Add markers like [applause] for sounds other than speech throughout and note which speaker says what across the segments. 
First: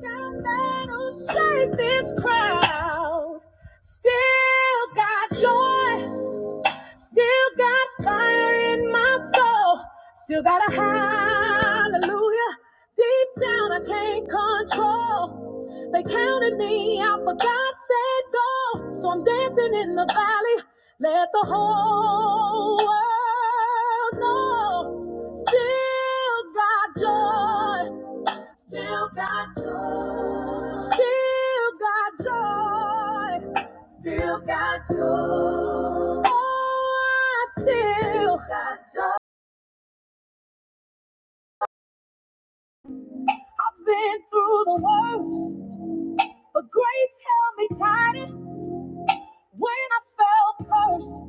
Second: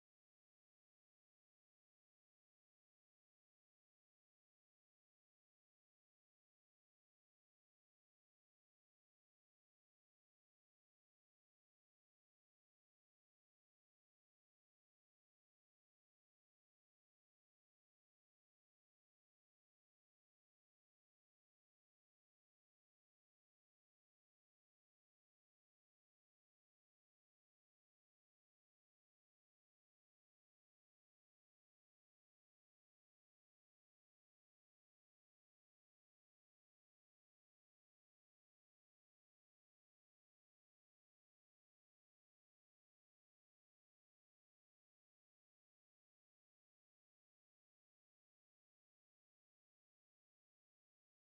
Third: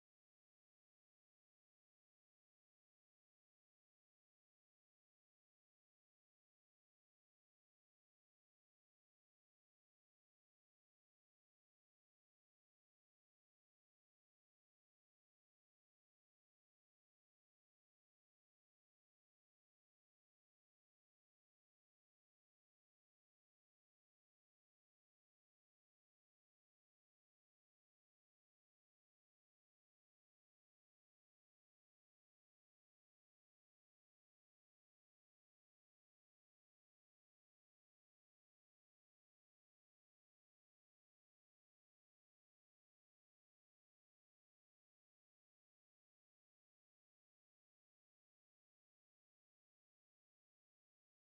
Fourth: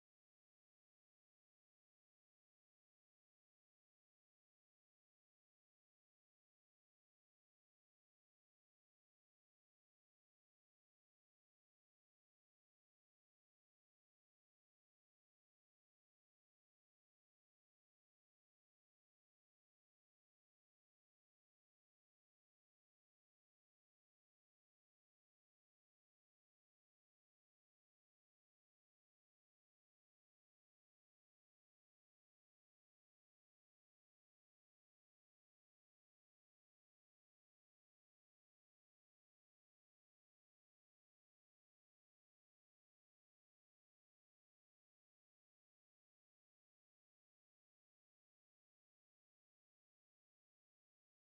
Speaker 1: Shout battles, shake this crowd. Still got joy, still got fire in my soul, still got a hallelujah. Deep down, I can't control. They counted me out, but God said go. So I'm dancing in the valley. Let the whole world know. Still got joy. Still got joy. Still got joy. Still got joy. Oh, I still got joy. I've been through the worst, but grace held me tighter when I felt cursed.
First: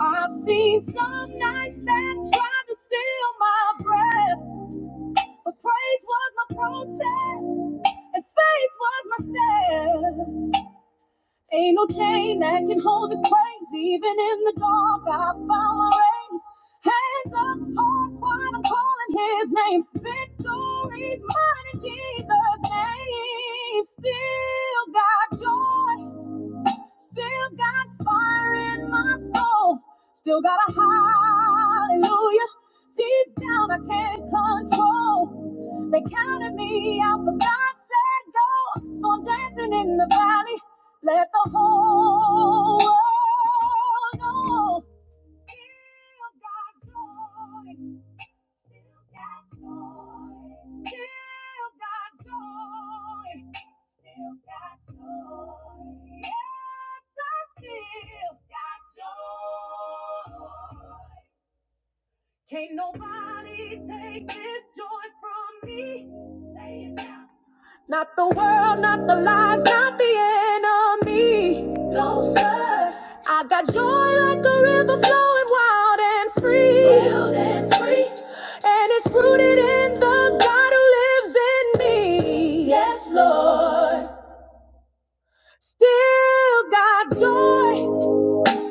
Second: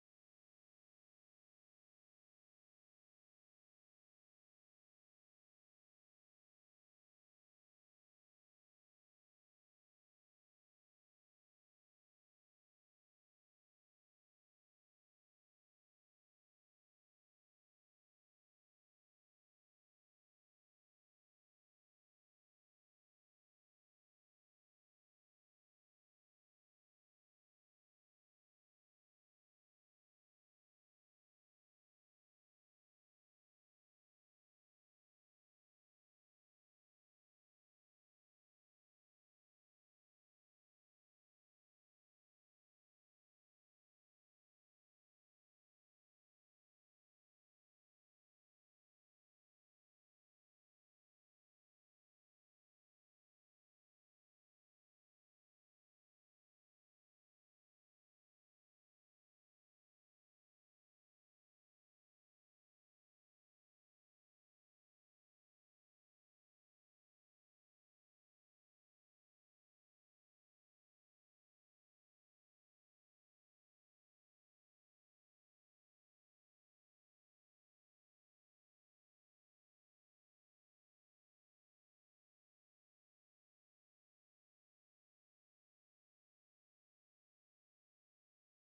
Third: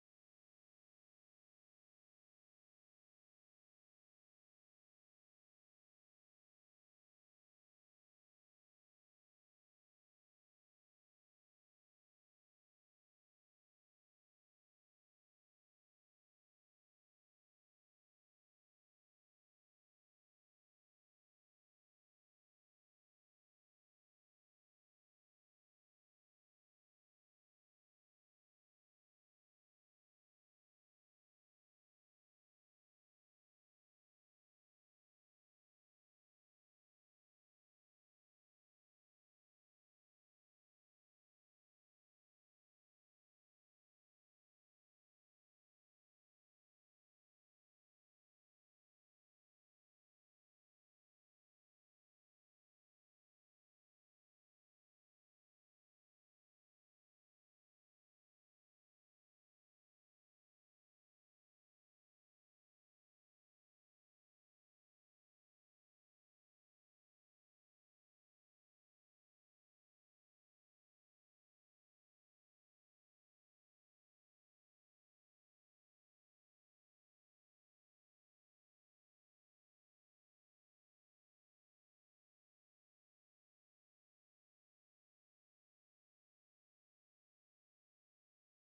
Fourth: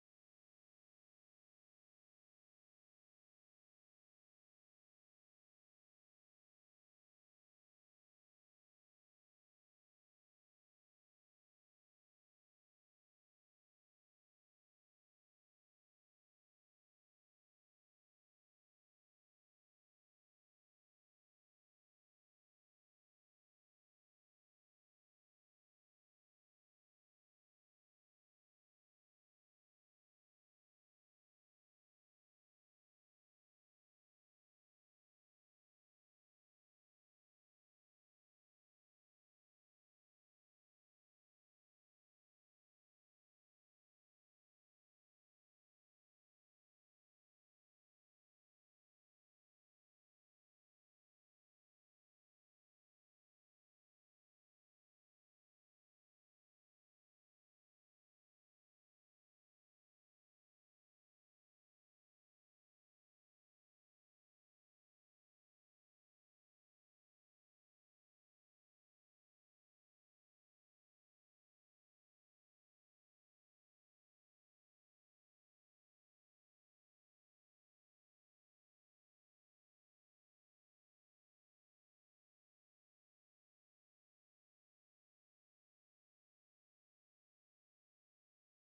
Speaker 1: I've seen some nights that tried to steal my breath, but praise was my protest and faith was my step. Ain't no chain that can hold his praise. Even in the dark, I found my reins. Hands up, heart wide, I'm calling his name. Victory's mine in Jesus' name. Still got joy Still got fire in my soul. Still got a hallelujah. Deep down, I can't control. They counted me out, but God said go. So I'm dancing in the valley. Let the whole world know. Can't nobody take this joy from me. Say it now. Not the world, not the lies, not the enemy. No, sir. I got joy like a river flowing wild and free. Wild and free. And it's rooted in the God who lives in me. Yes, Lord. Still got joy.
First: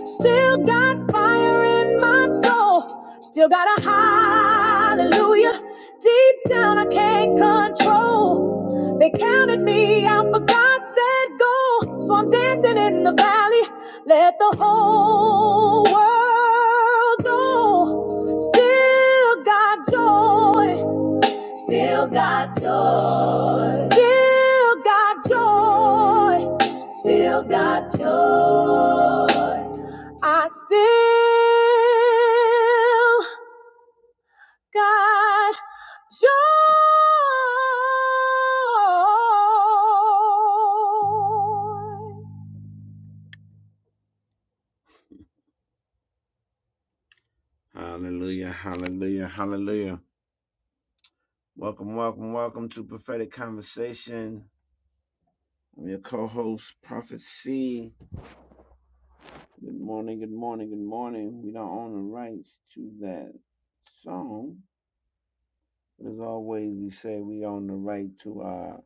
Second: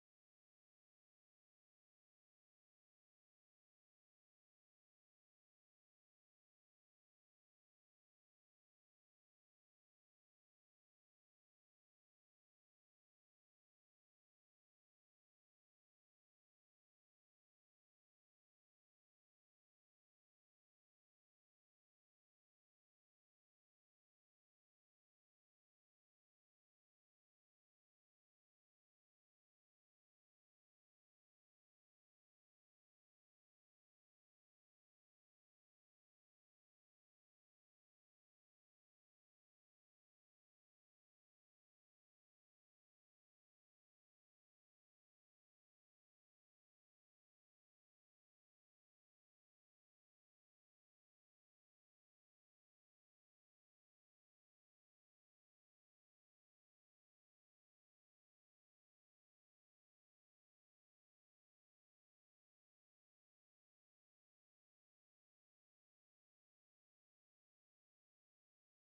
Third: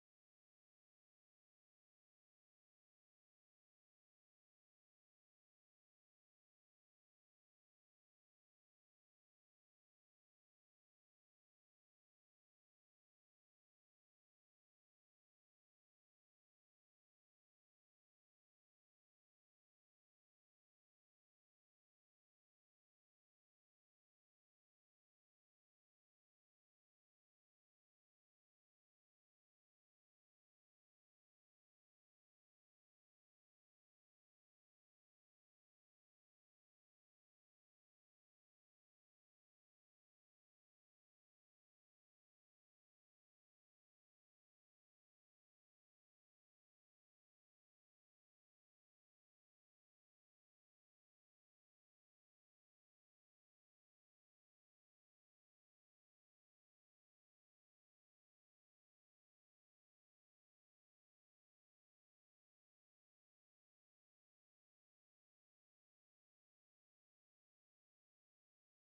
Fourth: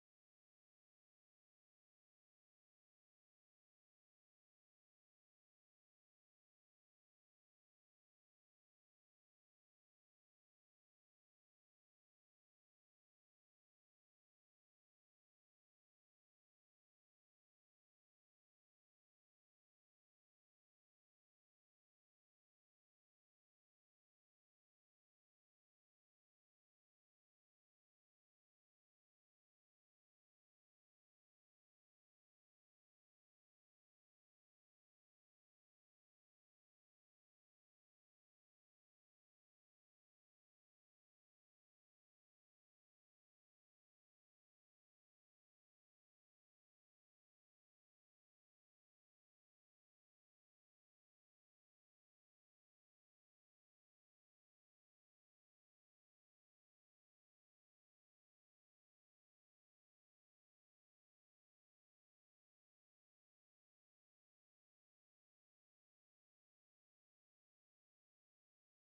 Speaker 1: Still got fire in my soul. Still got a hallelujah. Deep down, I can't control. They counted me out, but God said go. So I'm dancing in the valley. Let the whole world know. Still got joy. Still got joy. Still got joy. Still got joy. I still got joy. Hallelujah, hallelujah, hallelujah. Welcome, welcome, welcome to Prophetic Conversation. I'm your co host, Prophet C. Good morning, good morning, good morning. We don't own the rights to that song. But as always, we say we own the right to our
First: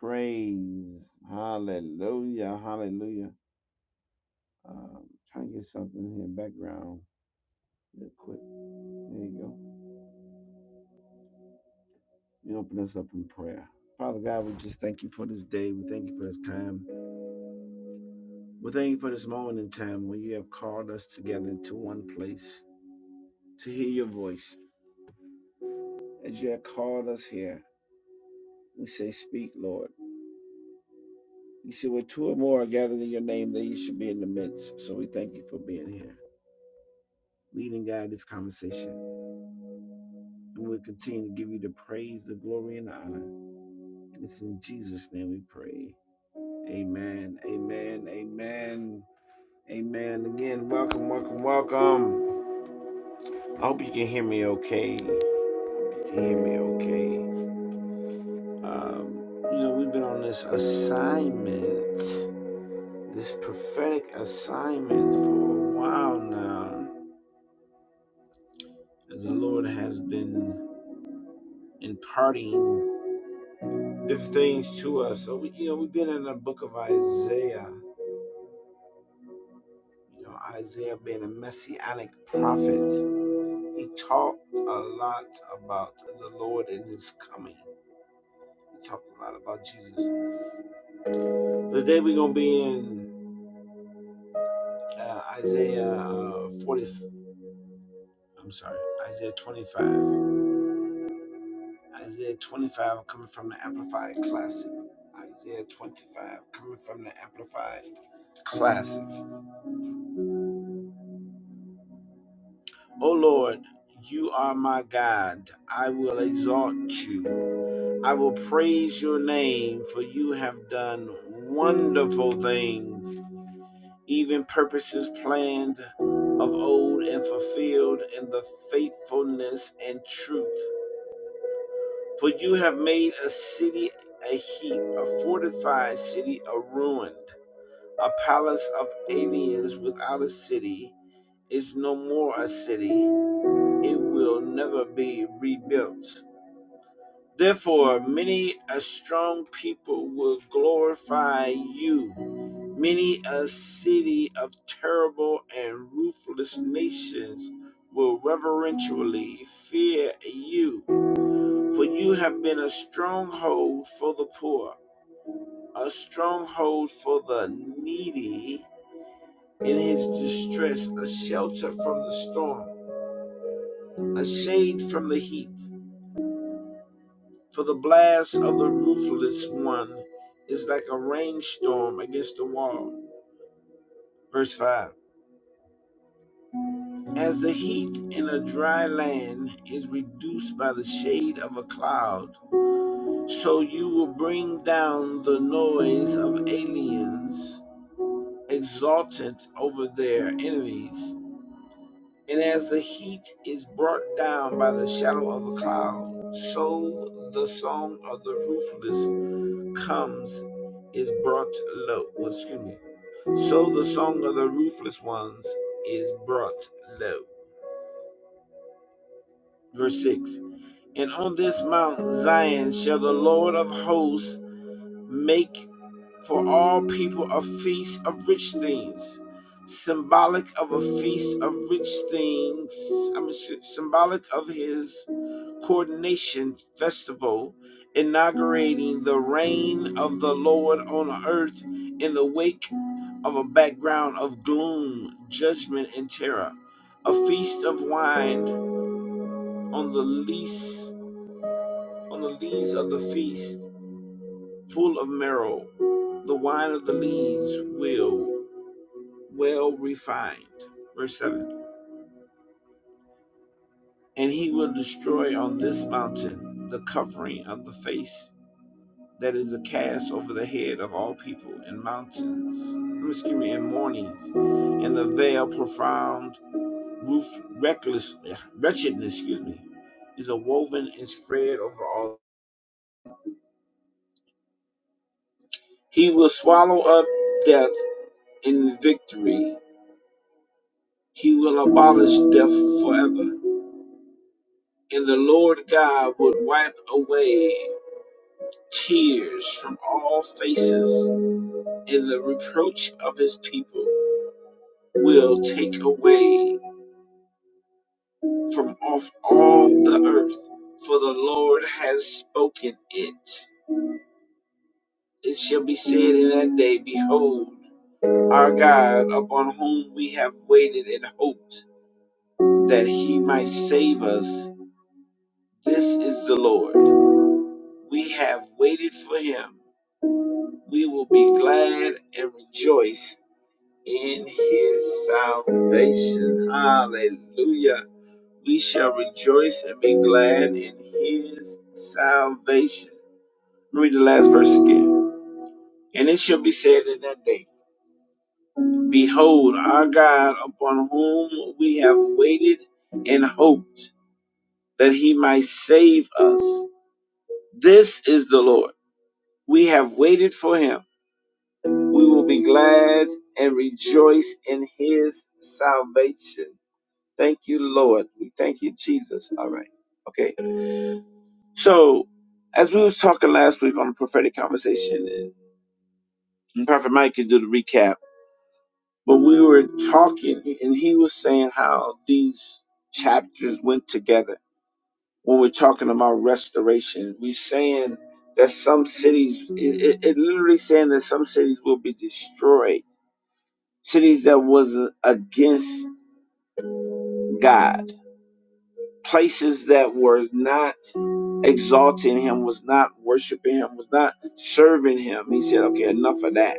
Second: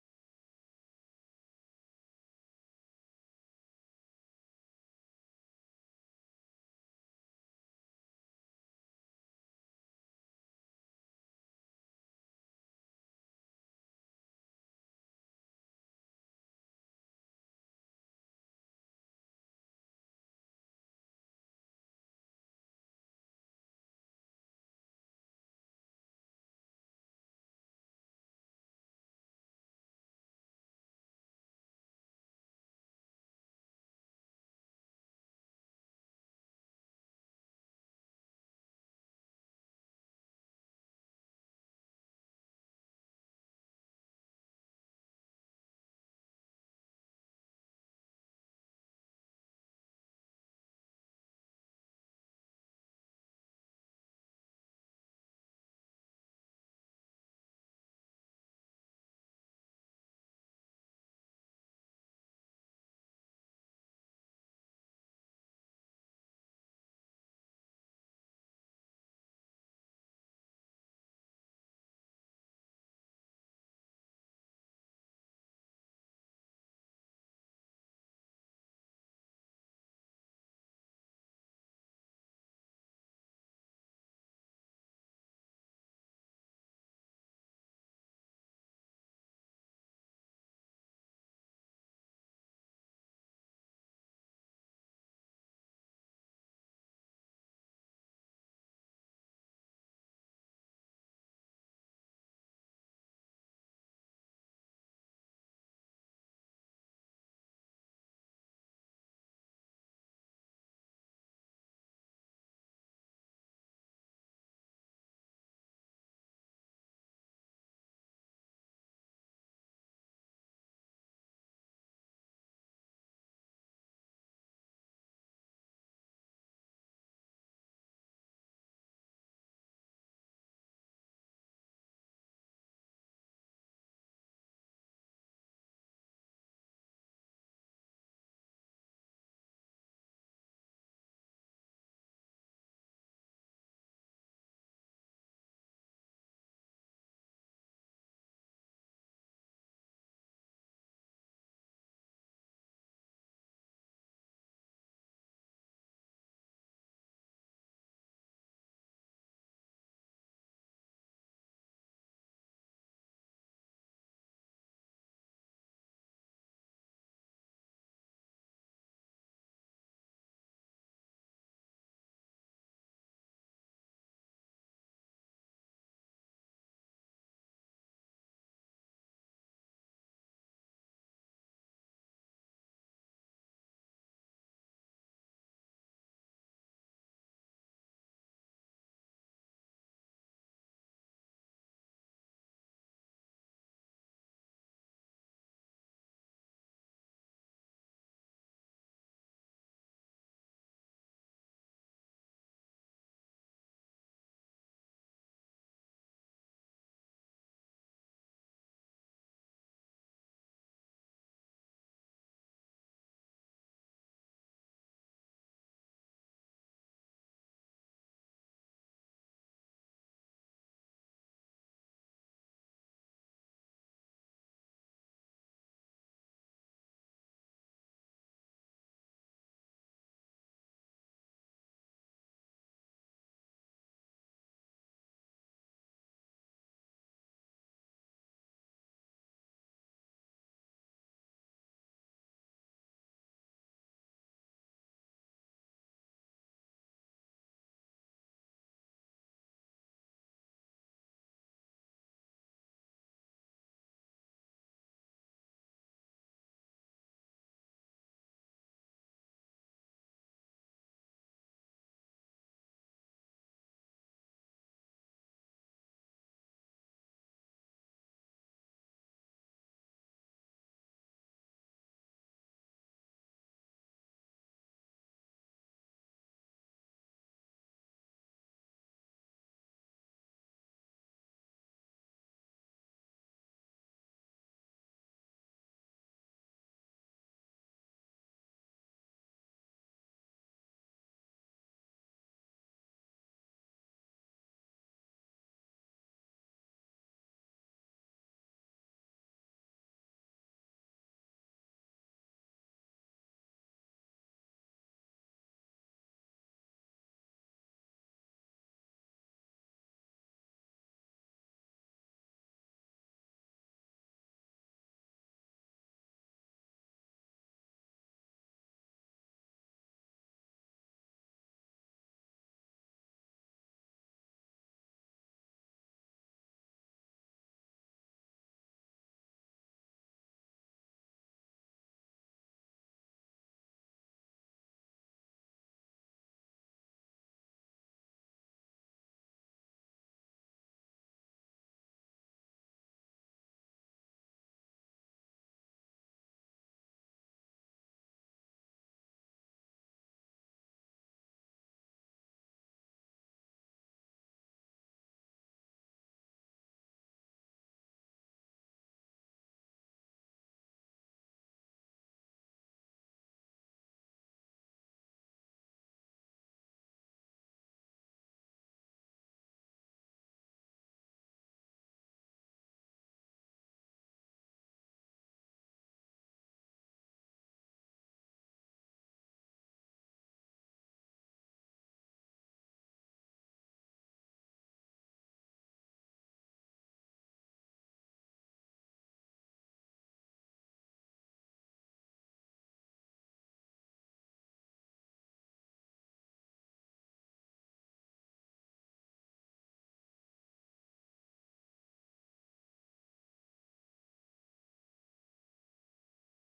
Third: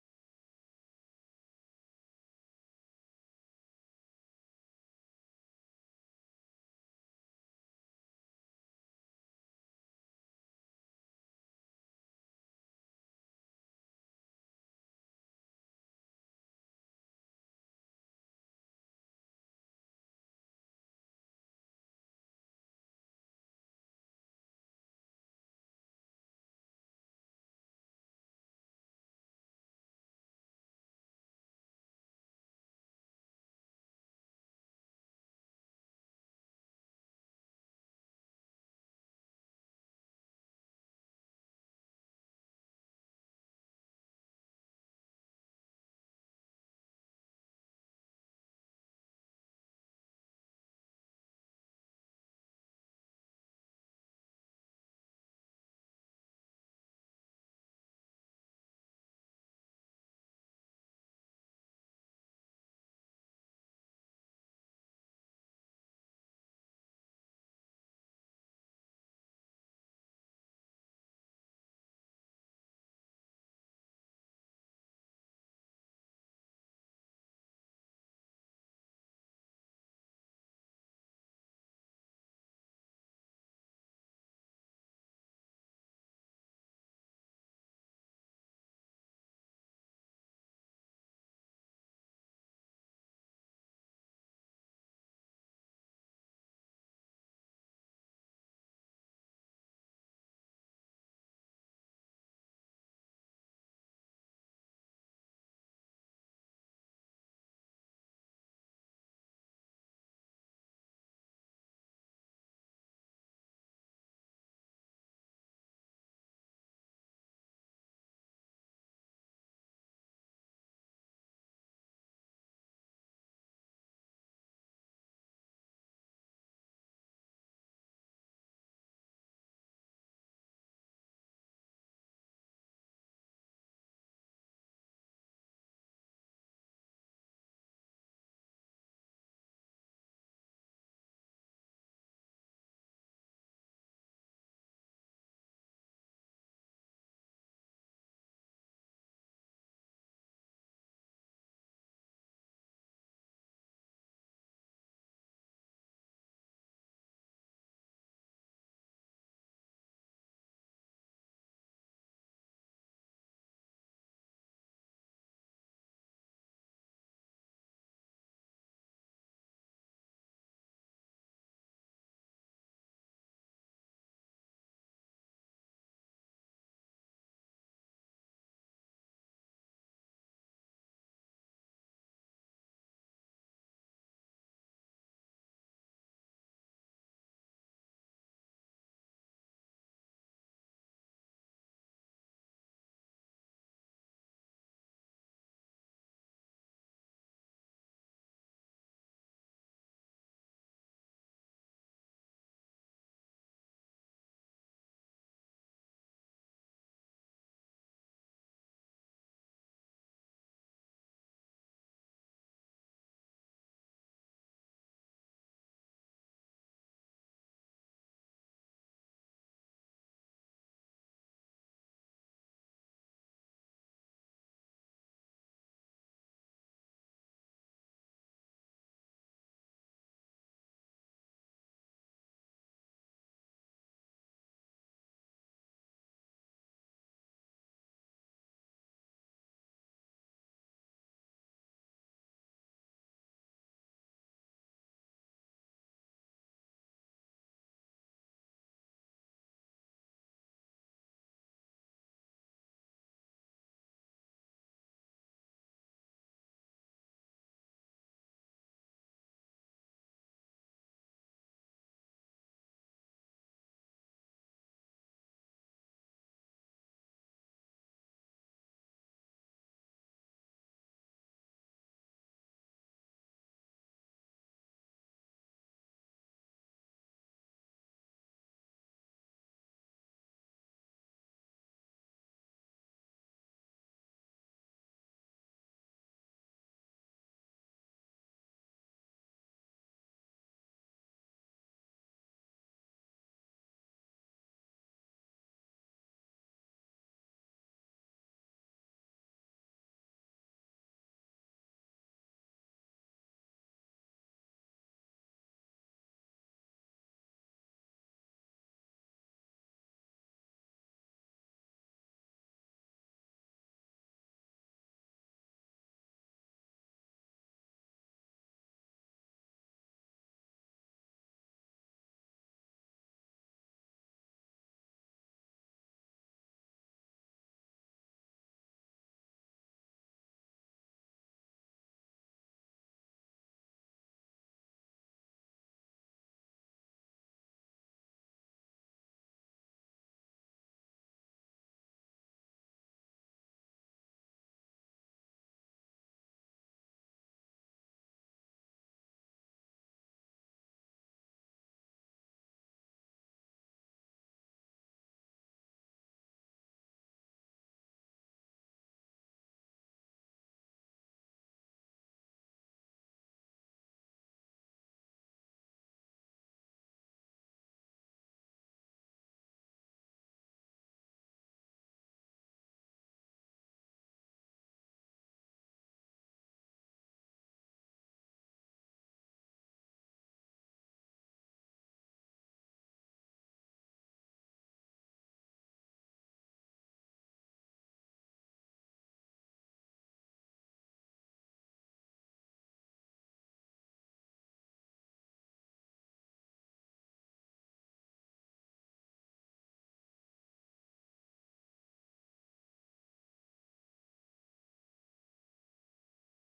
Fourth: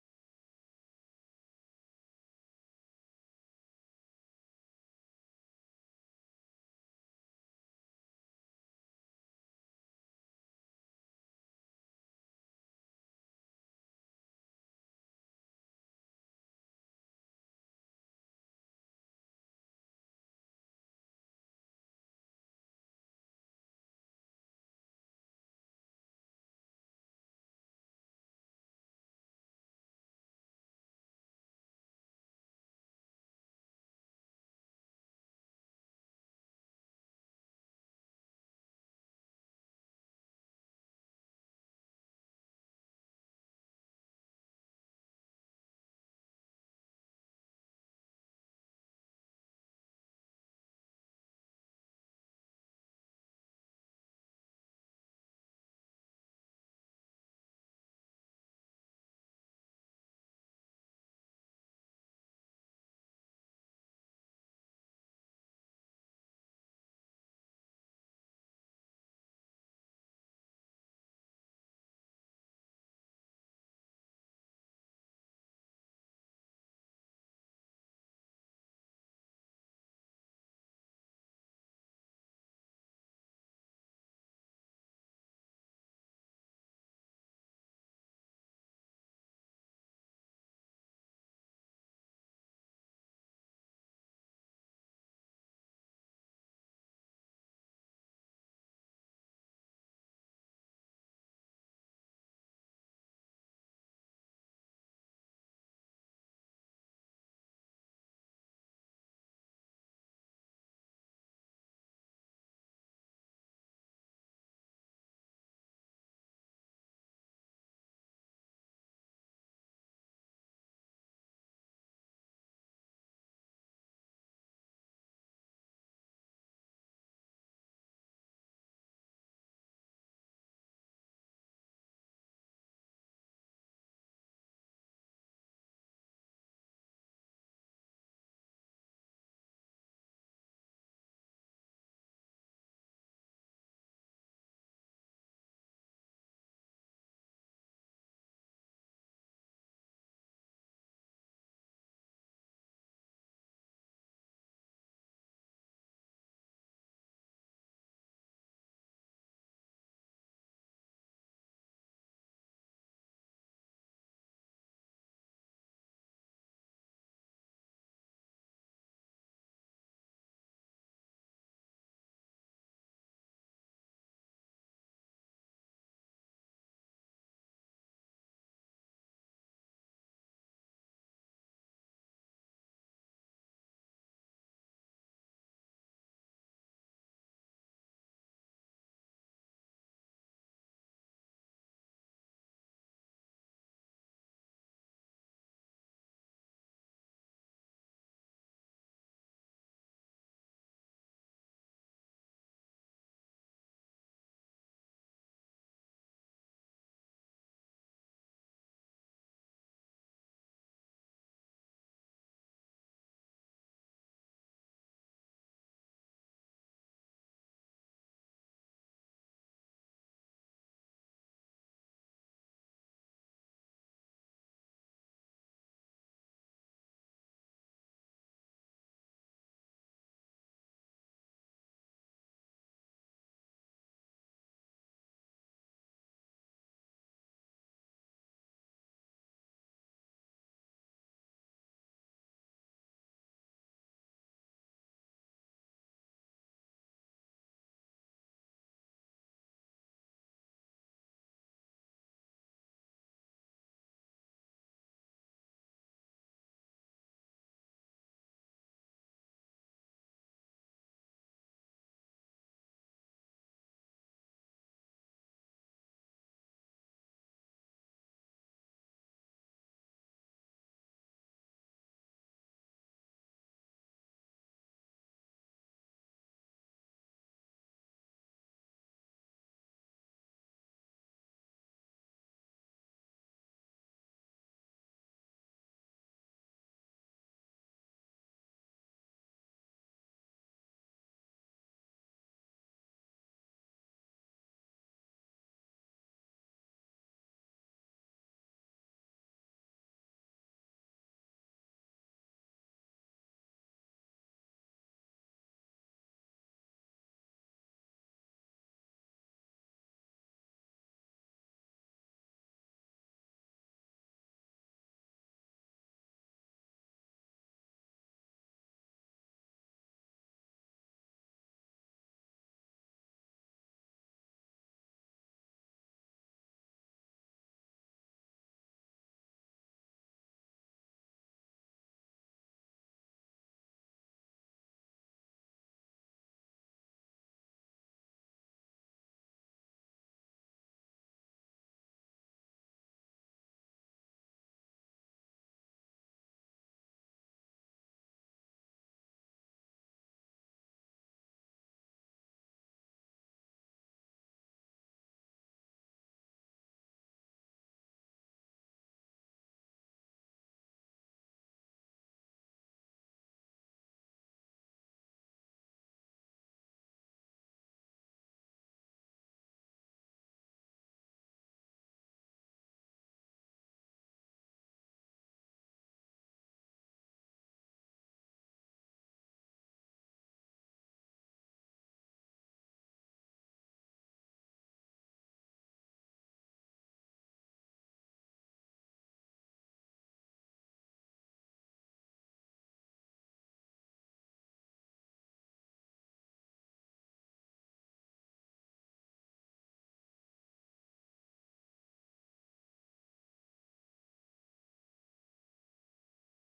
Speaker 1: praise. Hallelujah, hallelujah. Um, try and get something here background real quick. There you go. You open us up in prayer. Father God, we just thank you for this day. We thank you for this time. We thank you for this moment in time where you have called us together into one place to hear your voice. As you have called us here, we say, Speak, Lord. You see, where two or more are gathered in your name, there you should be in the midst. So we thank you for being here. Lead and guide this conversation. And we'll continue to give you the praise, the glory, and the honor. And it's in Jesus' name we pray. Amen. Amen. Amen. Amen. Again, welcome, welcome, welcome. I hope you can hear me okay. You can hear me okay. Um, you know, we've been on this assignment, this prophetic assignment for a while now. as the Lord has been imparting different things to us. So, we, you know, we've been in the book of Isaiah, you know, Isaiah being a messianic prophet. He talked a lot about the Lord and his coming. He talked a lot about Jesus. Today we're going to be in uh, Isaiah uh, 40, I'm sorry, Isaiah 25. Isaiah 25 coming from the Amplified Classic. Isaiah 25 coming from the Amplified Classic. O Lord, you are my God. I will exalt you. I will praise your name, for you have done wonderful things, even purposes planned of old and fulfilled in the faithfulness and truth. For you have made a city a heap, a fortified city a ruined, a palace of aliens without a city is no more a city it will never be rebuilt. Therefore, many a strong people will glorify you. Many a city of terrible and ruthless nations will reverentially fear you, for you have been a stronghold for the poor, a stronghold for the needy in his distress, a shelter from the storm, a shade from the heat. For the blast of the ruthless one is like a rainstorm against the wall. Verse 5 As the heat in a dry land is reduced by the shade of a cloud, so you will bring down the noise of aliens exultant over their enemies. And as the heat is brought down by the shadow of a cloud, so the song of the ruthless comes is brought low. Well, excuse me. So the song of the ruthless ones is brought low. Verse 6 And on this mount Zion shall the Lord of hosts make for all people a feast of rich things, symbolic of a feast of rich things, I mean, symbolic of his coordination festival, inaugurating the reign of the Lord on earth in the wake of a background of gloom, judgment, and terror. A feast of wine on the lees on the lees of the feast, full of marrow, the wine of the lees will well refined. Verse seven. And he will destroy on this mountain the covering of the face that is a cast over the head of all people in mountains, um, excuse me, in mornings, in the veil profound, roof reckless, yeah, wretchedness, excuse me, is a woven and spread over all. He will swallow up death in victory. He will abolish death forever. And the Lord God would wipe away tears from all faces, and the reproach of his people will take away from off all the earth, for the Lord has spoken it. It shall be said in that day, Behold, our God, upon whom we have waited and hoped that he might save us, this is the Lord. We have waited for him. We will be glad and rejoice in his salvation. Hallelujah. We shall rejoice and be glad in his salvation. Read the last verse again. And it shall be said in that day, Behold, our God, upon whom we have waited and hoped that he might save us. This is the Lord. We have waited for him. We will be glad and rejoice in his salvation. Thank you, Lord. We thank you, Jesus. All right. Okay. So, as we was talking last week on the prophetic conversation, and Prophet Mike can do the recap But we were talking, and he was saying how these chapters went together. When we're talking about restoration, we're saying that some cities, it, it it literally saying that some cities will be destroyed. Cities that was against God, places that were not exalting Him, was not worshiping Him, was not serving Him. He said, "Okay, enough of that."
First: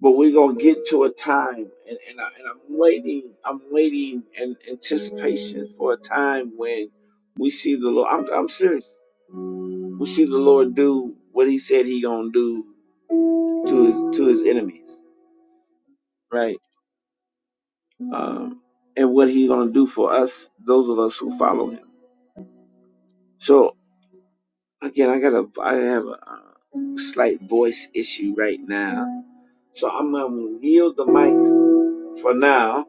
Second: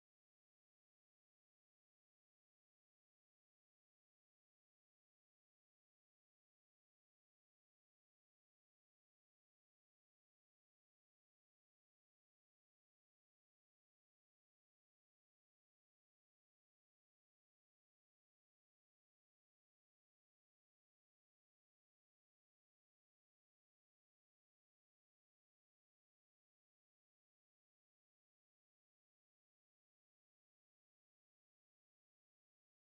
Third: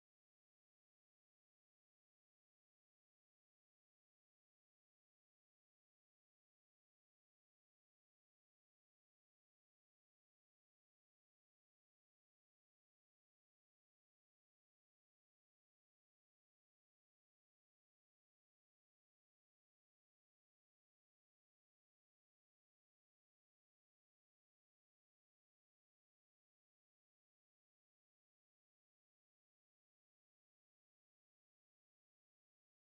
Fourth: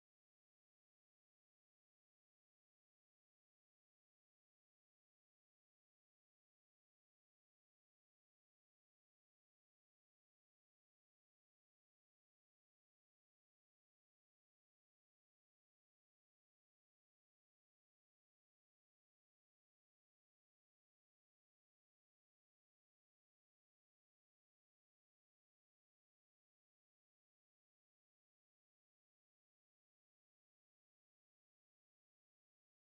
Speaker 1: but we're gonna get to a time and, and, I, and i'm waiting i'm waiting in anticipation for a time when we see the lord i'm, I'm serious we see the lord do what he said he gonna do to his to his enemies right um and what he gonna do for us those of us who follow him so again i got a i have a uh, slight voice issue right now so i'm gonna yield the mic for now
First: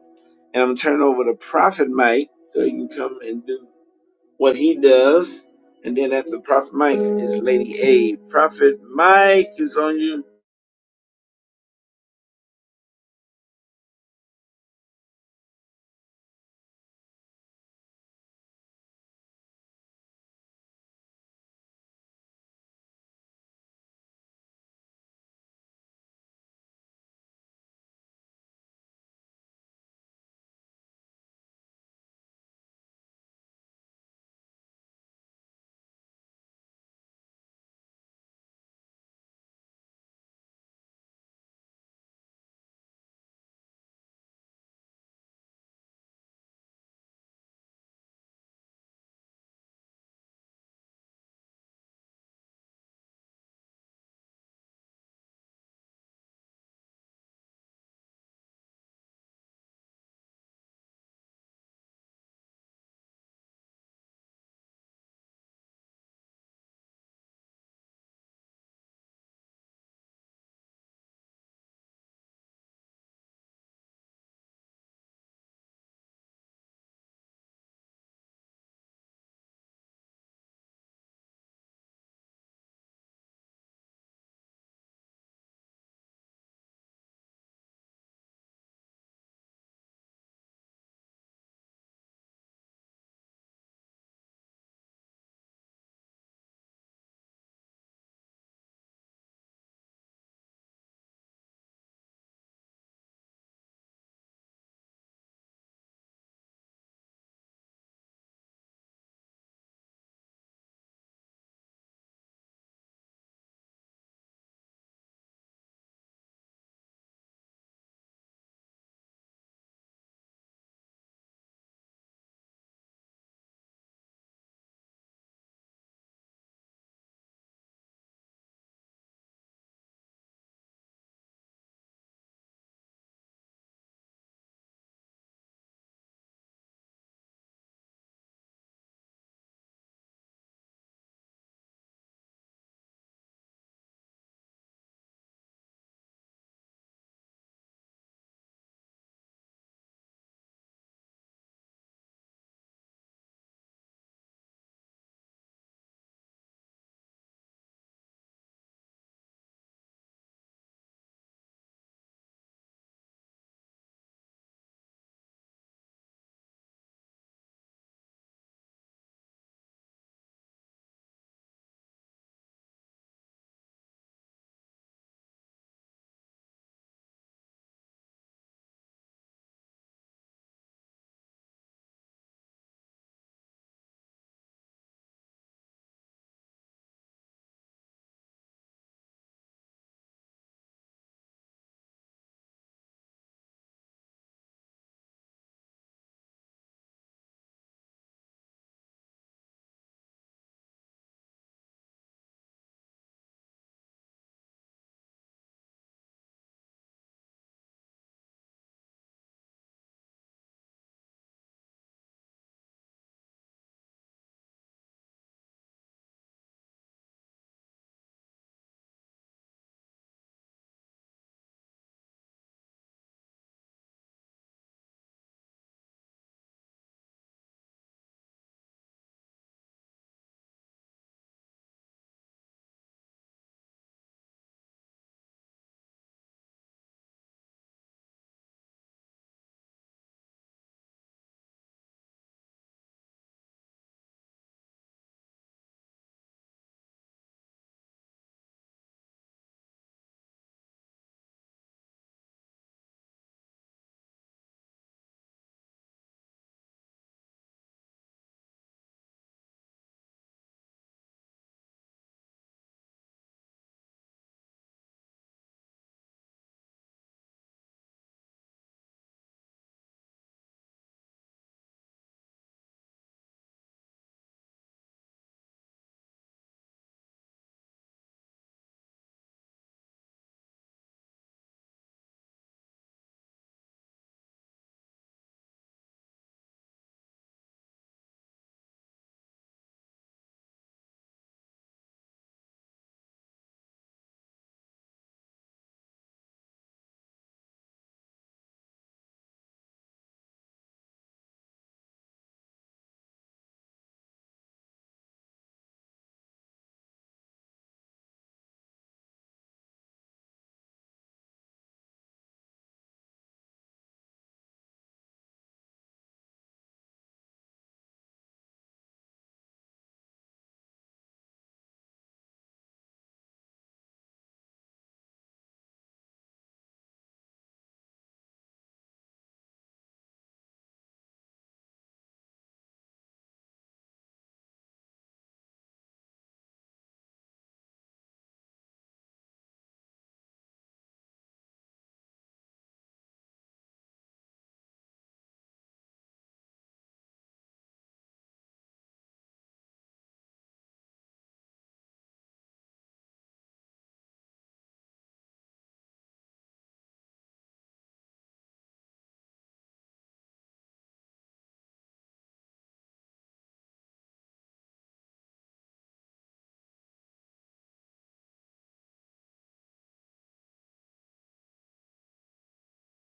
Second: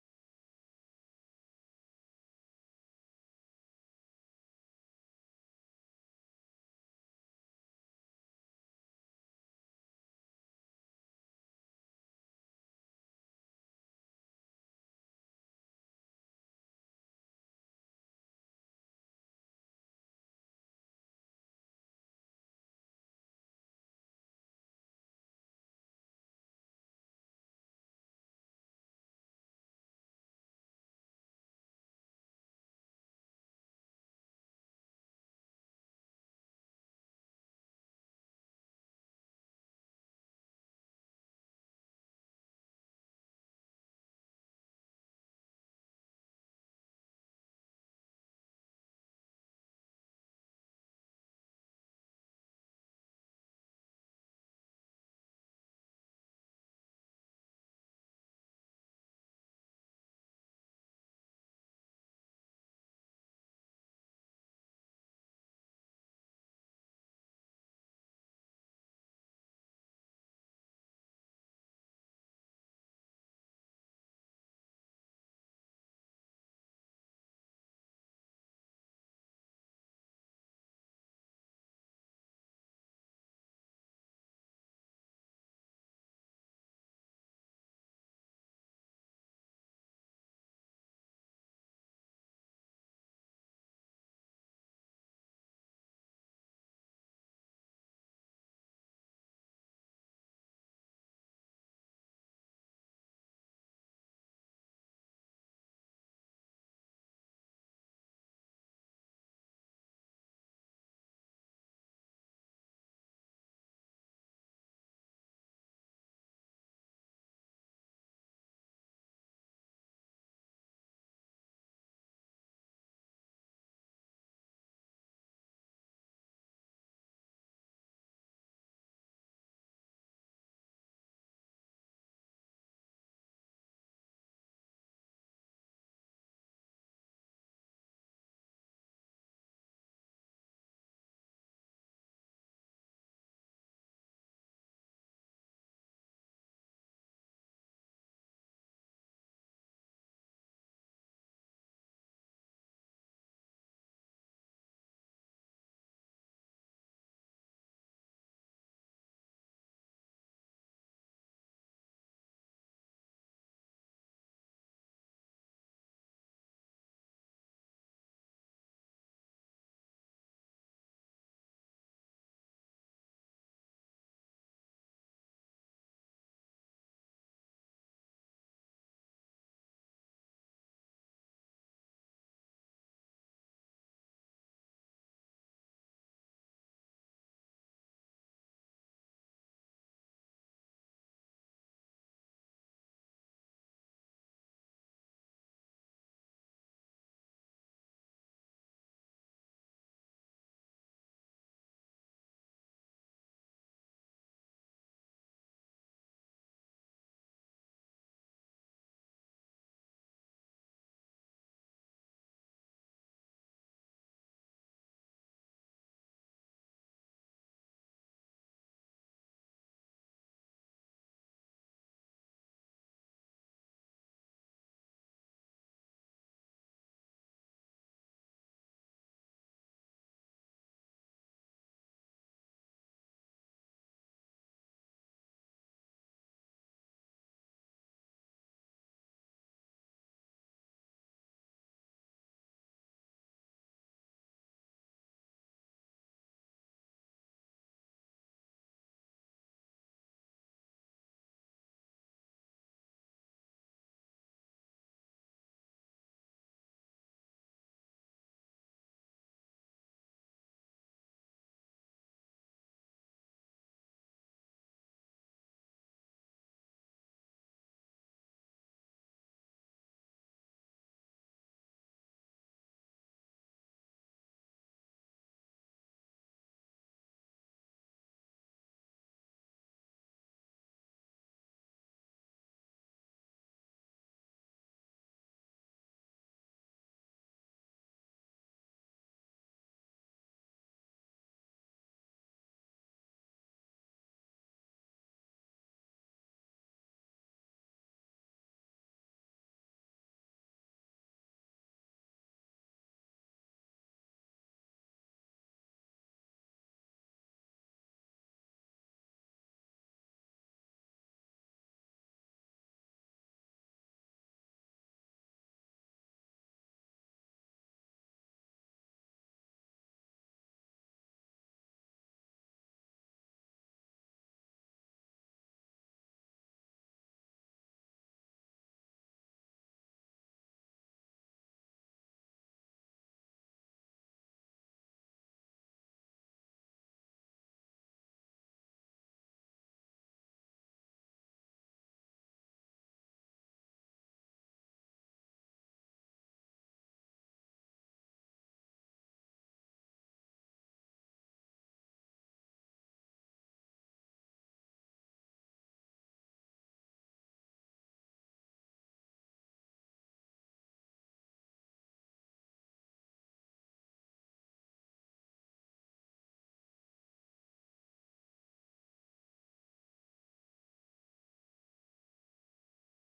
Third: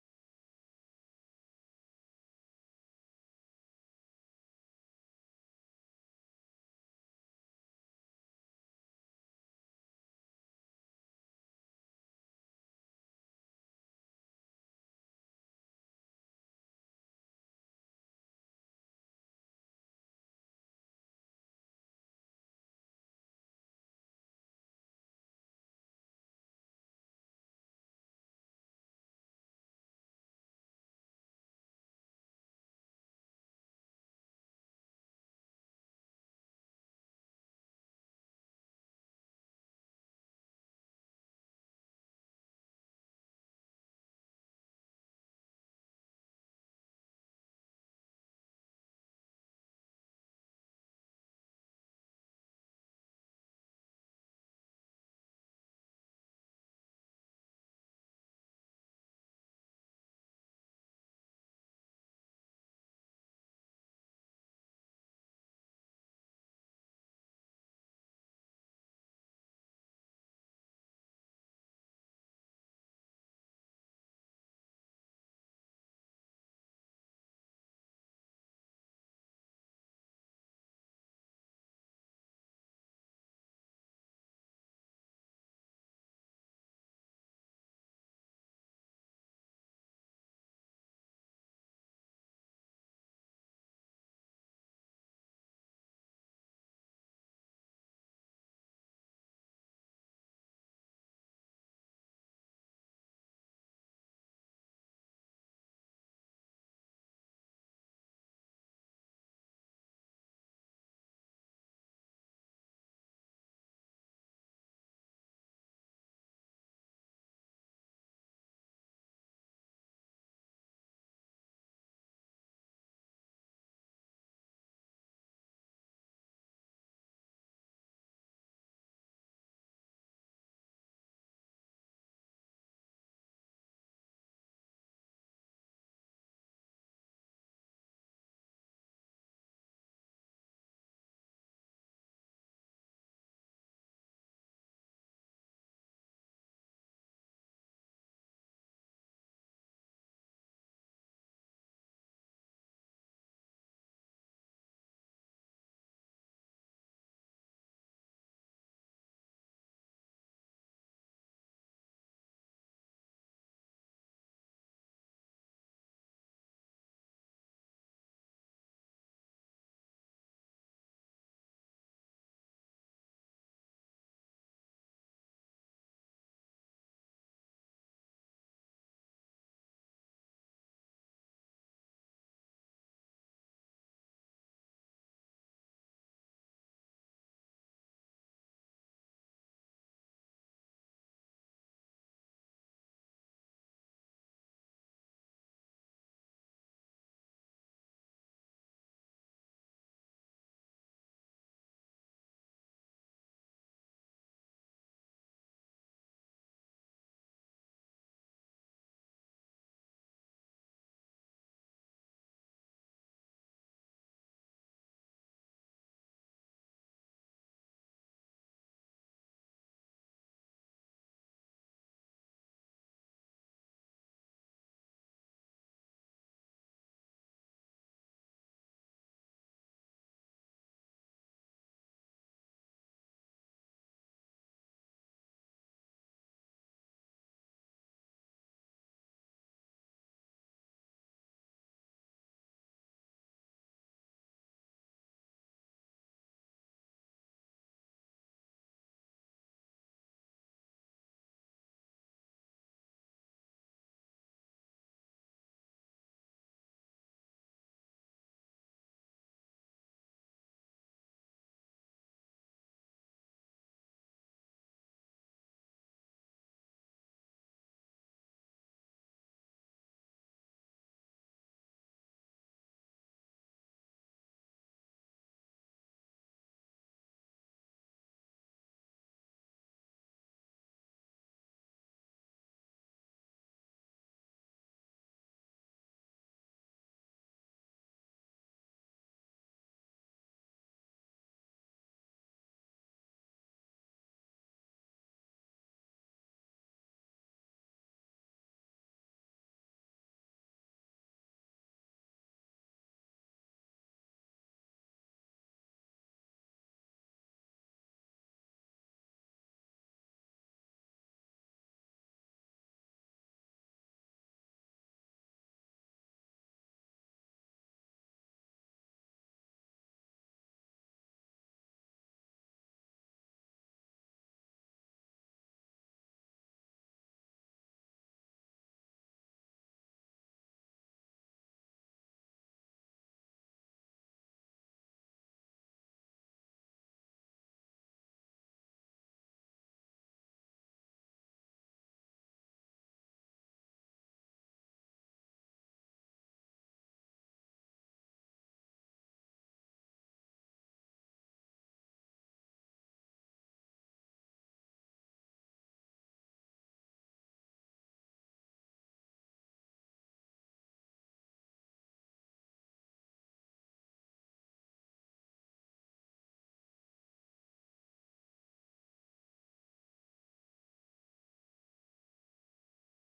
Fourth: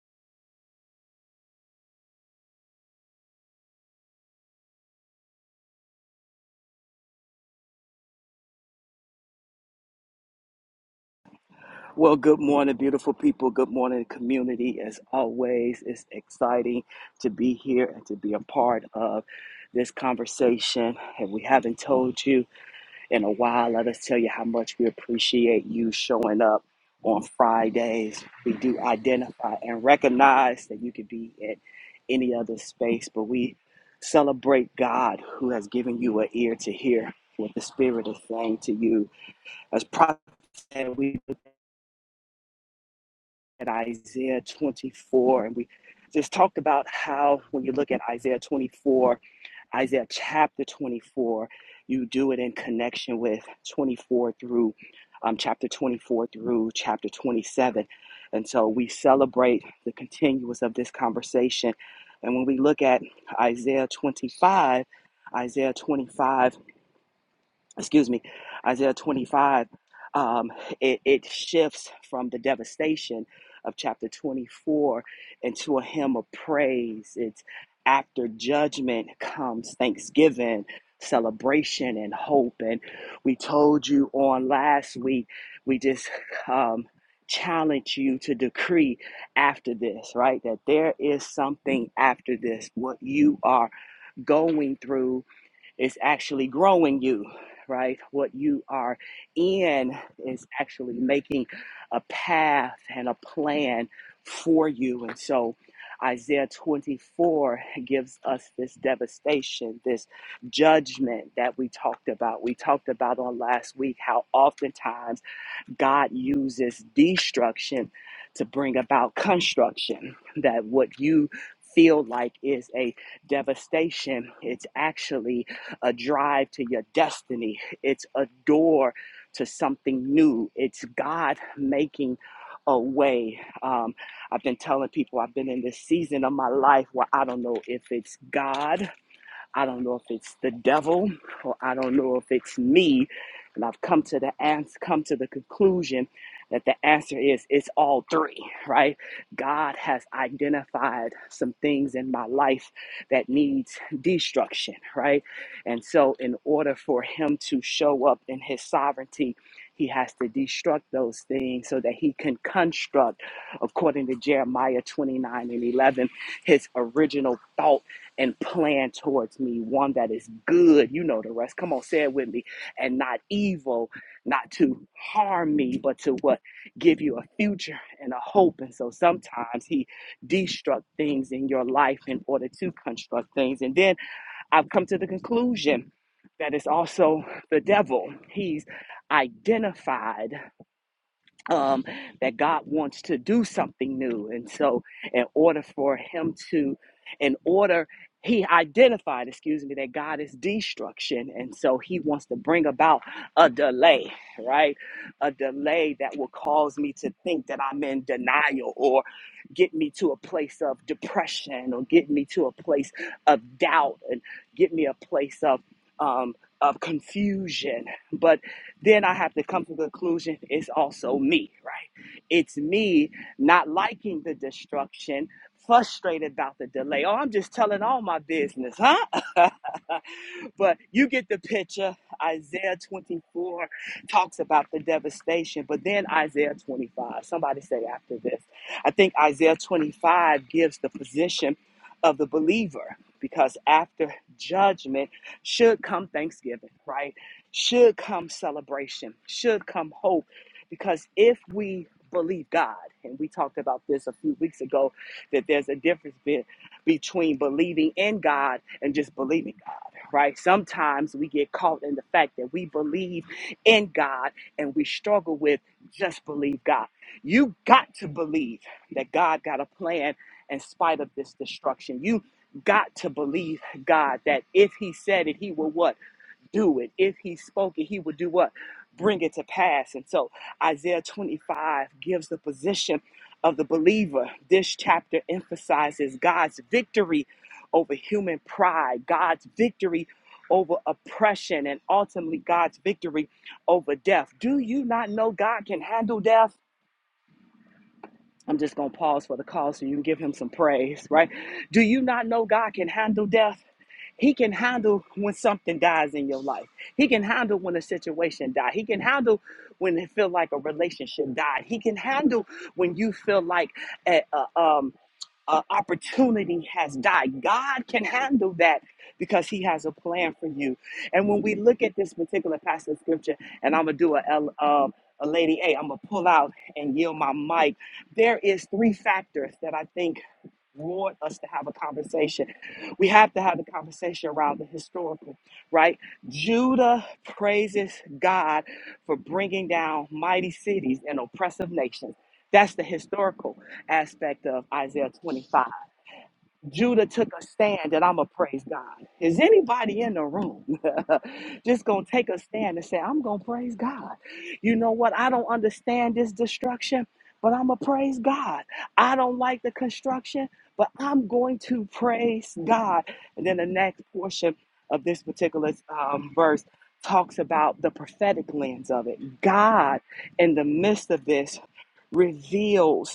Speaker 1: and I'm turning over to Prophet Mike so he can come and do what he does. And then after Prophet Mike is Lady A. Prophet Mike is on you.
Speaker 2: Well, good morning, beautiful people. Good morning, community. As always, it's exciting to be here and to be a part of this conversation. If we haven't told you in a while, let us tell you how much we appreciate you showing up on Fridays. We do identify and recognize that you could be at any other space, but we celebrate God who has given you an ear to hear what the Spirit is saying to you. As prophet, said, we at Isaiah 24, and we just talked about how when you look at Isaiah 24, Isaiah chapter 24, you do it in connection with 24 through um, chapter 24 through chapter 27. And so we celebrate the continuance of this conversation. And when we look at Isaiah 25, Isaiah 25 excuse me, Isaiah 25, um, it, it shifts from the devastation of chapter 24 into a hymn of praise. It's after judgment comes thanksgiving, celebration, and hope. And we told you on last week, we just um, challenge you to decree after this, right? That there is something after this, what you are going through is actually growing you, right? What you are in is actually making a path and a plan for you. And so Isaiah 24 gives us this devastation, this judgment that we talked about. We talked about on last week how oftentimes God uses destruction to bring about construction. That what you feel like is a devastation, it's actually a drive to your destiny, it's a door to something new, it's God making a way. Um, I've been telling people I've been in this season of my life where I don't know if it's God I don't know if it's the devil or I don't know if it's me. And I've come to the ans- come to the conclusion that the answer is it's all three, right? God has identified some things in my life that needs destruction, right? And so in order for him to show up in his sovereignty, he has to destruct those things so that he can construct, according to Jeremiah 29 and 11, his original thought and plan towards me one that is good. You know the rest. Come on, say it with me. And not evil, not to harm me, but to what? Give you a future and a hope. And so sometimes he destruct things in your life in order to construct things. And then I've come to the conclusion that it's also the devil. He's identified um, that God wants to do something new. And so, in order for him to, in order, he identified, excuse me, that God is destruction. And so he wants to bring about a delay, right? A delay that will cause me to think that I'm in denial or get me to a place of depression or get me to a place of doubt and get me a place of, um, of confusion. But then I have to come to the conclusion it's also me, right? It's me not liking the destruction, frustrated about the delay. Oh, I'm just telling all my business, huh? [laughs] but you get the picture. Isaiah 24 talks about the devastation, but then Isaiah 25, somebody say after this. I think Isaiah 25 gives the position of the believer because after judgment should come thanksgiving, right? should come celebration, should come hope. Because if we believe God, and we talked about this a few weeks ago, that there's a difference be- between believing in God and just believing God, right? Sometimes we get caught in the fact that we believe in God and we struggle with just believe God. You got to believe that God got a plan in spite of this destruction. You got to believe God that if He said it, He will what? do it. If he spoke it, he would do what? Bring it to pass. And so Isaiah 25 gives the position of the believer. This chapter emphasizes God's victory over human pride, God's victory over oppression, and ultimately God's victory over death. Do you not know God can handle death? I'm just going to pause for the call so you can give him some praise, right? Do you not know God can handle death? He can handle when something dies in your life. He can handle when a situation dies. He can handle when it feel like a relationship died. He can handle when you feel like a, a, um, uh, opportunity has died. God can handle that because He has a plan for you. And when we look at this particular passage of scripture, and I'm gonna do a um, a lady A, I'm gonna pull out and yield my mic there is three factors that I think warrant us to have a conversation. We have to have the conversation around the historical, right? Judah praises God for bringing down mighty cities and oppressive nations. That's the historical aspect of Isaiah 25. Judah took a stand and I'm going to praise God. Is anybody in the room [laughs] just going to take a stand and say, I'm going to praise God? You know what? I don't understand this destruction, but I'm going to praise God. I don't like the construction, but I'm going to praise God. And then the next portion of this particular um, verse talks about the prophetic lens of it. God, in the midst of this, reveals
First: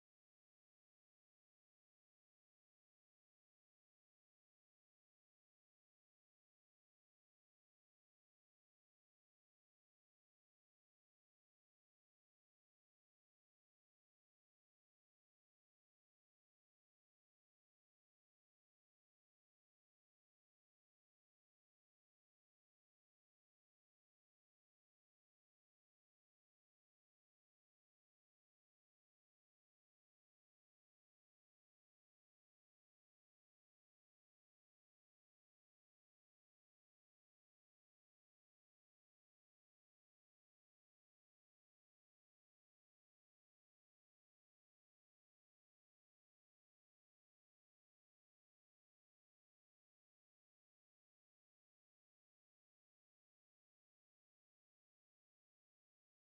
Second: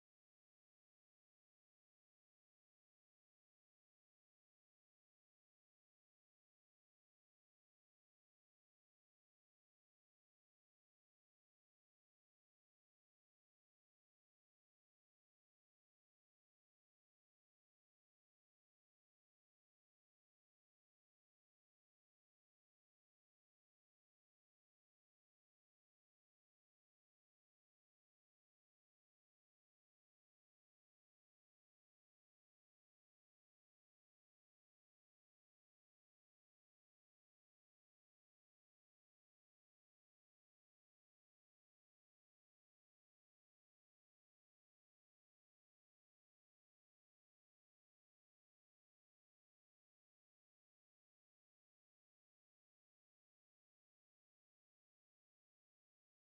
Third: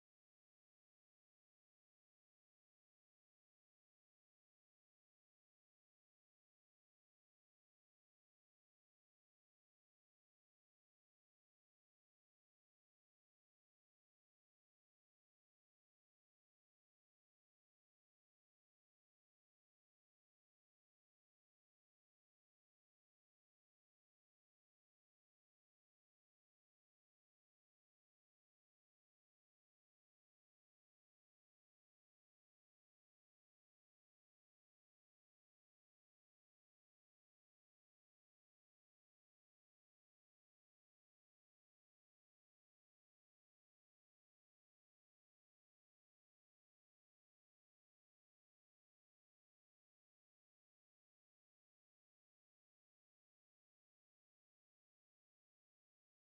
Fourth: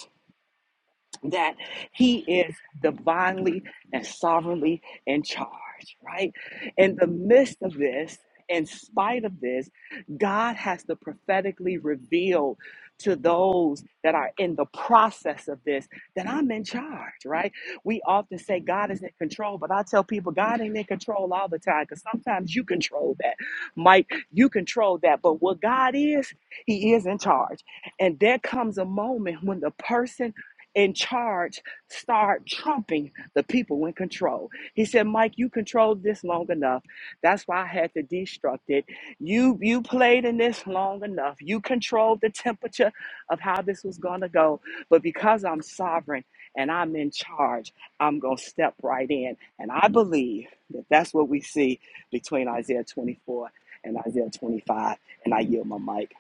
Speaker 2: that he is divinely and sovereignly in charge, right? In the midst of this, in spite of this, God has to prophetically reveal to those that are in the process of this that I'm in charge, right? We often say God is in control, but I tell people God ain't in control all the time because sometimes you control that. Mike, you control that. But what God is, He is in charge. And there comes a moment when the person in charge start trumping the people in control. He said, Mike, you controlled this long enough. That's why I had to destruct it. You you played in this long enough. You controlled the temperature of how this was gonna go. But because I'm sovereign and I'm in charge, I'm gonna step right in. And I believe that that's what we see between Isaiah 24 and Isaiah 25. And I yield my mic.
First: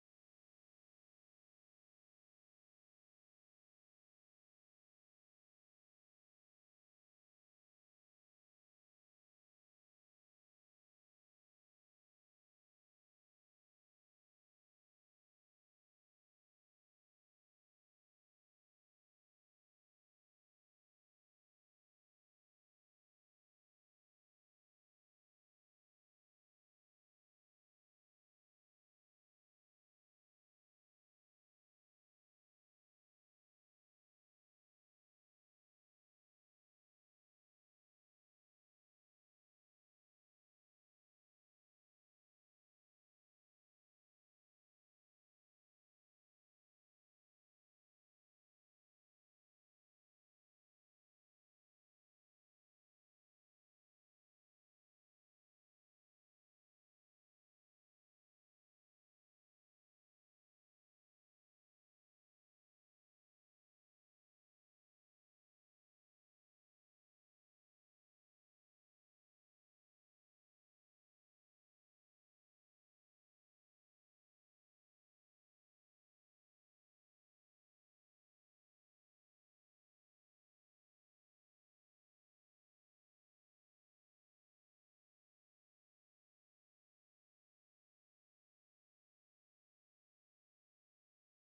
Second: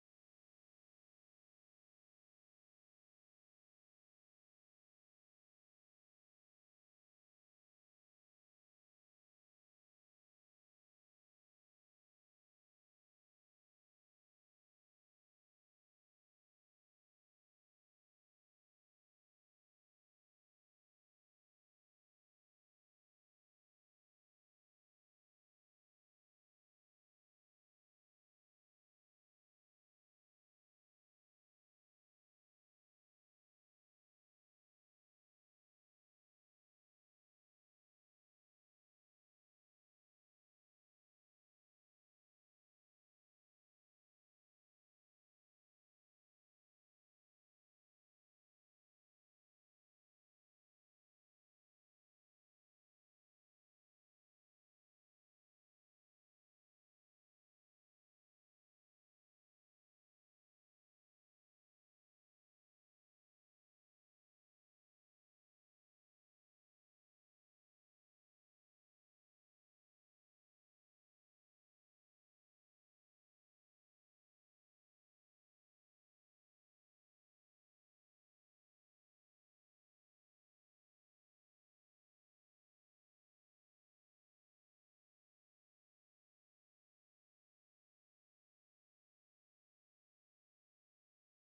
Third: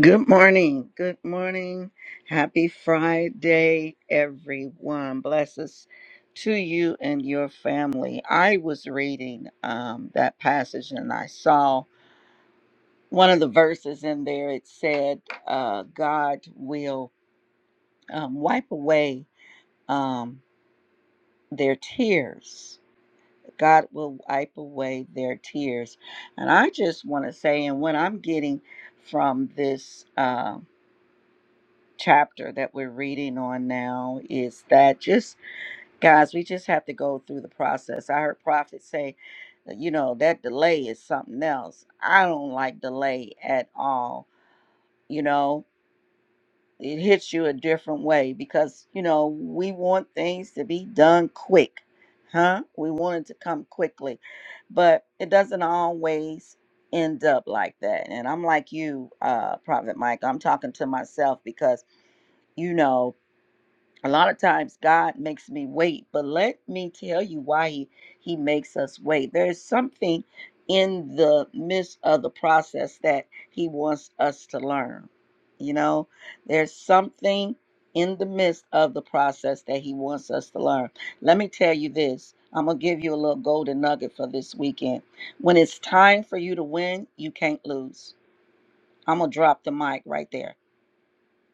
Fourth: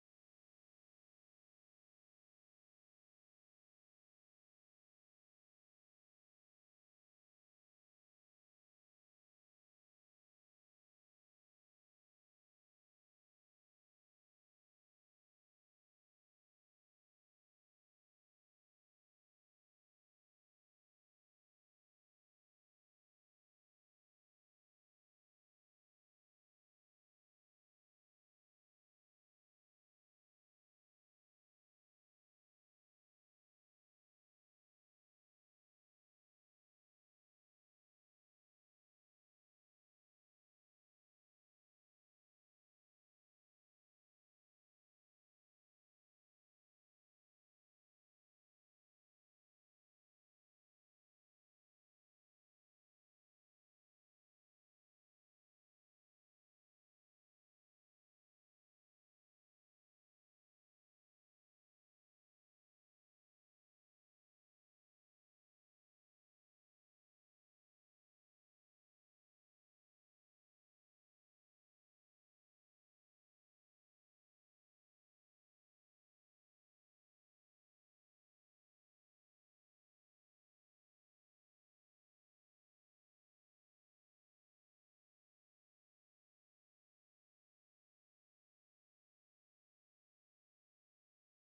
Speaker 3: Good morning. Good morning. Happy Friday, everyone. Blesses to you and your family. I was reading um, that passage and I saw one of the verses in there. It said, uh, God will um, wipe away um, their tears. God will wipe away their tears. And I just want to say, and what I'm getting from this. Um, chapter that we're reading on now is that just guys we just have to go through the process i heard prophet say uh, you know that delay is something else i don't like delay at all you know it hits you a different way because you know we want things to be done quick huh we want it to come quickly but it doesn't always end up like that and i'm like you uh prophet mike i'm talking to myself because you know a lot of times God makes me wait, but let me tell you why he, he makes us wait. There is something in the midst of the process that he wants us to learn. You know, there's something in the midst of the process that he wants us to learn. Let me tell you this. I'm going to give you a little golden nugget for this weekend. When it's time for you to win, you can't lose. I'm going to drop the mic right there.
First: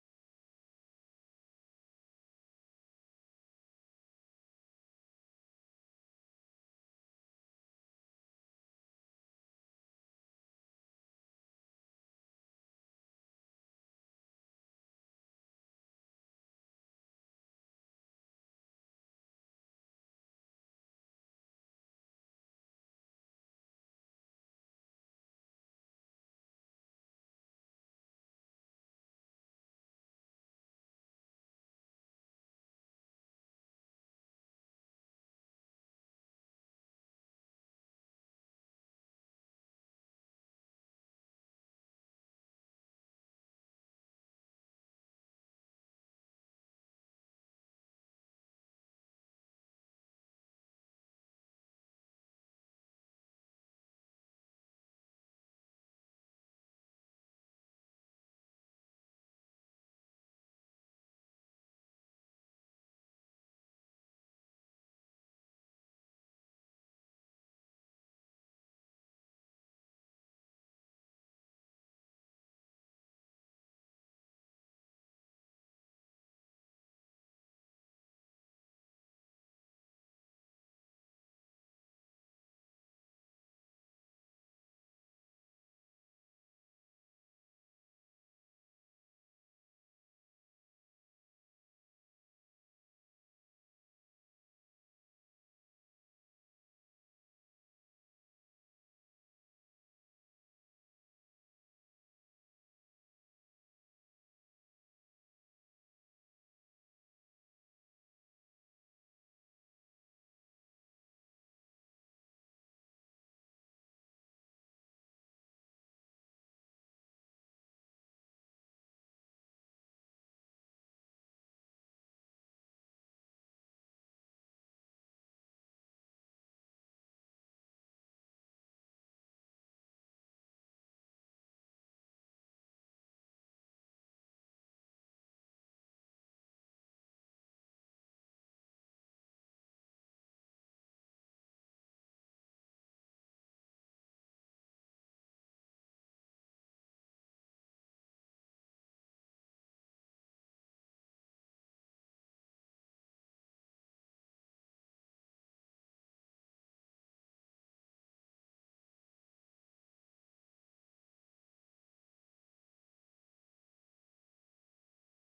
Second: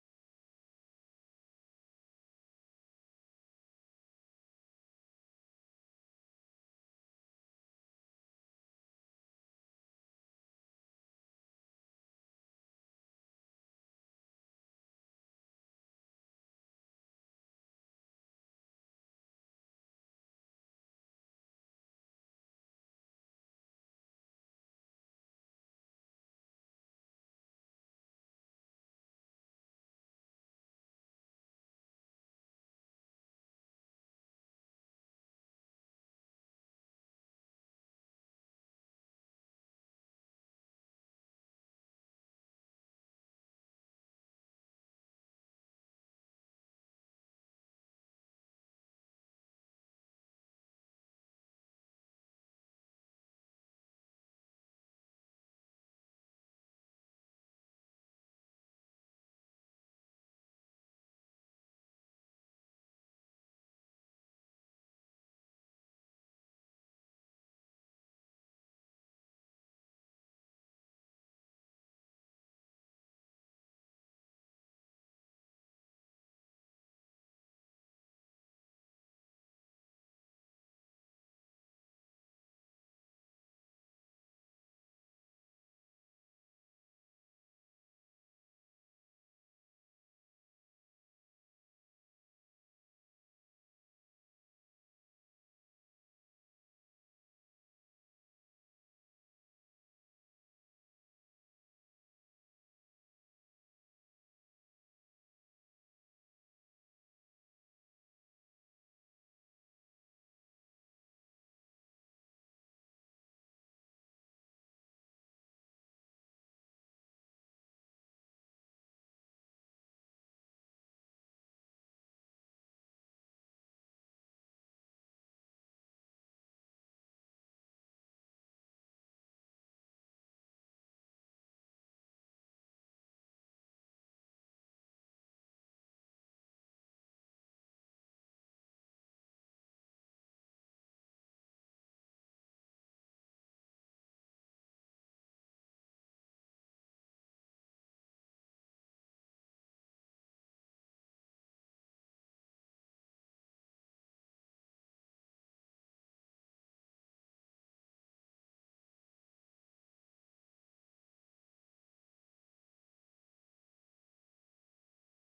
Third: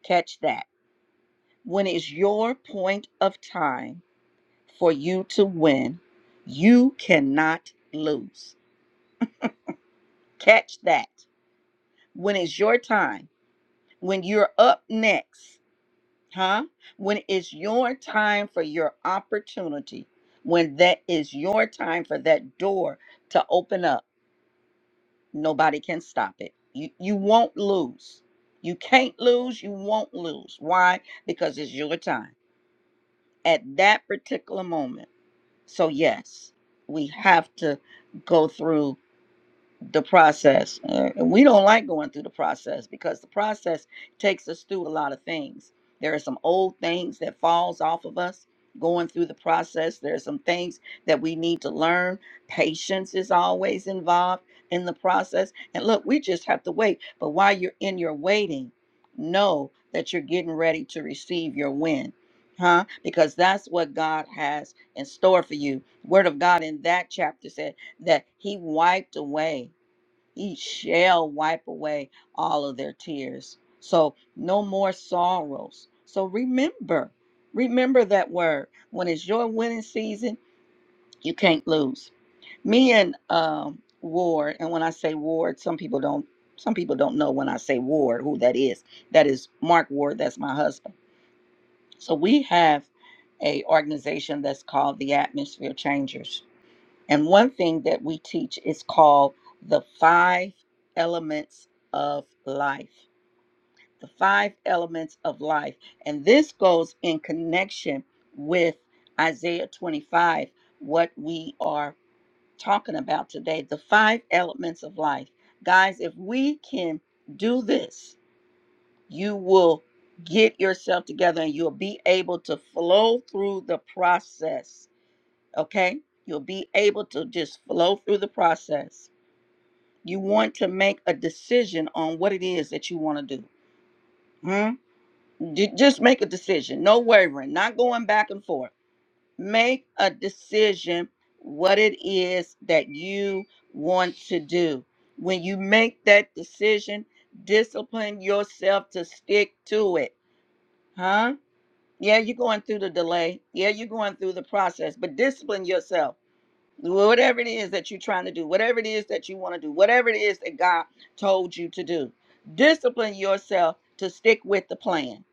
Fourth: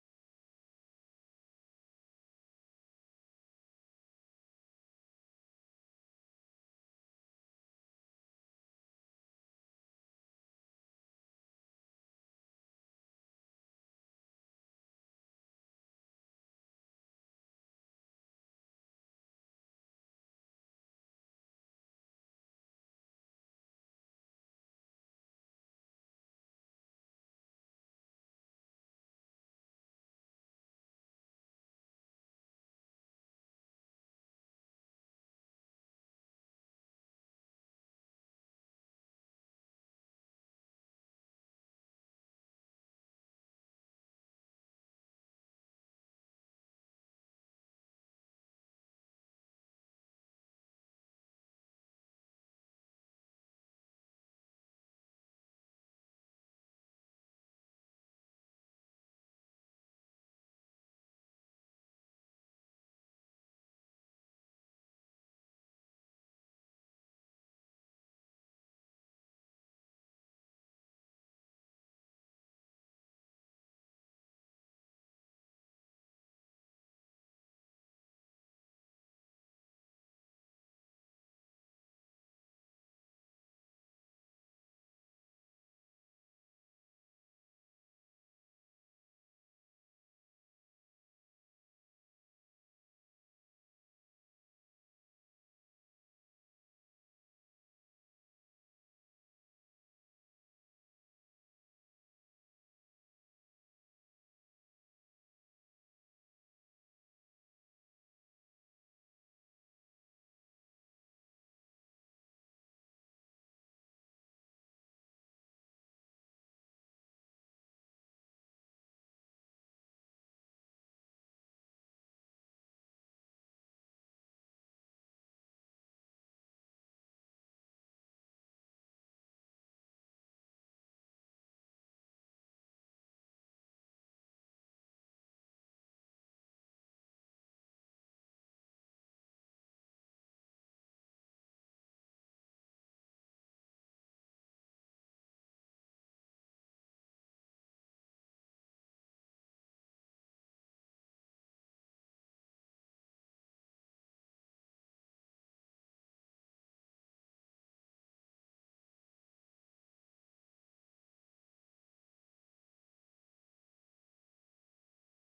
Speaker 3: Catch that. When it's your point of time, for you to win. You cannot lose. Catch that. When it's your time, when you're up next, huh? When it's your time for your opportunity, when that is your time for that door to open up, nobody can stop it. You you won't lose. You can't lose, you won't lose. Why? Because it's your time at that particular moment. So yes, we have to go through the process. Uh, and we don't like going through the process because the process takes us through a lot of things. There are some old things that falls off of us going through the process. There are some things that we need to learn. Patience is always involved in the process. And look, we just have to wait. But while you're in your waiting, know that you're getting ready to receive your win. Huh? Because that's what God has in store for you. Word of God in that chapter said that He wiped away he shall wipe away all of their tears. So no more sorrows. So remember, remember that word. When it's your winning season, you can't lose. Me and um, Ward, and when I say Ward, some people don't. Some people don't know when I say Ward who that is. That is Mark Ward. That's my husband. So we have a organization that's called the Atmosphere Changers and one thing that we teach is called the five elements of life. The five elements of life. And this goes in connection with Isaiah 25, what we are talking about today. The five elements of life. Guys, if we can do this, you will get yourself together and you'll be able to flow through the process okay? You'll be able to just flow through the process. You want to make a decision on what it is that you want to do. Hmm? Ju- Just make a decision. No wavering, not going back and forth. Make a decision what it is that you want to do. When you make that decision, discipline yourself to stick to it. Huh? Yeah, you're going through the delay. Yeah, you're going through the process, but discipline yourself whatever it is that you're trying to do, whatever it is that you want to do, whatever it is that God told you to do. Discipline yourself to stick with the plan,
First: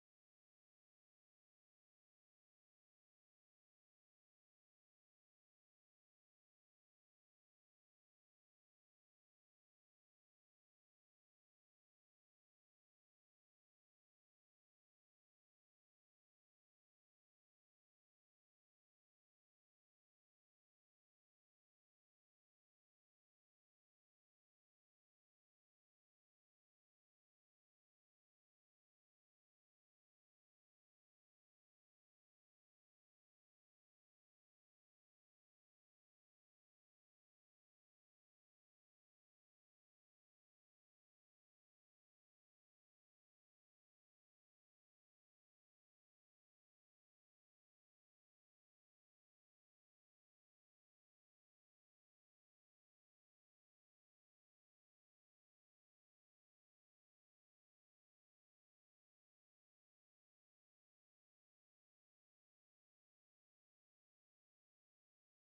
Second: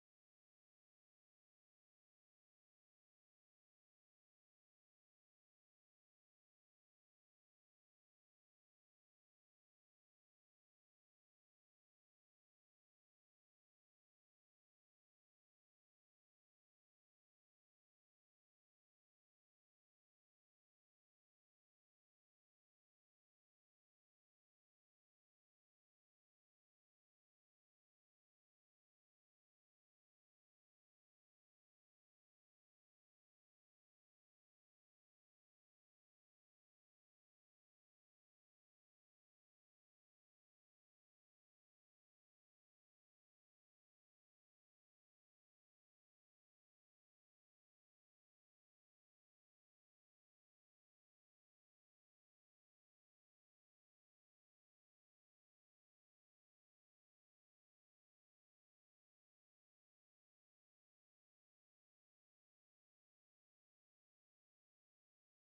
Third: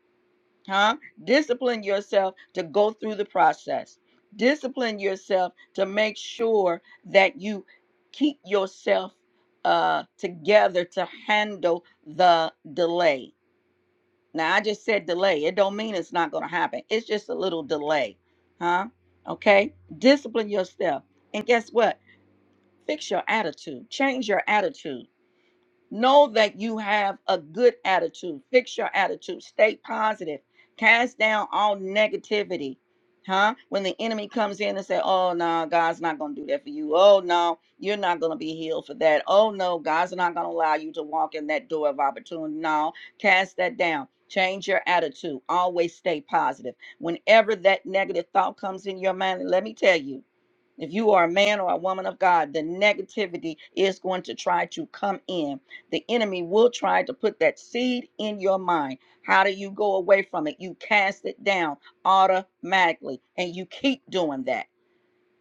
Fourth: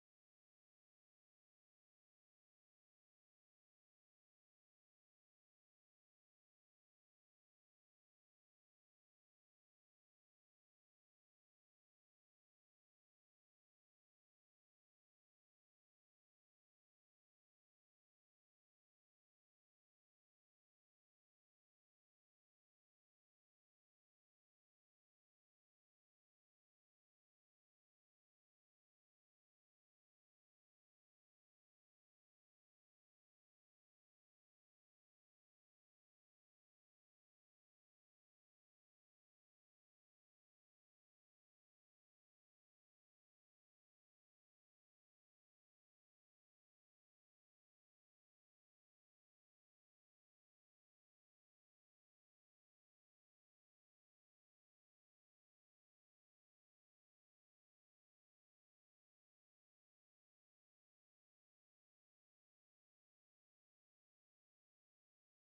Speaker 3: huh? Discipline yourself to go through the process. Discipline yourself to make sure that you keep yourself uh, together to handle the delay. Now, I just said delay. It don't mean it's not going to happen. It's just a little delay, huh? Okay? Discipline yourself. And guess what? Fix your attitude. Change your attitude. Know that you have a good attitude. Fix your attitude. Stay positive. Cast down all negativity. Huh? When the enemy comes in and say, "Oh no, God's not going to do that for you. Oh no, you're not going to be healed for that. Oh no, God's not going to allow you to walk in that door of opportunity." No, cast that down. Change your attitude. Always stay positive. Whenever that negative thought comes in your mind, let me tell you, if you are a man or a woman of God, the negativity is going to try to come in. The enemy will try to put that seed in your mind. How do you go away from it? You cast it down automatically, and you keep doing that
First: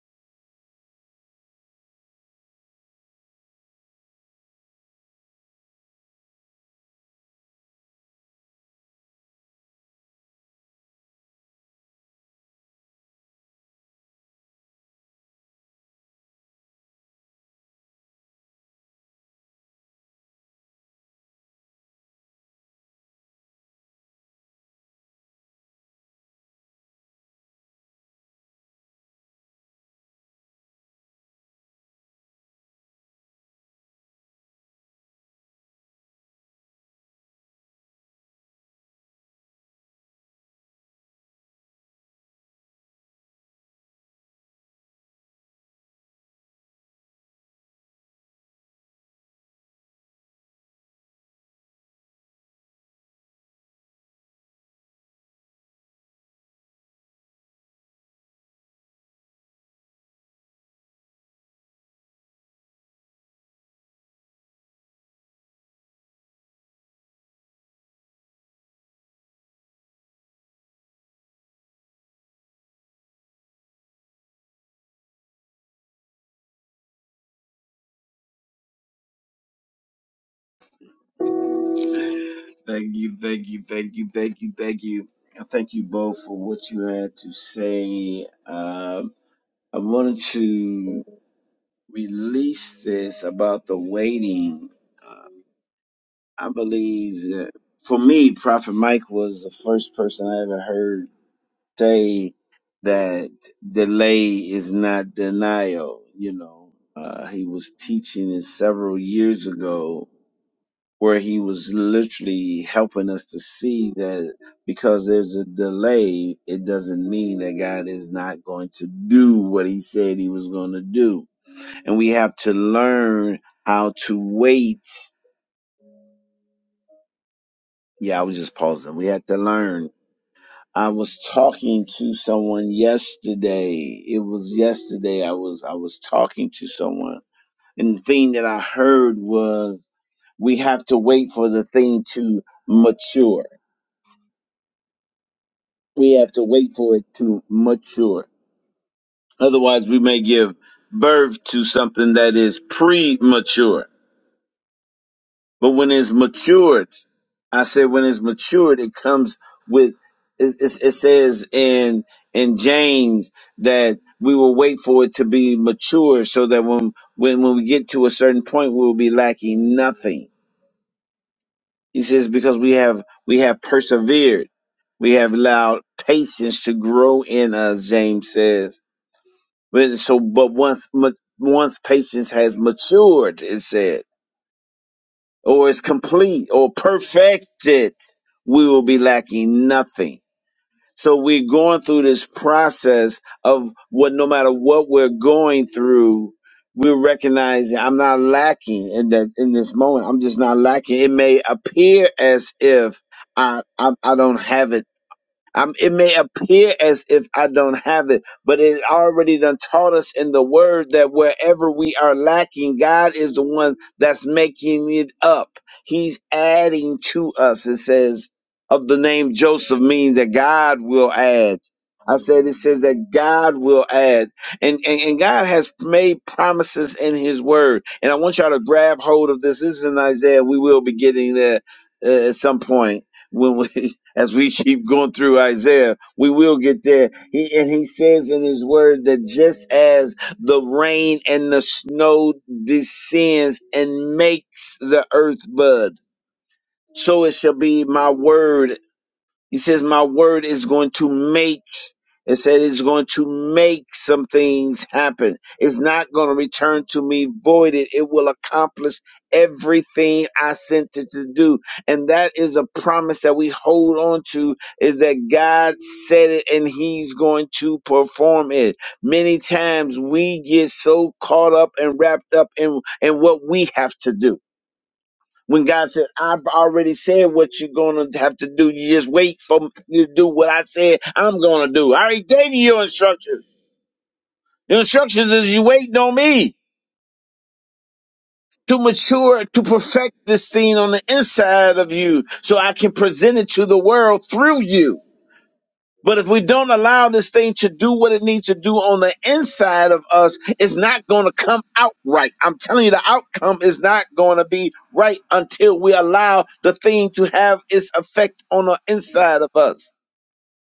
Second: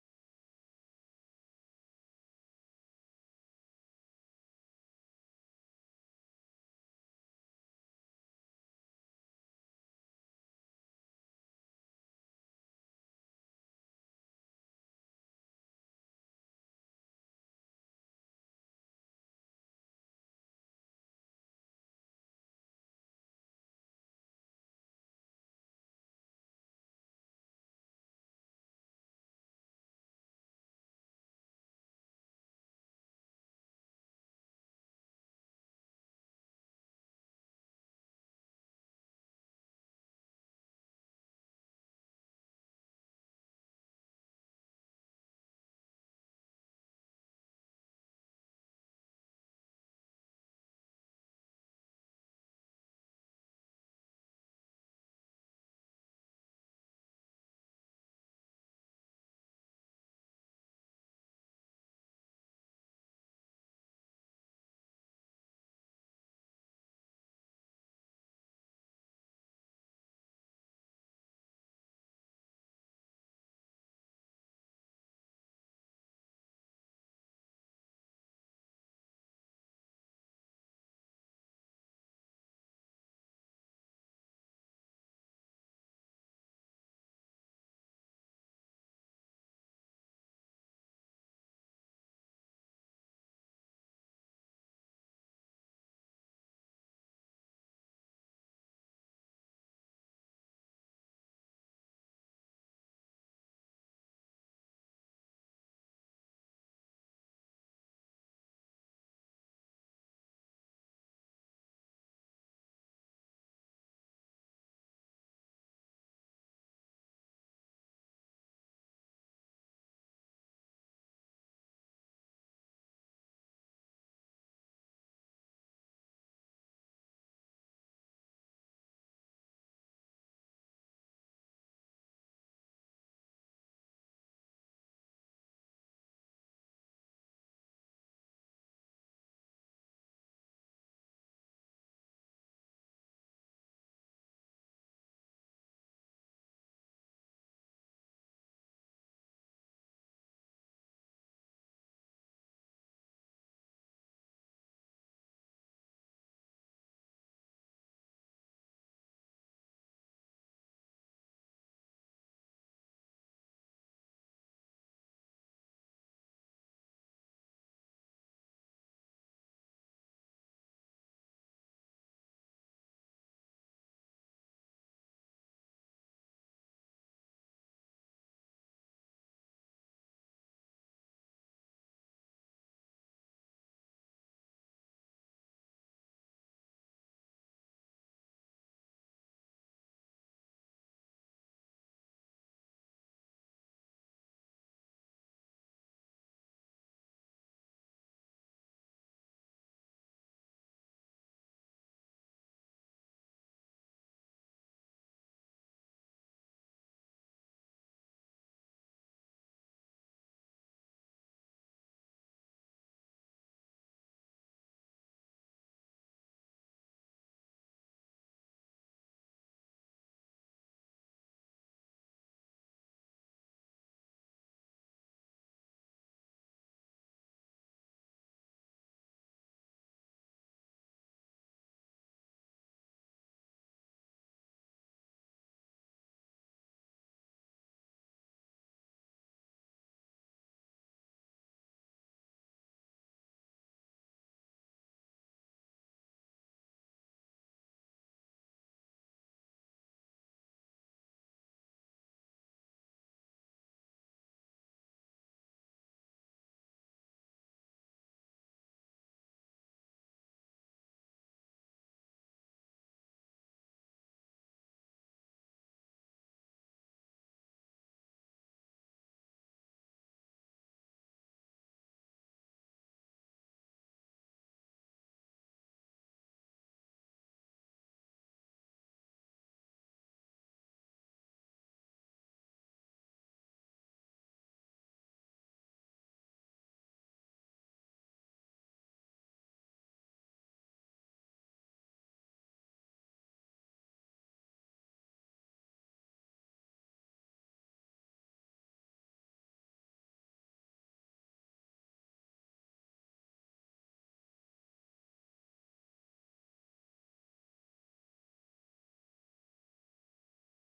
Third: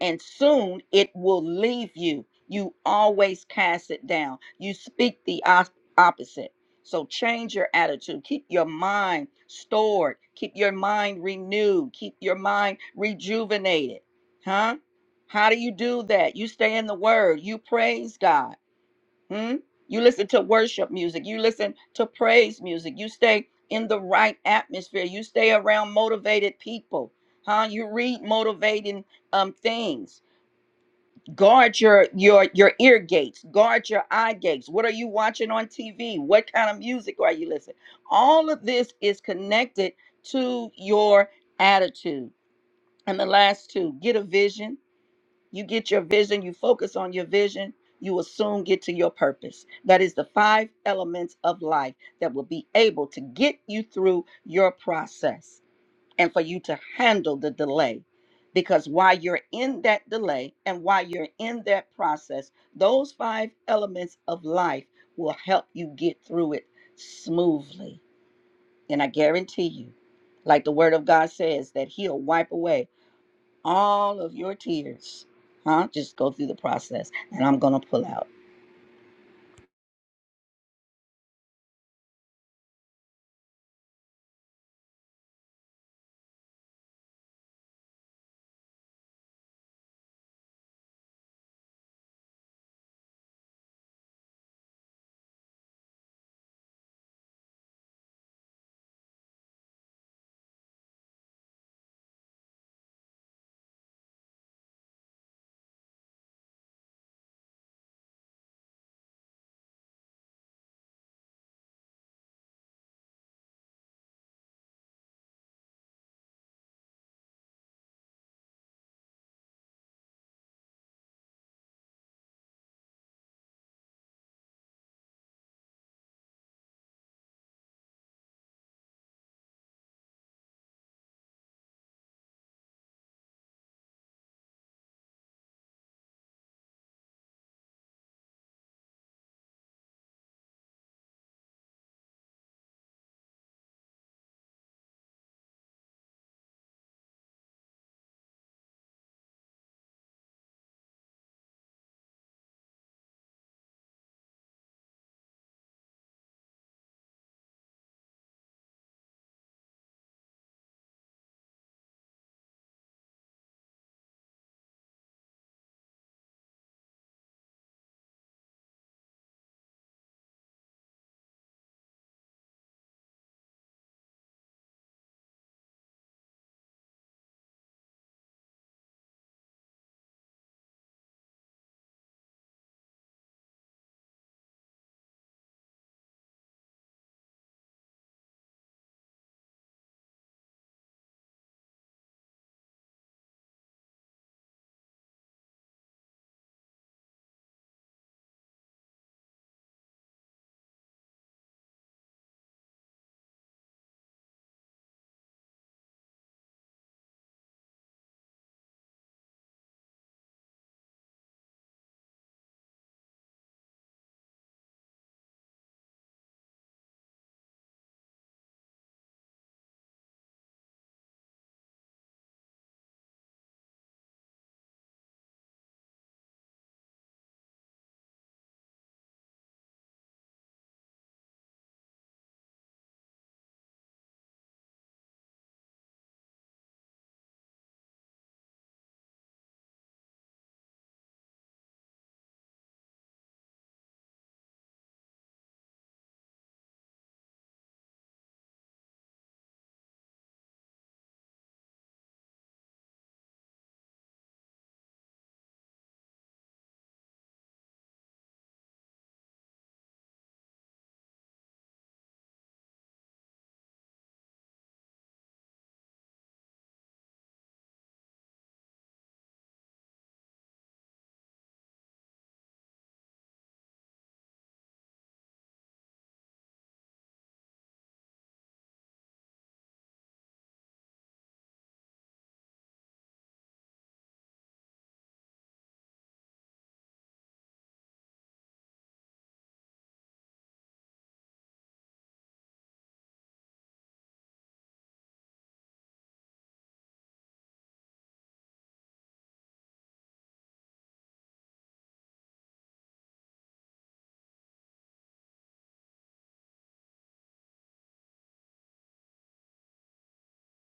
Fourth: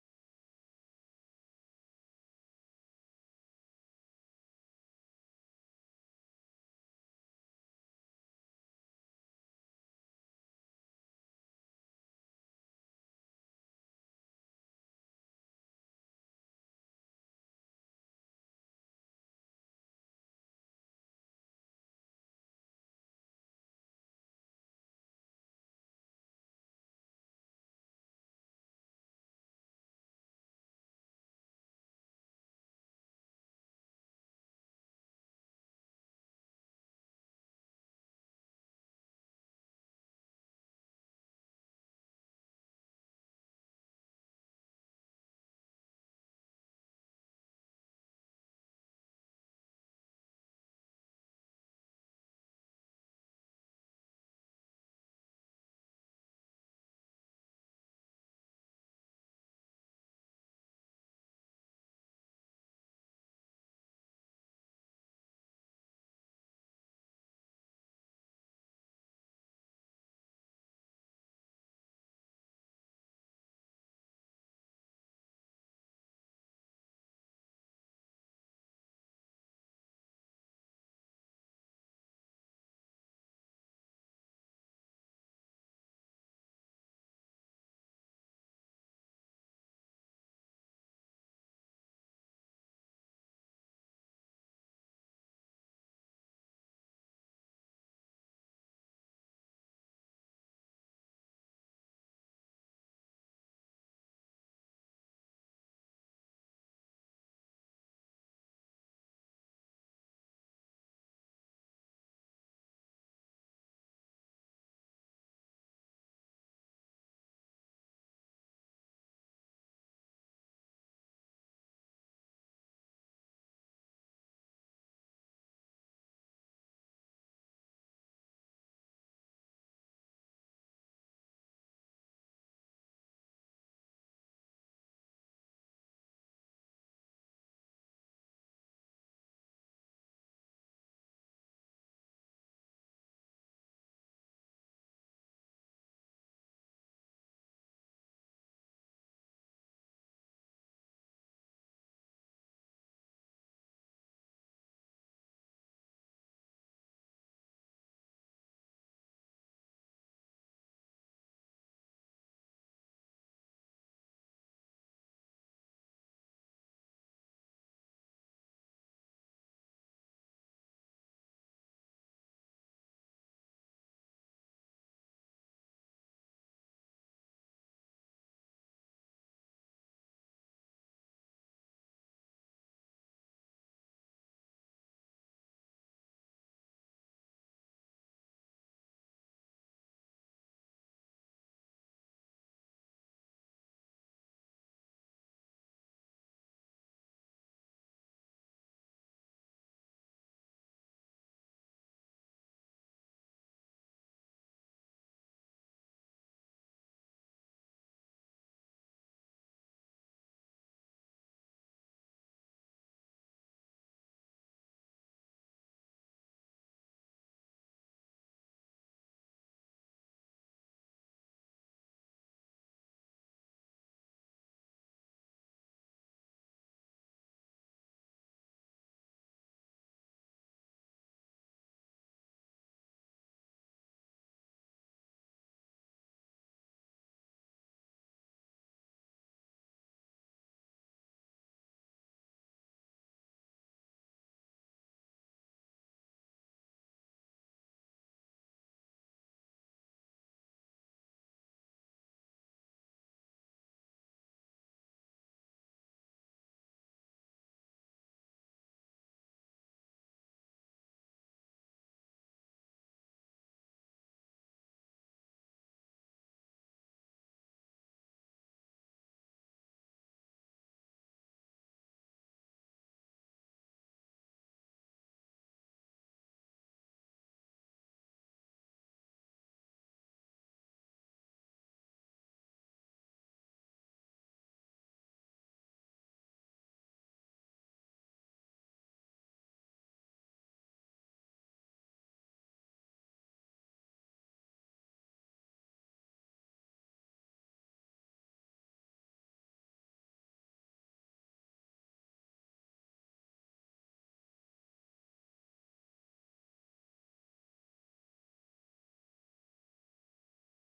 Speaker 3: and soon it will leave you. You always cast it down. You speak the op- opposite. So change your attitude. Keep your mind stored. Keep your mind renewed. Keep your mind rejuvenated. Huh? How do you do that? You stay in the word. You praise God. Hmm? You listen to worship music. You listen to praise music. You stay in the right atmosphere. You stay around motivated people. Huh? You read motivating um things guard your your your ear gates guard your eye gates what are you watching on tv what kind of music are you listening all of this is connected to your attitude and the last two get a vision you get your vision you focus on your vision you will soon get to your purpose that is the five elements of life that will be able to get you through your process and for you to handle the delay. Because while you're in that delay and while you're in that process, those five elements of life will help you get through it smoothly. And I guarantee you, like the word of God says, that He'll wipe away all of your tears. Huh? Just go through the process and I'm going to pull out.
Speaker 1: Thank you, thank you, thank you, thank you, thank you. And thank you both for what you had to say. Um, I wanted to release this about the waiting. Uh, I believe that for me, Prophet Mike was the first person I ever heard say that delay is not denial. You know, uh, he was teaching it several years ago where he was literally helping us to see that because there's a delay, it doesn't mean that God is not going to do what he said he was going to do. And we have to learn how to wait. Yeah, I was just pausing. We have to learn I was talking to someone yesterday. It was yesterday I was I was talking to someone and the thing that I heard was we have to wait for the thing to mature. We have to wait for it to mature. Otherwise we may give birth to something that is premature. But when it's matured, I said when it's matured, it comes with. It, it, it says in in James that we will wait for it to be mature, so that when when when we get to a certain point, we will be lacking nothing. He says because we have we have persevered, we have allowed patience to grow in us. James says. But so, but once ma- once patience has matured, it said. or is complete or perfected, we will be lacking nothing. So we're going through this process of what, no matter what we're going through, we're recognizing I'm not lacking in that in this moment. I'm just not lacking. It may appear as if I I, I don't have it um, it may appear as if I don't have it, but it already done taught us in the word that wherever we are lacking, God is the one that's making it up. He's adding to us. It says of the name Joseph means that God will add. I said it says that God will add. And, and and God has made promises in his word. And I want y'all to grab hold of this. This is in Isaiah. We will be getting there uh, at some point when we [laughs] as we keep going through Isaiah, we will get there. He and he says in his word that just as the rain and the snow descends and makes the earth bud, so it shall be my word he says, My word is going to make, it said it's going to make some things happen. It's not going to return to me voided. It will accomplish everything I sent it to do. And that is a promise that we hold on to is that God said it and he's going to perform it. Many times we get so caught up and wrapped up in, in what we have to do when God said, I've already said what you're going to have to do. You just wait for you to do what I said I'm going to do. I already gave you your instructions. Your instructions is you waiting on me to mature, to perfect this thing on the inside of you so I can present it to the world through you. But if we don't allow this thing to do what it needs to do on the inside of us, it's not going to come out right. I'm telling you, the outcome is not going to be right until we allow the thing to have its effect on the inside of us.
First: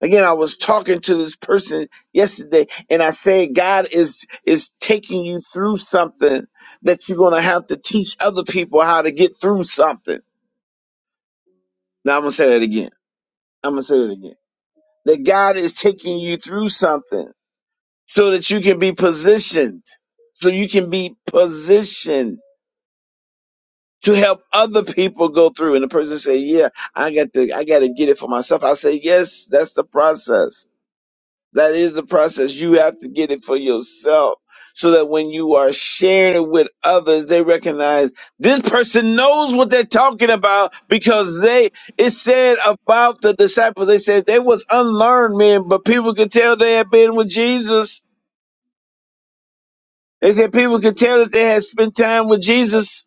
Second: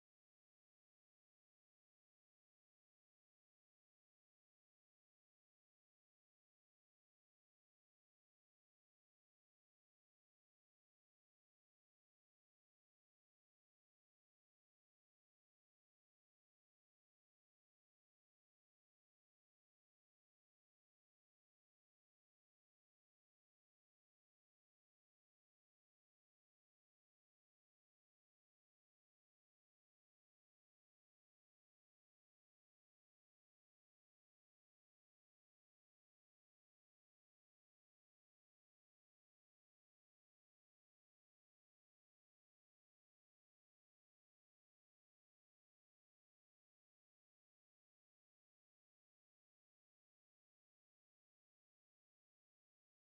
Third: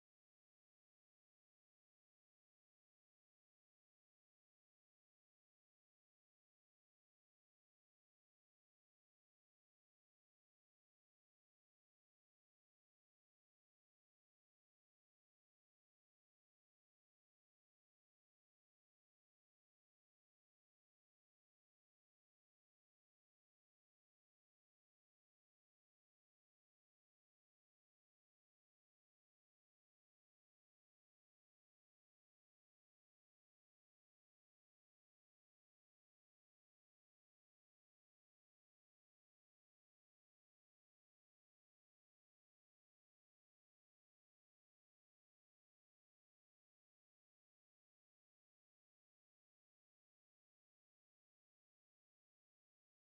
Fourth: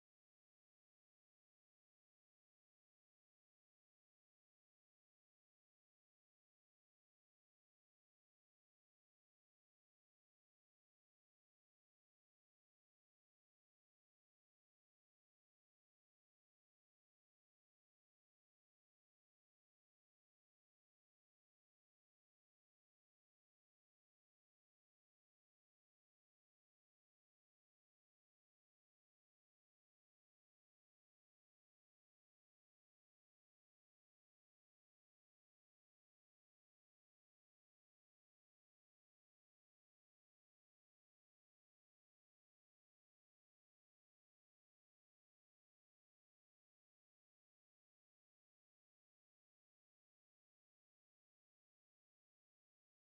Speaker 1: Again, I was talking to this person yesterday, and I said, God is is taking you through something that you're going to have to teach other people how to get through something. Now I'm gonna say that again. I'm gonna say that again. That God is taking you through something so that you can be positioned, so you can be positioned to help other people go through. And the person say, "Yeah, I got to, I got to get it for myself." I say, "Yes, that's the process. That is the process. You have to get it for yourself." So that when you are sharing it with others, they recognize this person knows what they're talking about because they, it said about the disciples, they said they was unlearned men, but people could tell they had been with Jesus They said people could tell that they had spent time with Jesus.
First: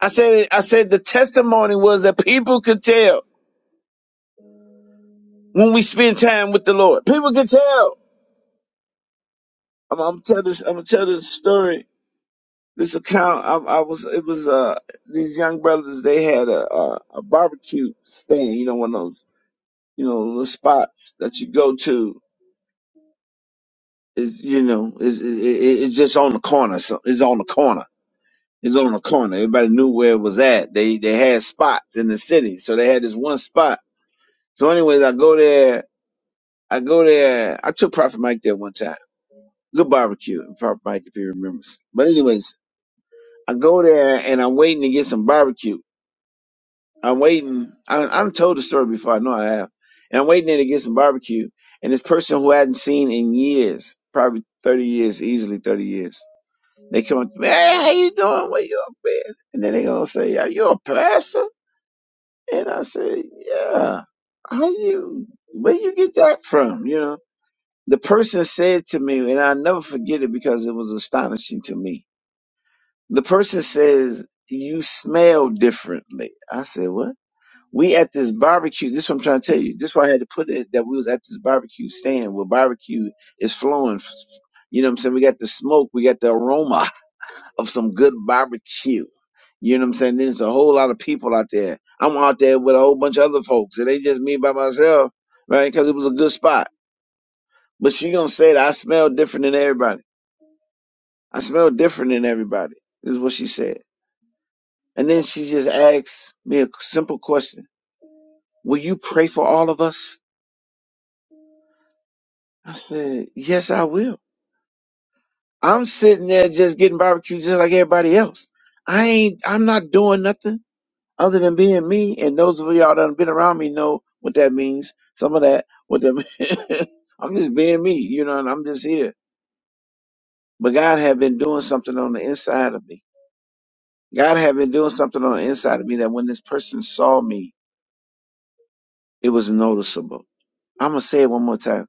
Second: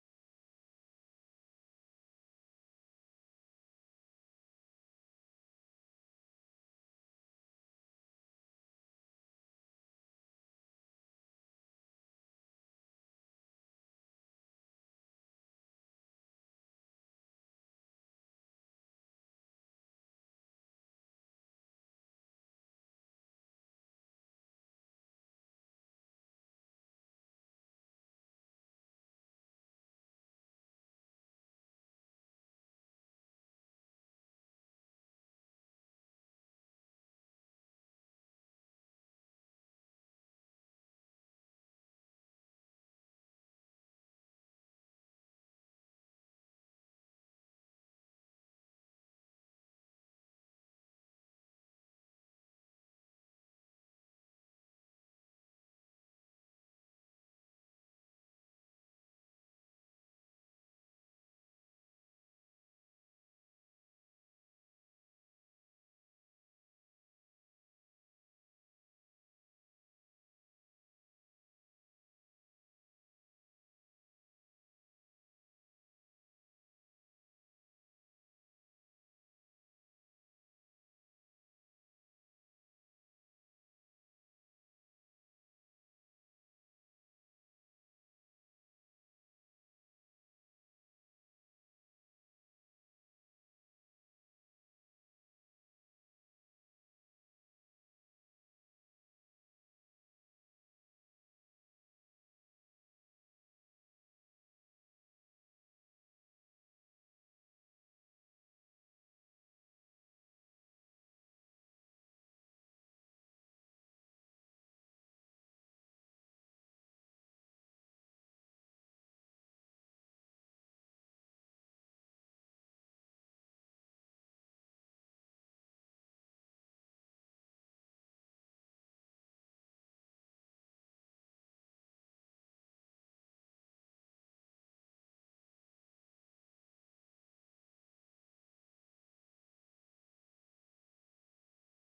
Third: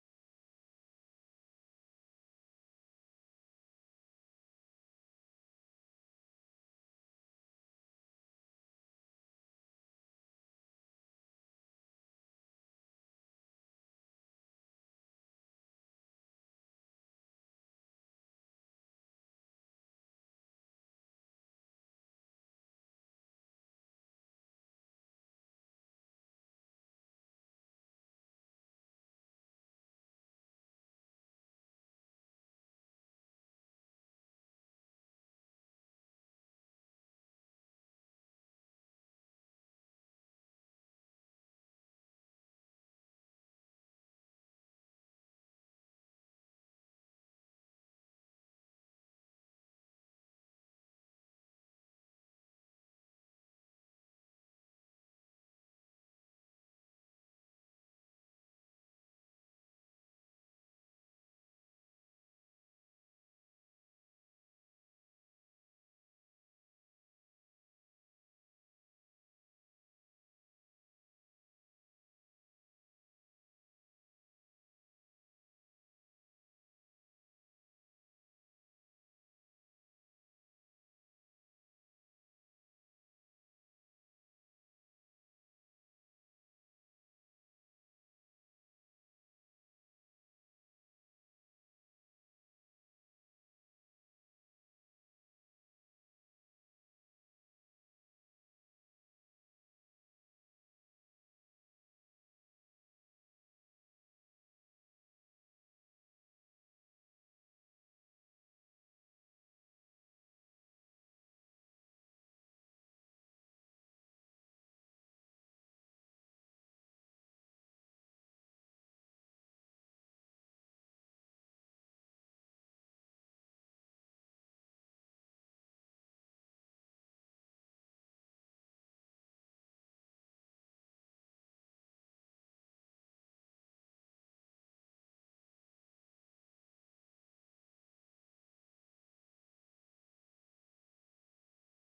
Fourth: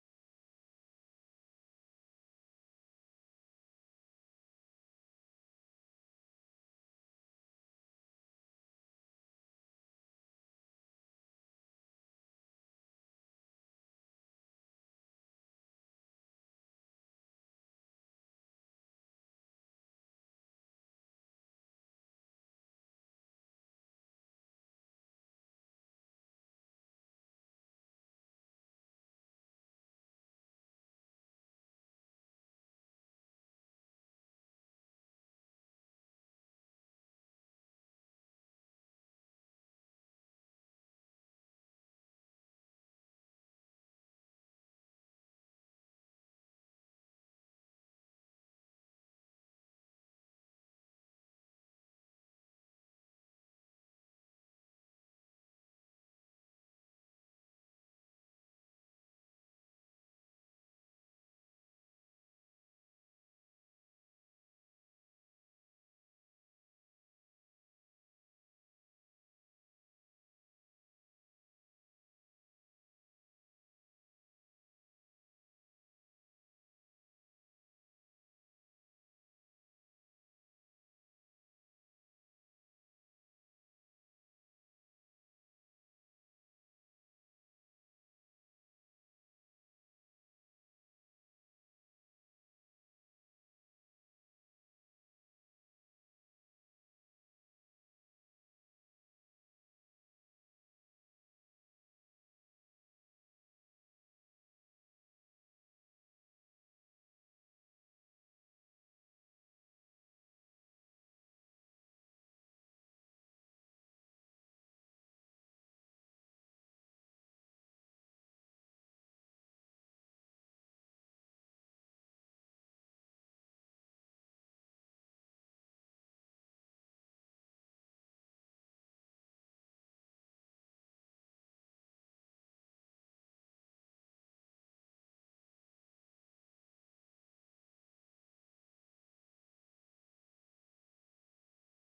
Speaker 1: I said, I said the testimony was that people could tell when we spend time with the Lord. People could tell. I'm, I'm tell this. I'm gonna tell this story. This account. I, I was. It was uh these young brothers. They had a, a a barbecue stand. You know, one of those you know little spots that you go to is you know is it, it, it's just on the corner. So it's on the corner It's on the corner. Everybody knew where it was at. They they had spots in the city, so they had this one spot. So, anyways, I go there. I go there. I took Prophet Mike there one time. Good barbecue, Prophet Mike, if he remembers. But anyways, I go there and I'm waiting to get some barbecue. I'm waiting. I, I've told the story before. I know I have. And I'm waiting there to get some barbecue. And this person who I hadn't seen in years, probably 30 years, easily 30 years, they come up, man, how you doing? What you up, man? And then they going to say, are you a pastor? And I said, yeah, how you, where you get that from? You know, the person said to me, and I'll never forget it because it was astonishing to me. The person says, you smell differently. I said, what? We at this barbecue. This is what I'm trying to tell you. This is why I had to put it that we was at this barbecue stand where barbecue is flowing. You know what I'm saying? We got the smoke. We got the aroma of some good barbecue. You know what I'm saying? Then there's a whole lot of people out there. I'm out there with a whole bunch of other folks. It ain't just me by myself, right? Because it was a good spot. But she gonna say that I smell different than everybody. I smell different than everybody. Is what she said. And then she just asked me a simple question: Will you pray for all of us? I said, Yes, I will. I'm sitting there just getting barbecue just like everybody else. I ain't. I'm not doing nothing. Other than being me, and those of y'all that have been around me know what that means. Some of that, what that [laughs] I'm just being me, you know, and I'm just here. But God had been doing something on the inside of me. God had been doing something on the inside of me that when this person saw me, it was noticeable. I'm gonna say it one more time.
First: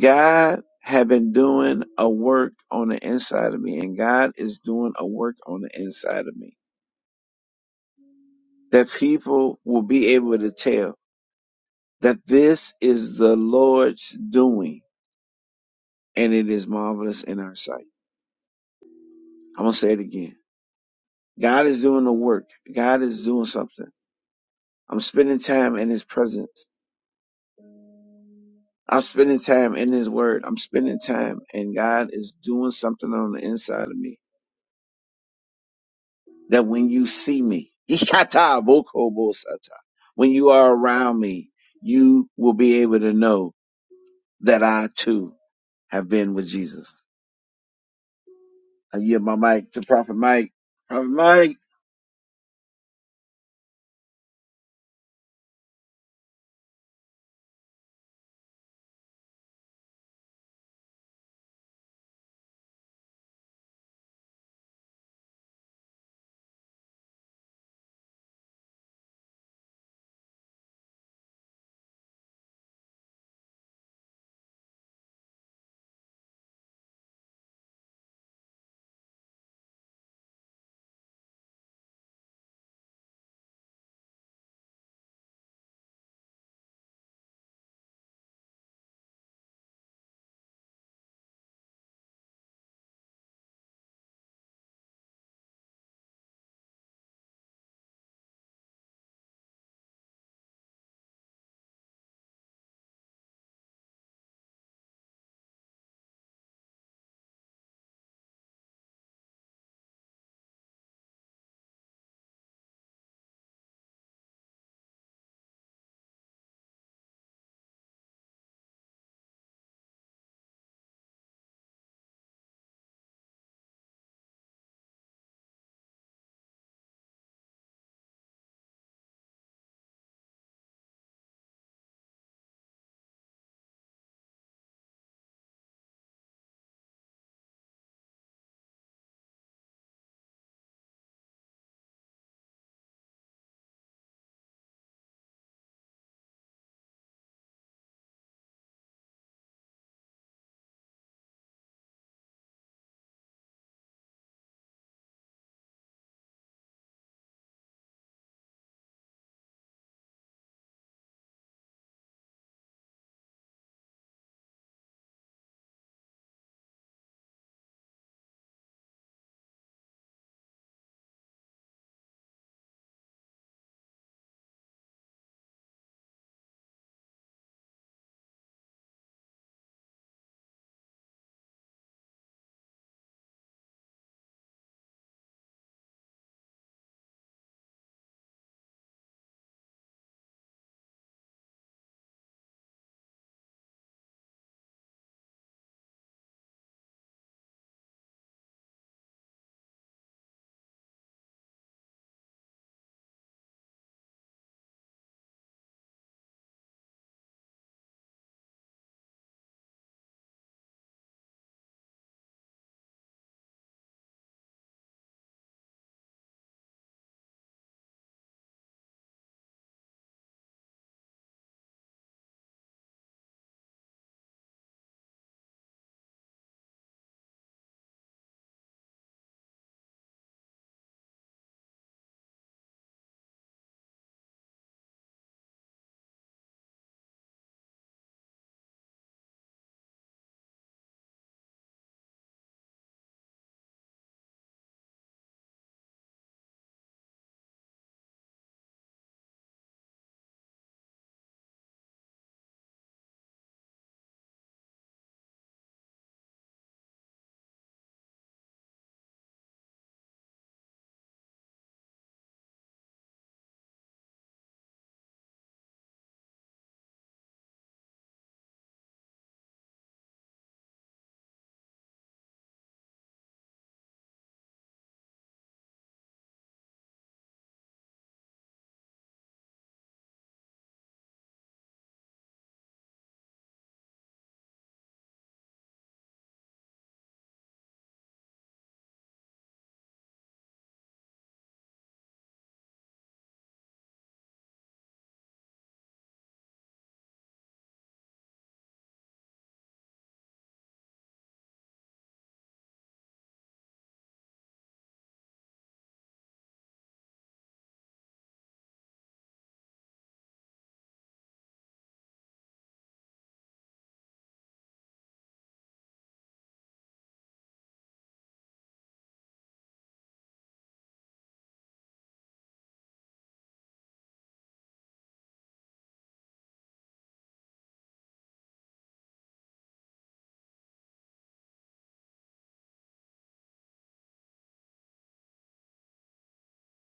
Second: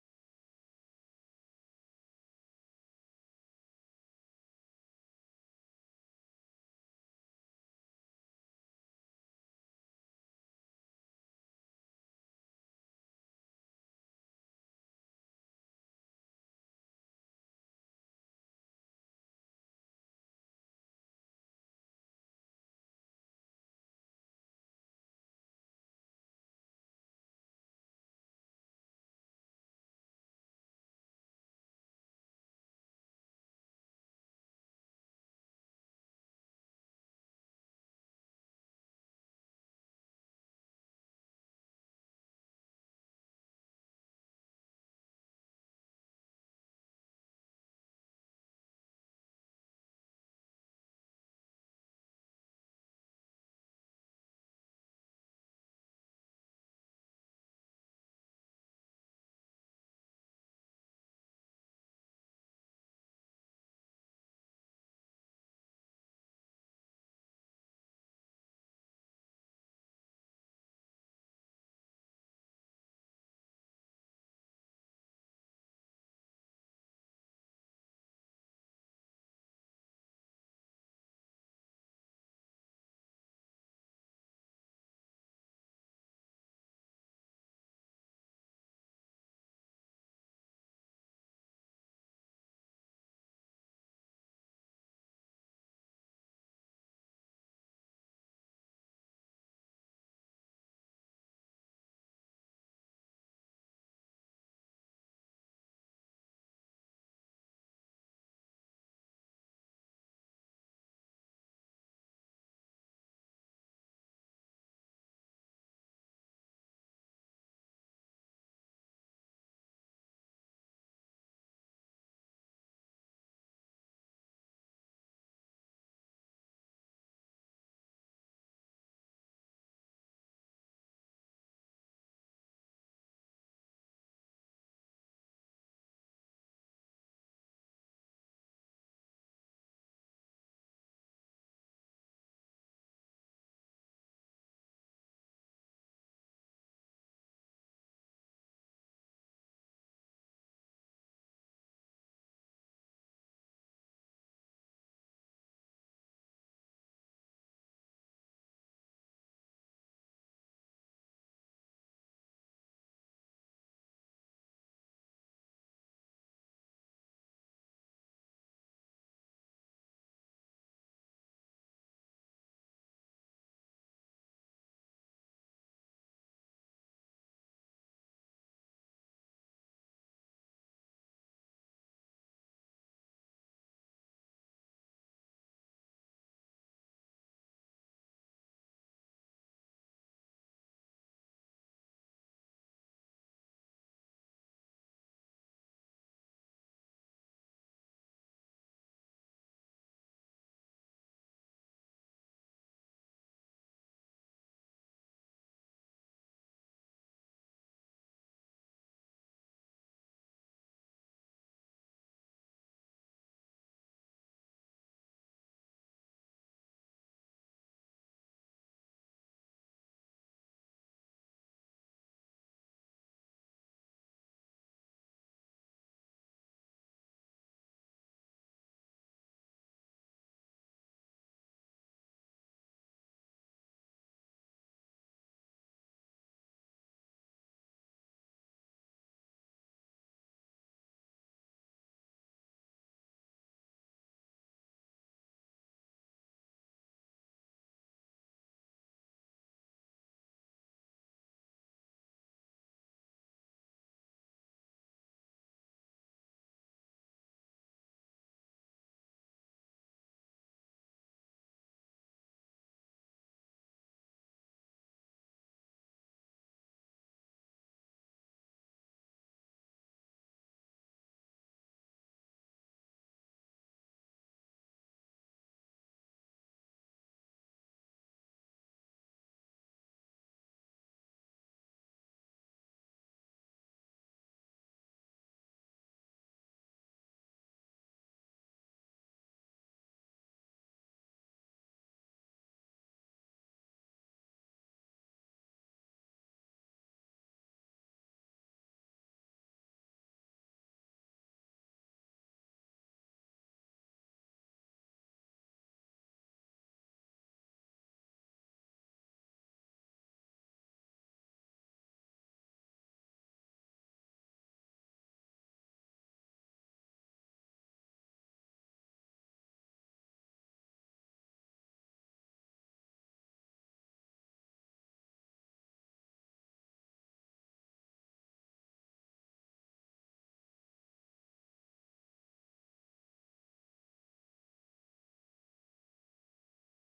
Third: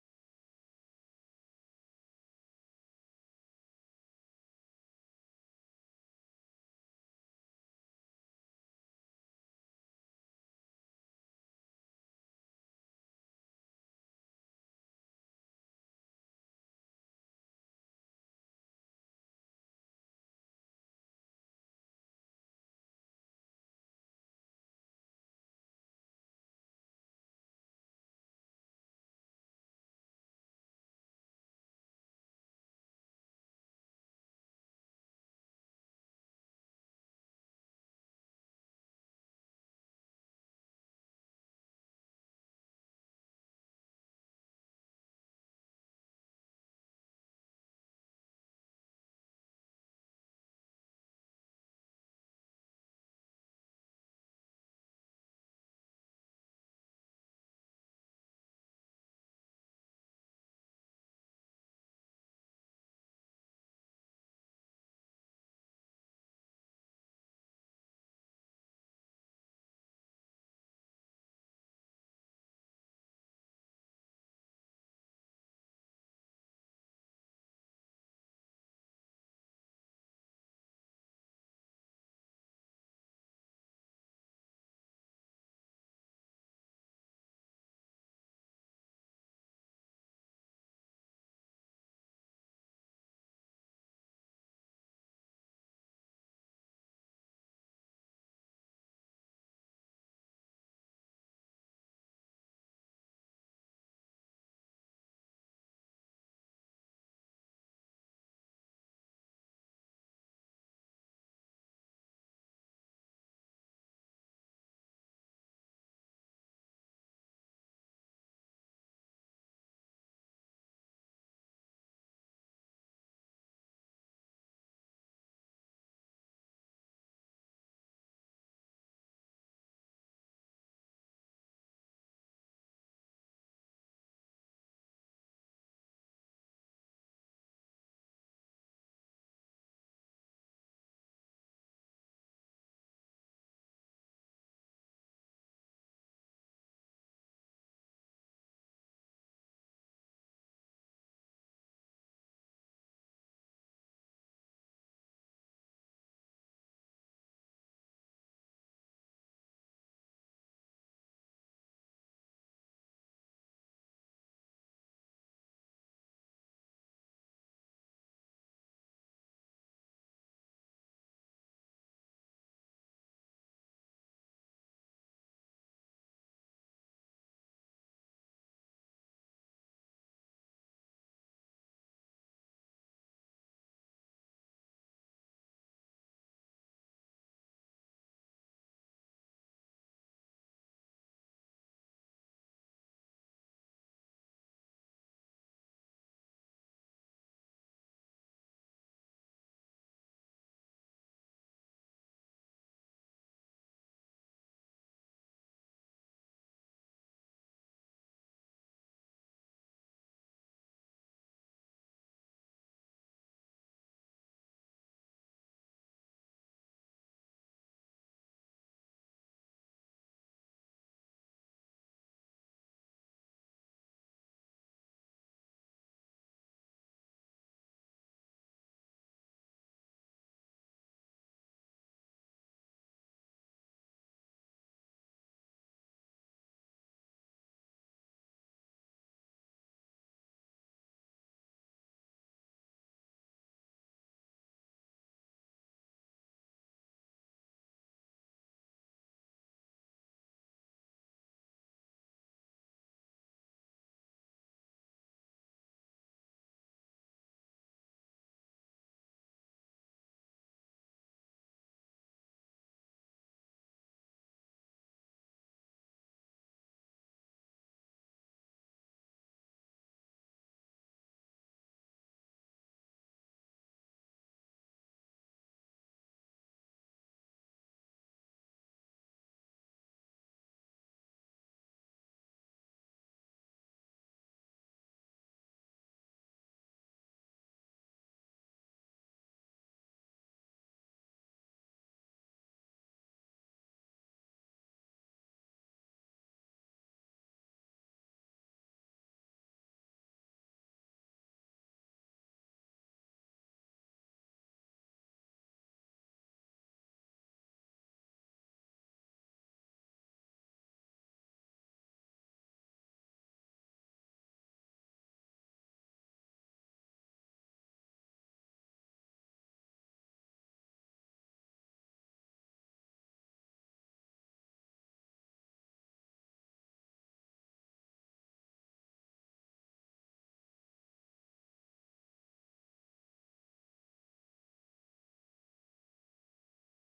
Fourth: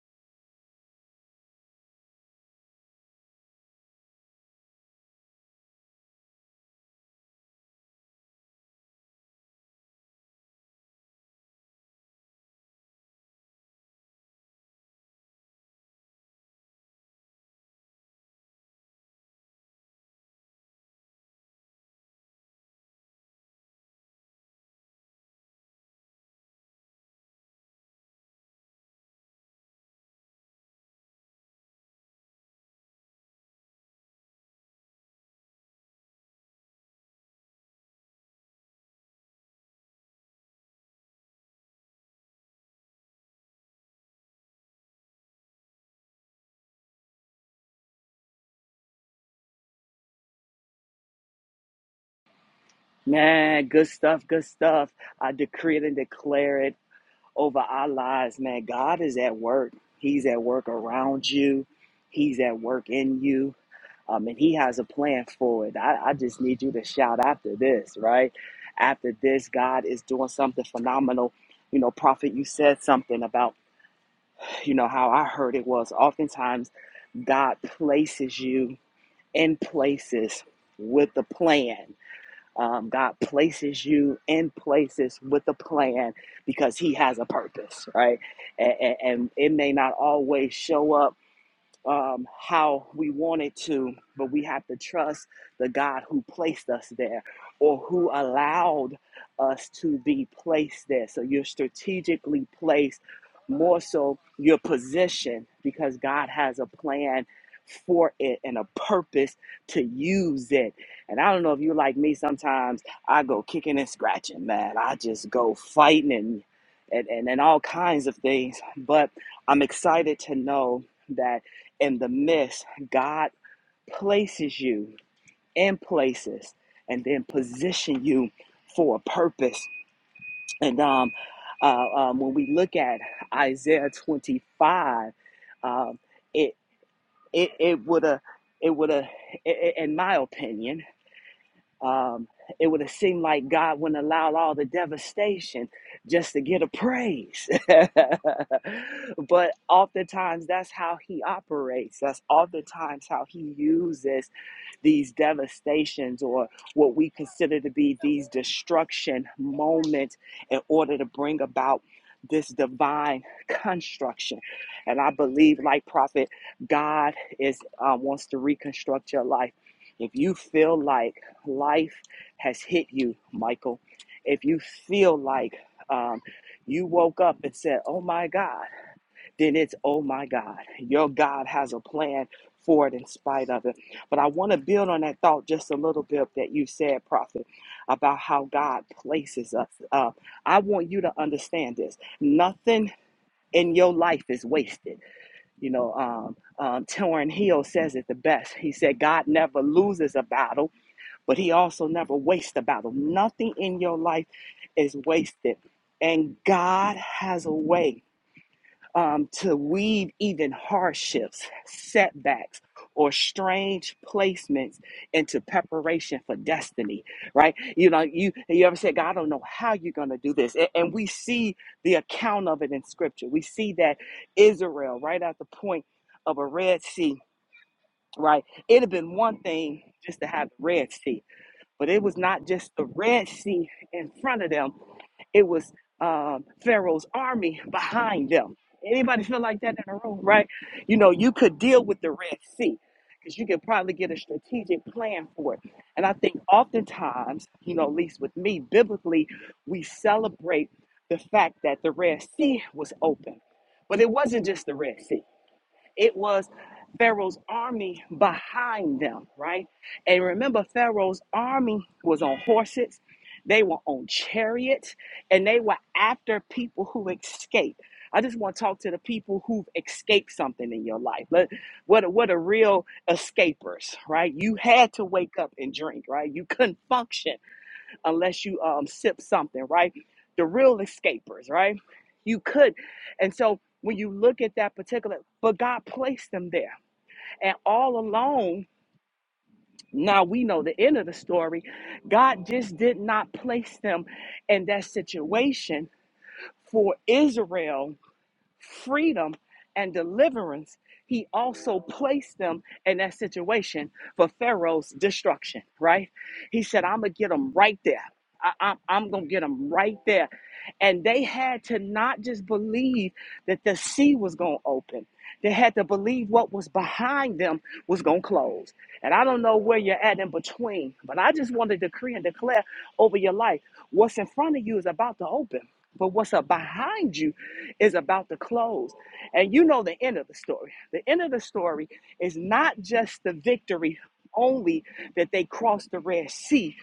Speaker 1: God had been doing a work on the inside of me, and God is doing a work on the inside of me that people will be able to tell that this is the Lord's doing. and it is marvelous in our sight. I'm gonna say it again. God is doing the work. God is doing something. I'm spending time in His presence. I'm spending time in His Word. I'm spending time, and God is doing something on the inside of me. That when you see me, [laughs] Ishata bokobo when you are around me, you will be able to know that I too have been with Jesus. I give my mic to Prophet Mike. Prophet Mike.
Speaker 2: Man, good stuff, good stuff. I decree it and declare it over our lives, man. God is at work. He's at work around you. He's at work in you. Um, and he has a plan for it. I, I just need you to shout after this, right? After this, God is doing something phenomenal. You know, Prophet, you said something about, you know, how I heard it was oftentimes God places you in places with a plan um, God places you in places with a plan because He has a purpose, right? And, and, and it may not always show up um, how we wanted to, but we have to trust the God who placed us there or who allowed us to be placed there. So you're strategically placed, more so your position, because God has a plan for it and a purpose to use it. And I don't know if you like me, sometimes I go kicking and scratching, man. I just go fighting and and, and, and all kinds of things. But I'm excited to know that in the midst, God places you in places and then position you for a purpose. And um, uh, um, when we look at Isaiah 25, um, it it it would have it would have, in my opinion, um, it would have seemed like God wouldn't allow all the devastation just to get a praise. [laughs] but oftentimes, that's how He operates. That's oftentimes how He uses these devastations or what we consider to be these destruction moments in order to bring about this divine construction and i believe like prophet god is uh, wants to reconstruct your life if you feel like life has hit you michael if you feel like um, you woke up and said oh my god then it's oh my God, your God has a plan for it in spite of it. But I want to build on that thought just a little bit that you said, Prophet, about how God places us. Uh, I want you to understand this. Nothing in your life is wasted. You know, um, um, Torrin Hill says it the best. He said, God never loses a battle, but he also never wastes a battle. Nothing in your life is wasted. And God has a way um, to weave even hardships, setbacks, or strange placements into preparation for destiny, right? You know, you you ever said, God, I don't know how you're gonna do this. A- And, we see the account of it in scripture. We see that Israel, right at the point of a Red Sea, right? it had been one thing just to have the Red Sea. But it was not just the Red Sea in front of them, it was um, Pharaoh's army behind them. Anybody feel like that in the room, right? You know, you could deal with the Red Sea because you could probably get a strategic plan for it. And I think oftentimes, you know, at least with me, biblically, we celebrate the fact that the Red Sea was open. But it wasn't just the Red Sea. It was Pharaoh's army behind them, right? And remember, Pharaoh's army was on horses, they were on chariots, and they were after people who escaped. I just want to talk to the people who've escaped something in your life. Let, what, what are real escapers, right? You had to wake up and drink, right? You couldn't function unless you um, sip something, right? The real escapers, right? You could. And so when you look at that particular, but God placed them there. And all along, now we know the end of the story, God just did not place them in that situation for Israel freedom and deliverance, he also placed them in that situation for Pharaoh's destruction, right? He said, I'm going to get them right there. I, I, I'm going to get them right there. And they had to not just believe that the sea was going to open, they had to believe what was behind them was going to close. And I don't know where you're at in between, but I just want to decree and declare over your life what's in front of you is about to open. But what's up behind you is about to close. And you know the end of the story. The end of the story is not just the victory only that they crossed the Red Sea.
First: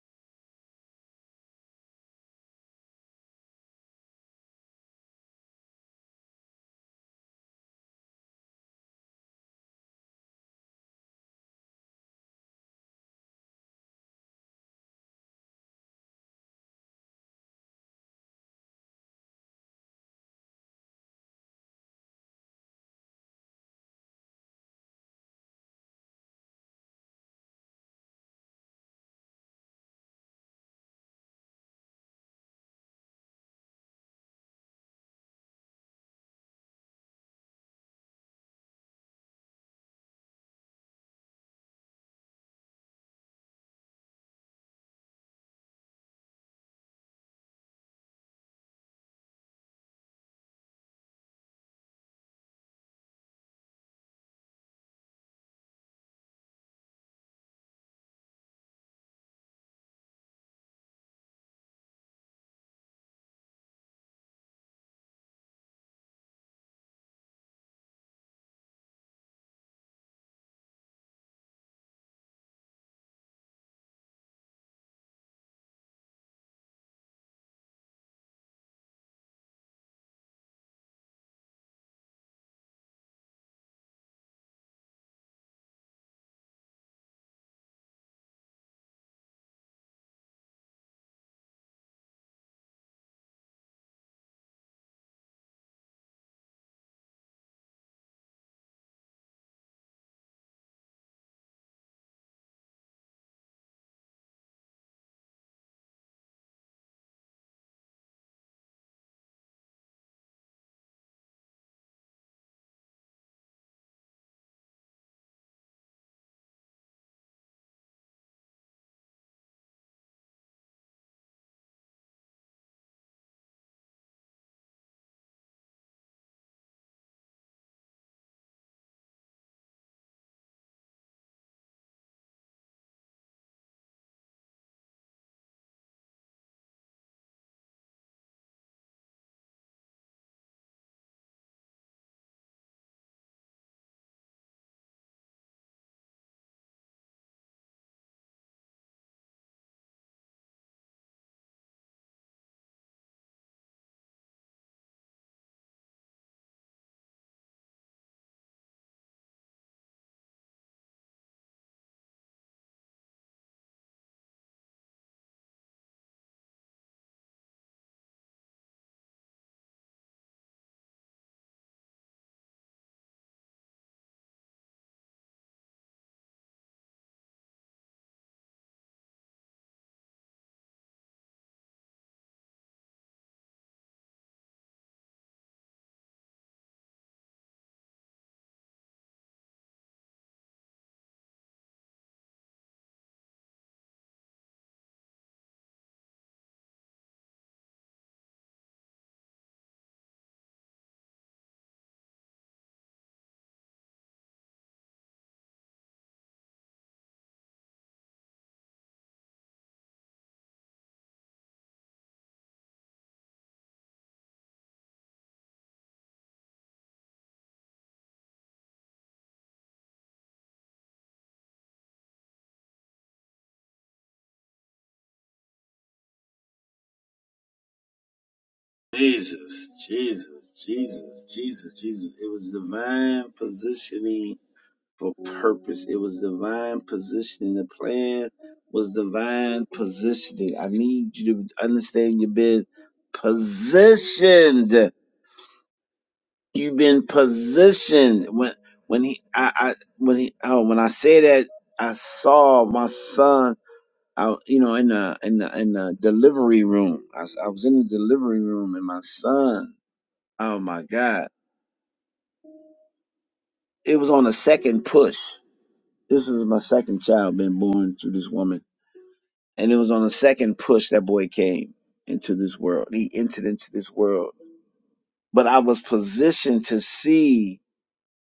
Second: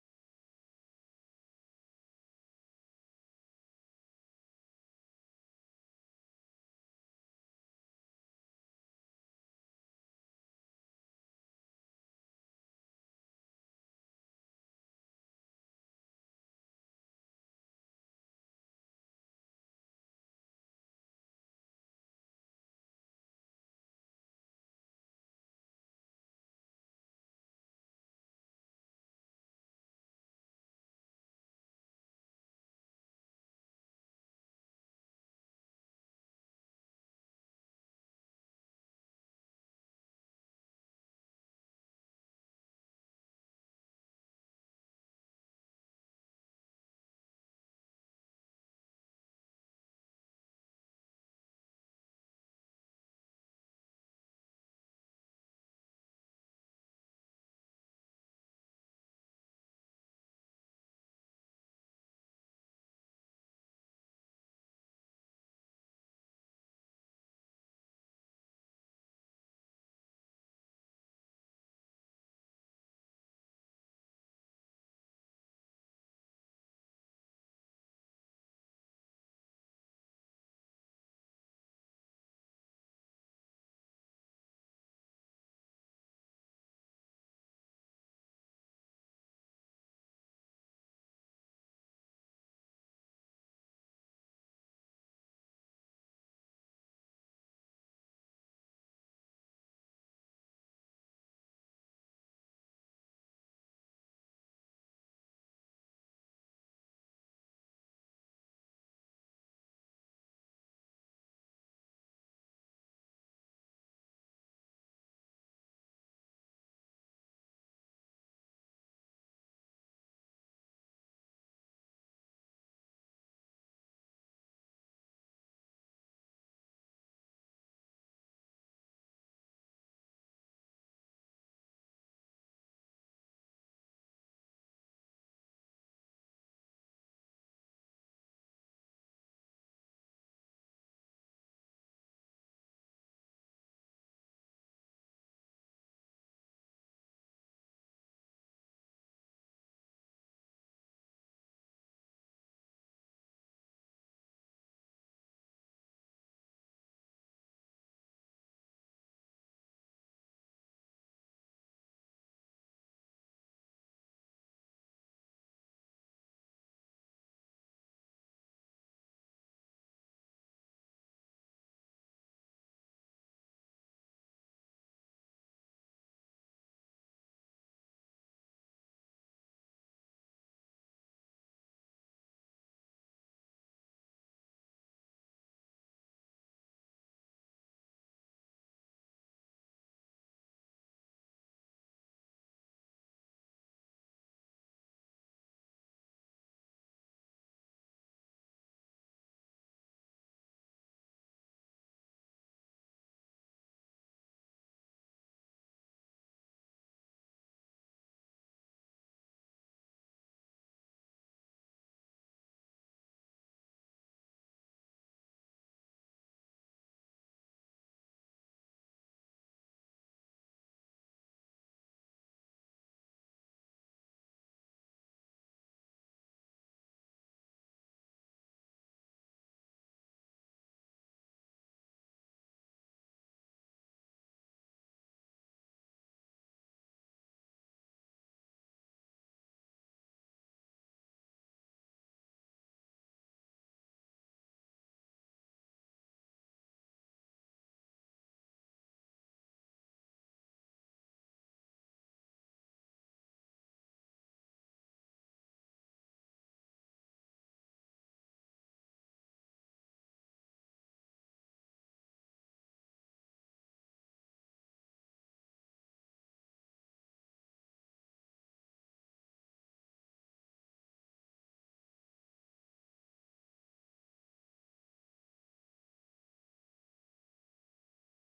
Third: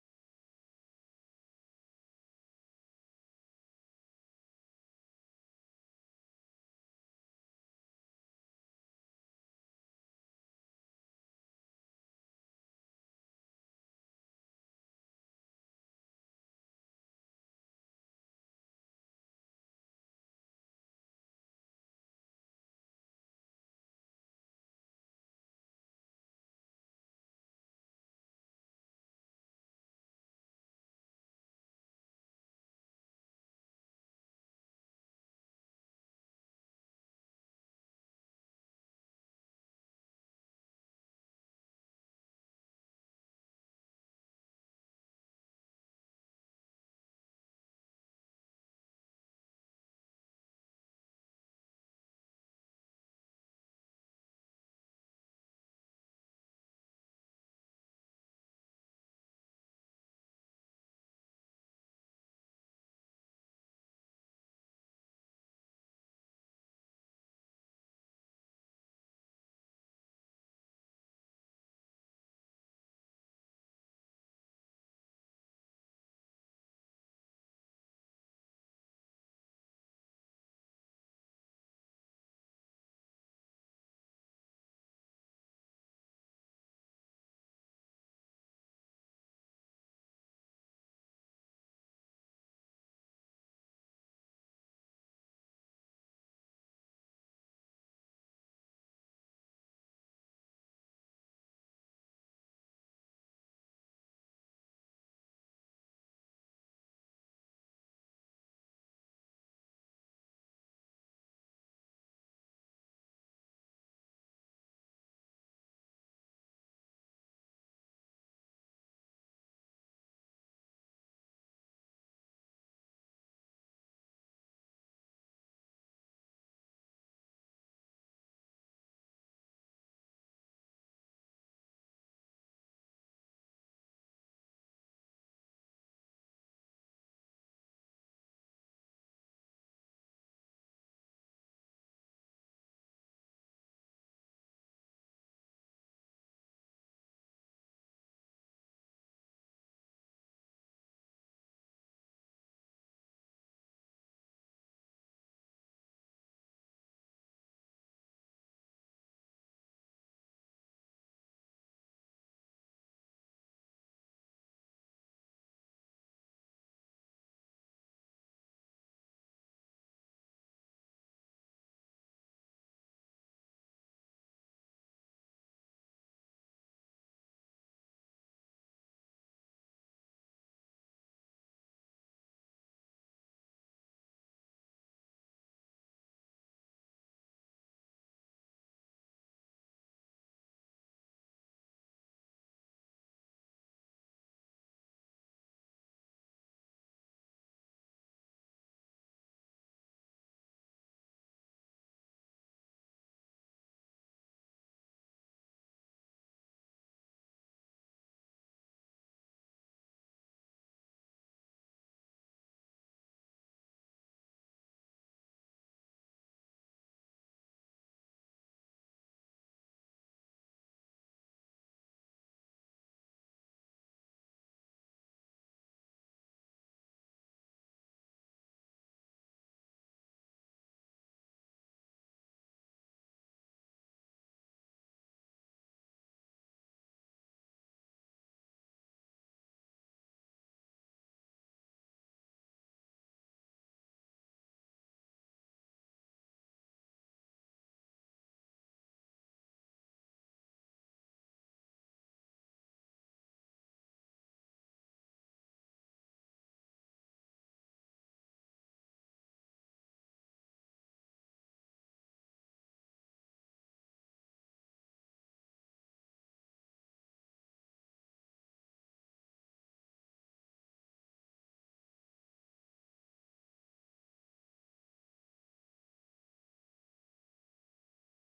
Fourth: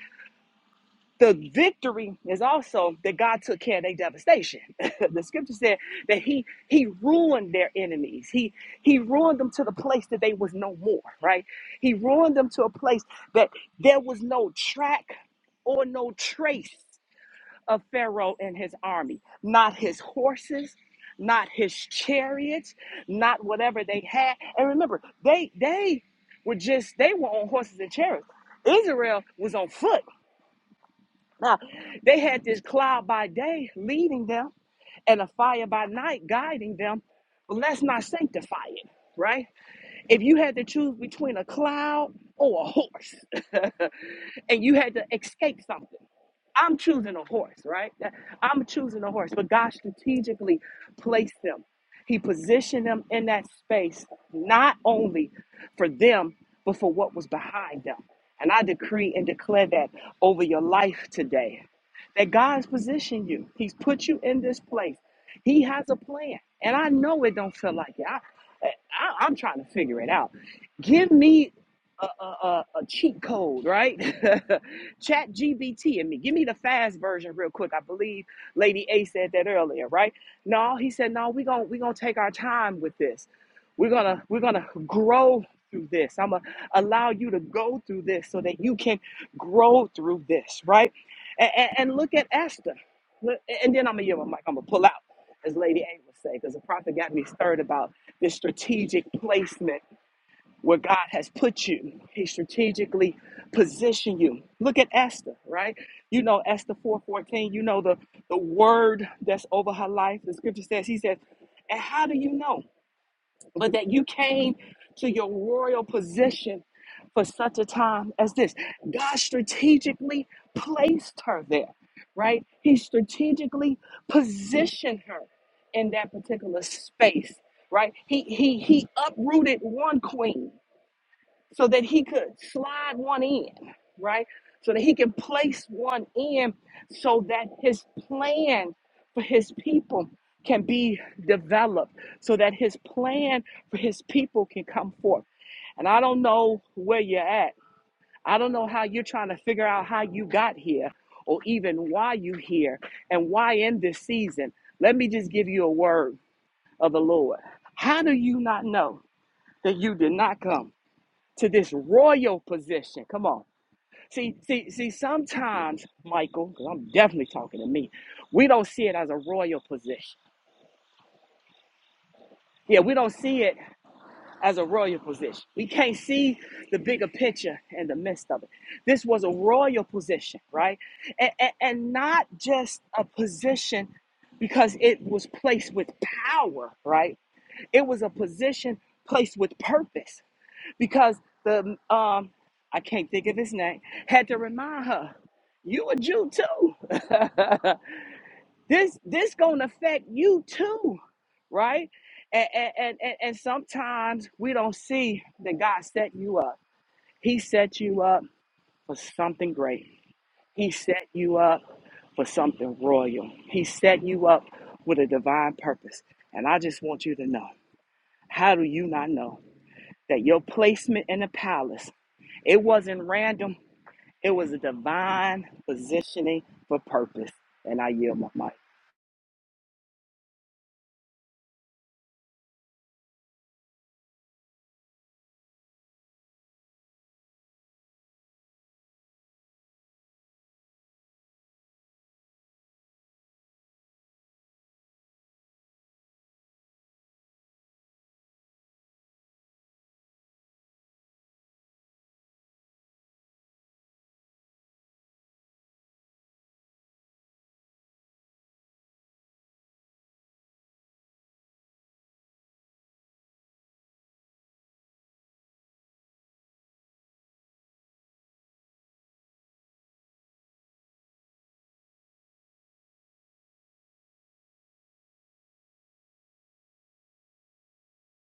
Speaker 2: The victory is also that God took care of their devastation. [laughs] the scripture said that He He ruined their enemies. He He ruined them to the place that they was no more, right? He ruined them to a place that there was no track or no trace of Pharaoh and his army, not his horses, not his chariots, not whatever they had. And remember, they they were just they were on horses and chariots. Israel was on foot. Now, they had this cloud by day leading them and a fire by night guiding them. But let's not sanctify it, right? If you had to choose between a cloud or a horse [laughs] and you had to escape something, I'm choosing a horse, right? I'm choosing a horse, but God strategically placed them. He positioned them in that space, not only for them, but for what was behind them. And I decree and declare that over your life today that God has positioned you, He's put you in this place. He has a plan. And I know it don't feel like it. I, I, I'm trying to figure it out. Give me a, a, a cheat code, right? [laughs] Chat GBT and me. Give me the fast version real quick. I believe Lady A said that earlier, right? No, he said, no, we're gonna we're gonna take our time with this. We're gonna we're gonna grow through this. I'm gonna allow you to go through this so that you can grow through this, right? And, and, and look at Esther. Look- And then I'm gonna give a mic. I'm gonna pull out, as Lady A would say, because the prophet got me stirred about this strategic placement where God has put you. He strategically positioned you. Look at Esther, right? You know Esther 4:14, you know the the word that's over her life. The scripture says he says, "And how do you know but that you came to your royal position for such a time as this?" God strategically placed her there, right? He strategically positioned her in that particular space, right? He he he uprooted one queen so that he could slide one in, right? So that he can place one in so that his plan for his people can be developed, so that his plan for his people can come forth. And I don't know where you're at. I don't know how you're trying to figure out how you got here or even why you here and why in this season. Let me just give you a word of the Lord. How do you not know that you did not come? to this royal position. Come on. See, see, see, sometimes, Michael, because 'cause I'm definitely talking to me, we don't see it as a royal position. Yeah, we don't see it as a royal position. We can't see the bigger picture in the midst of it. This was a royal position, right? And, and, and not just a position because it was placed with power, right? It was a position placed with purpose because the um I can't think of his name had to remind her, you a Jew too. [laughs] this this gonna affect you too, right? And and and, and and sometimes we don't see that God set you up. He set you up for something great. He set you up for something royal. He set you up with a divine purpose. And I just want you to know, how do you not know? that your placement in the palace, it wasn't random, it was a divine positioning for purpose. And I yield my mic.
Speaker 1: Jesus, Jesus, Jesus, Jesus, Jesus. It was divine positioning for purpose. It was divine positioning. The plan was divine positioning. I need you to understand you've been positioned. You've been positioned. When when he I, I when he oh when I say that I saw my son out you know in the in the in the delivery room. I, was- I was in the delivery room and my son Oh my God. It was on the second push. This is my second child being born to this woman. And it was on the second push that boy came into this world. He entered into this world. But I was positioned to see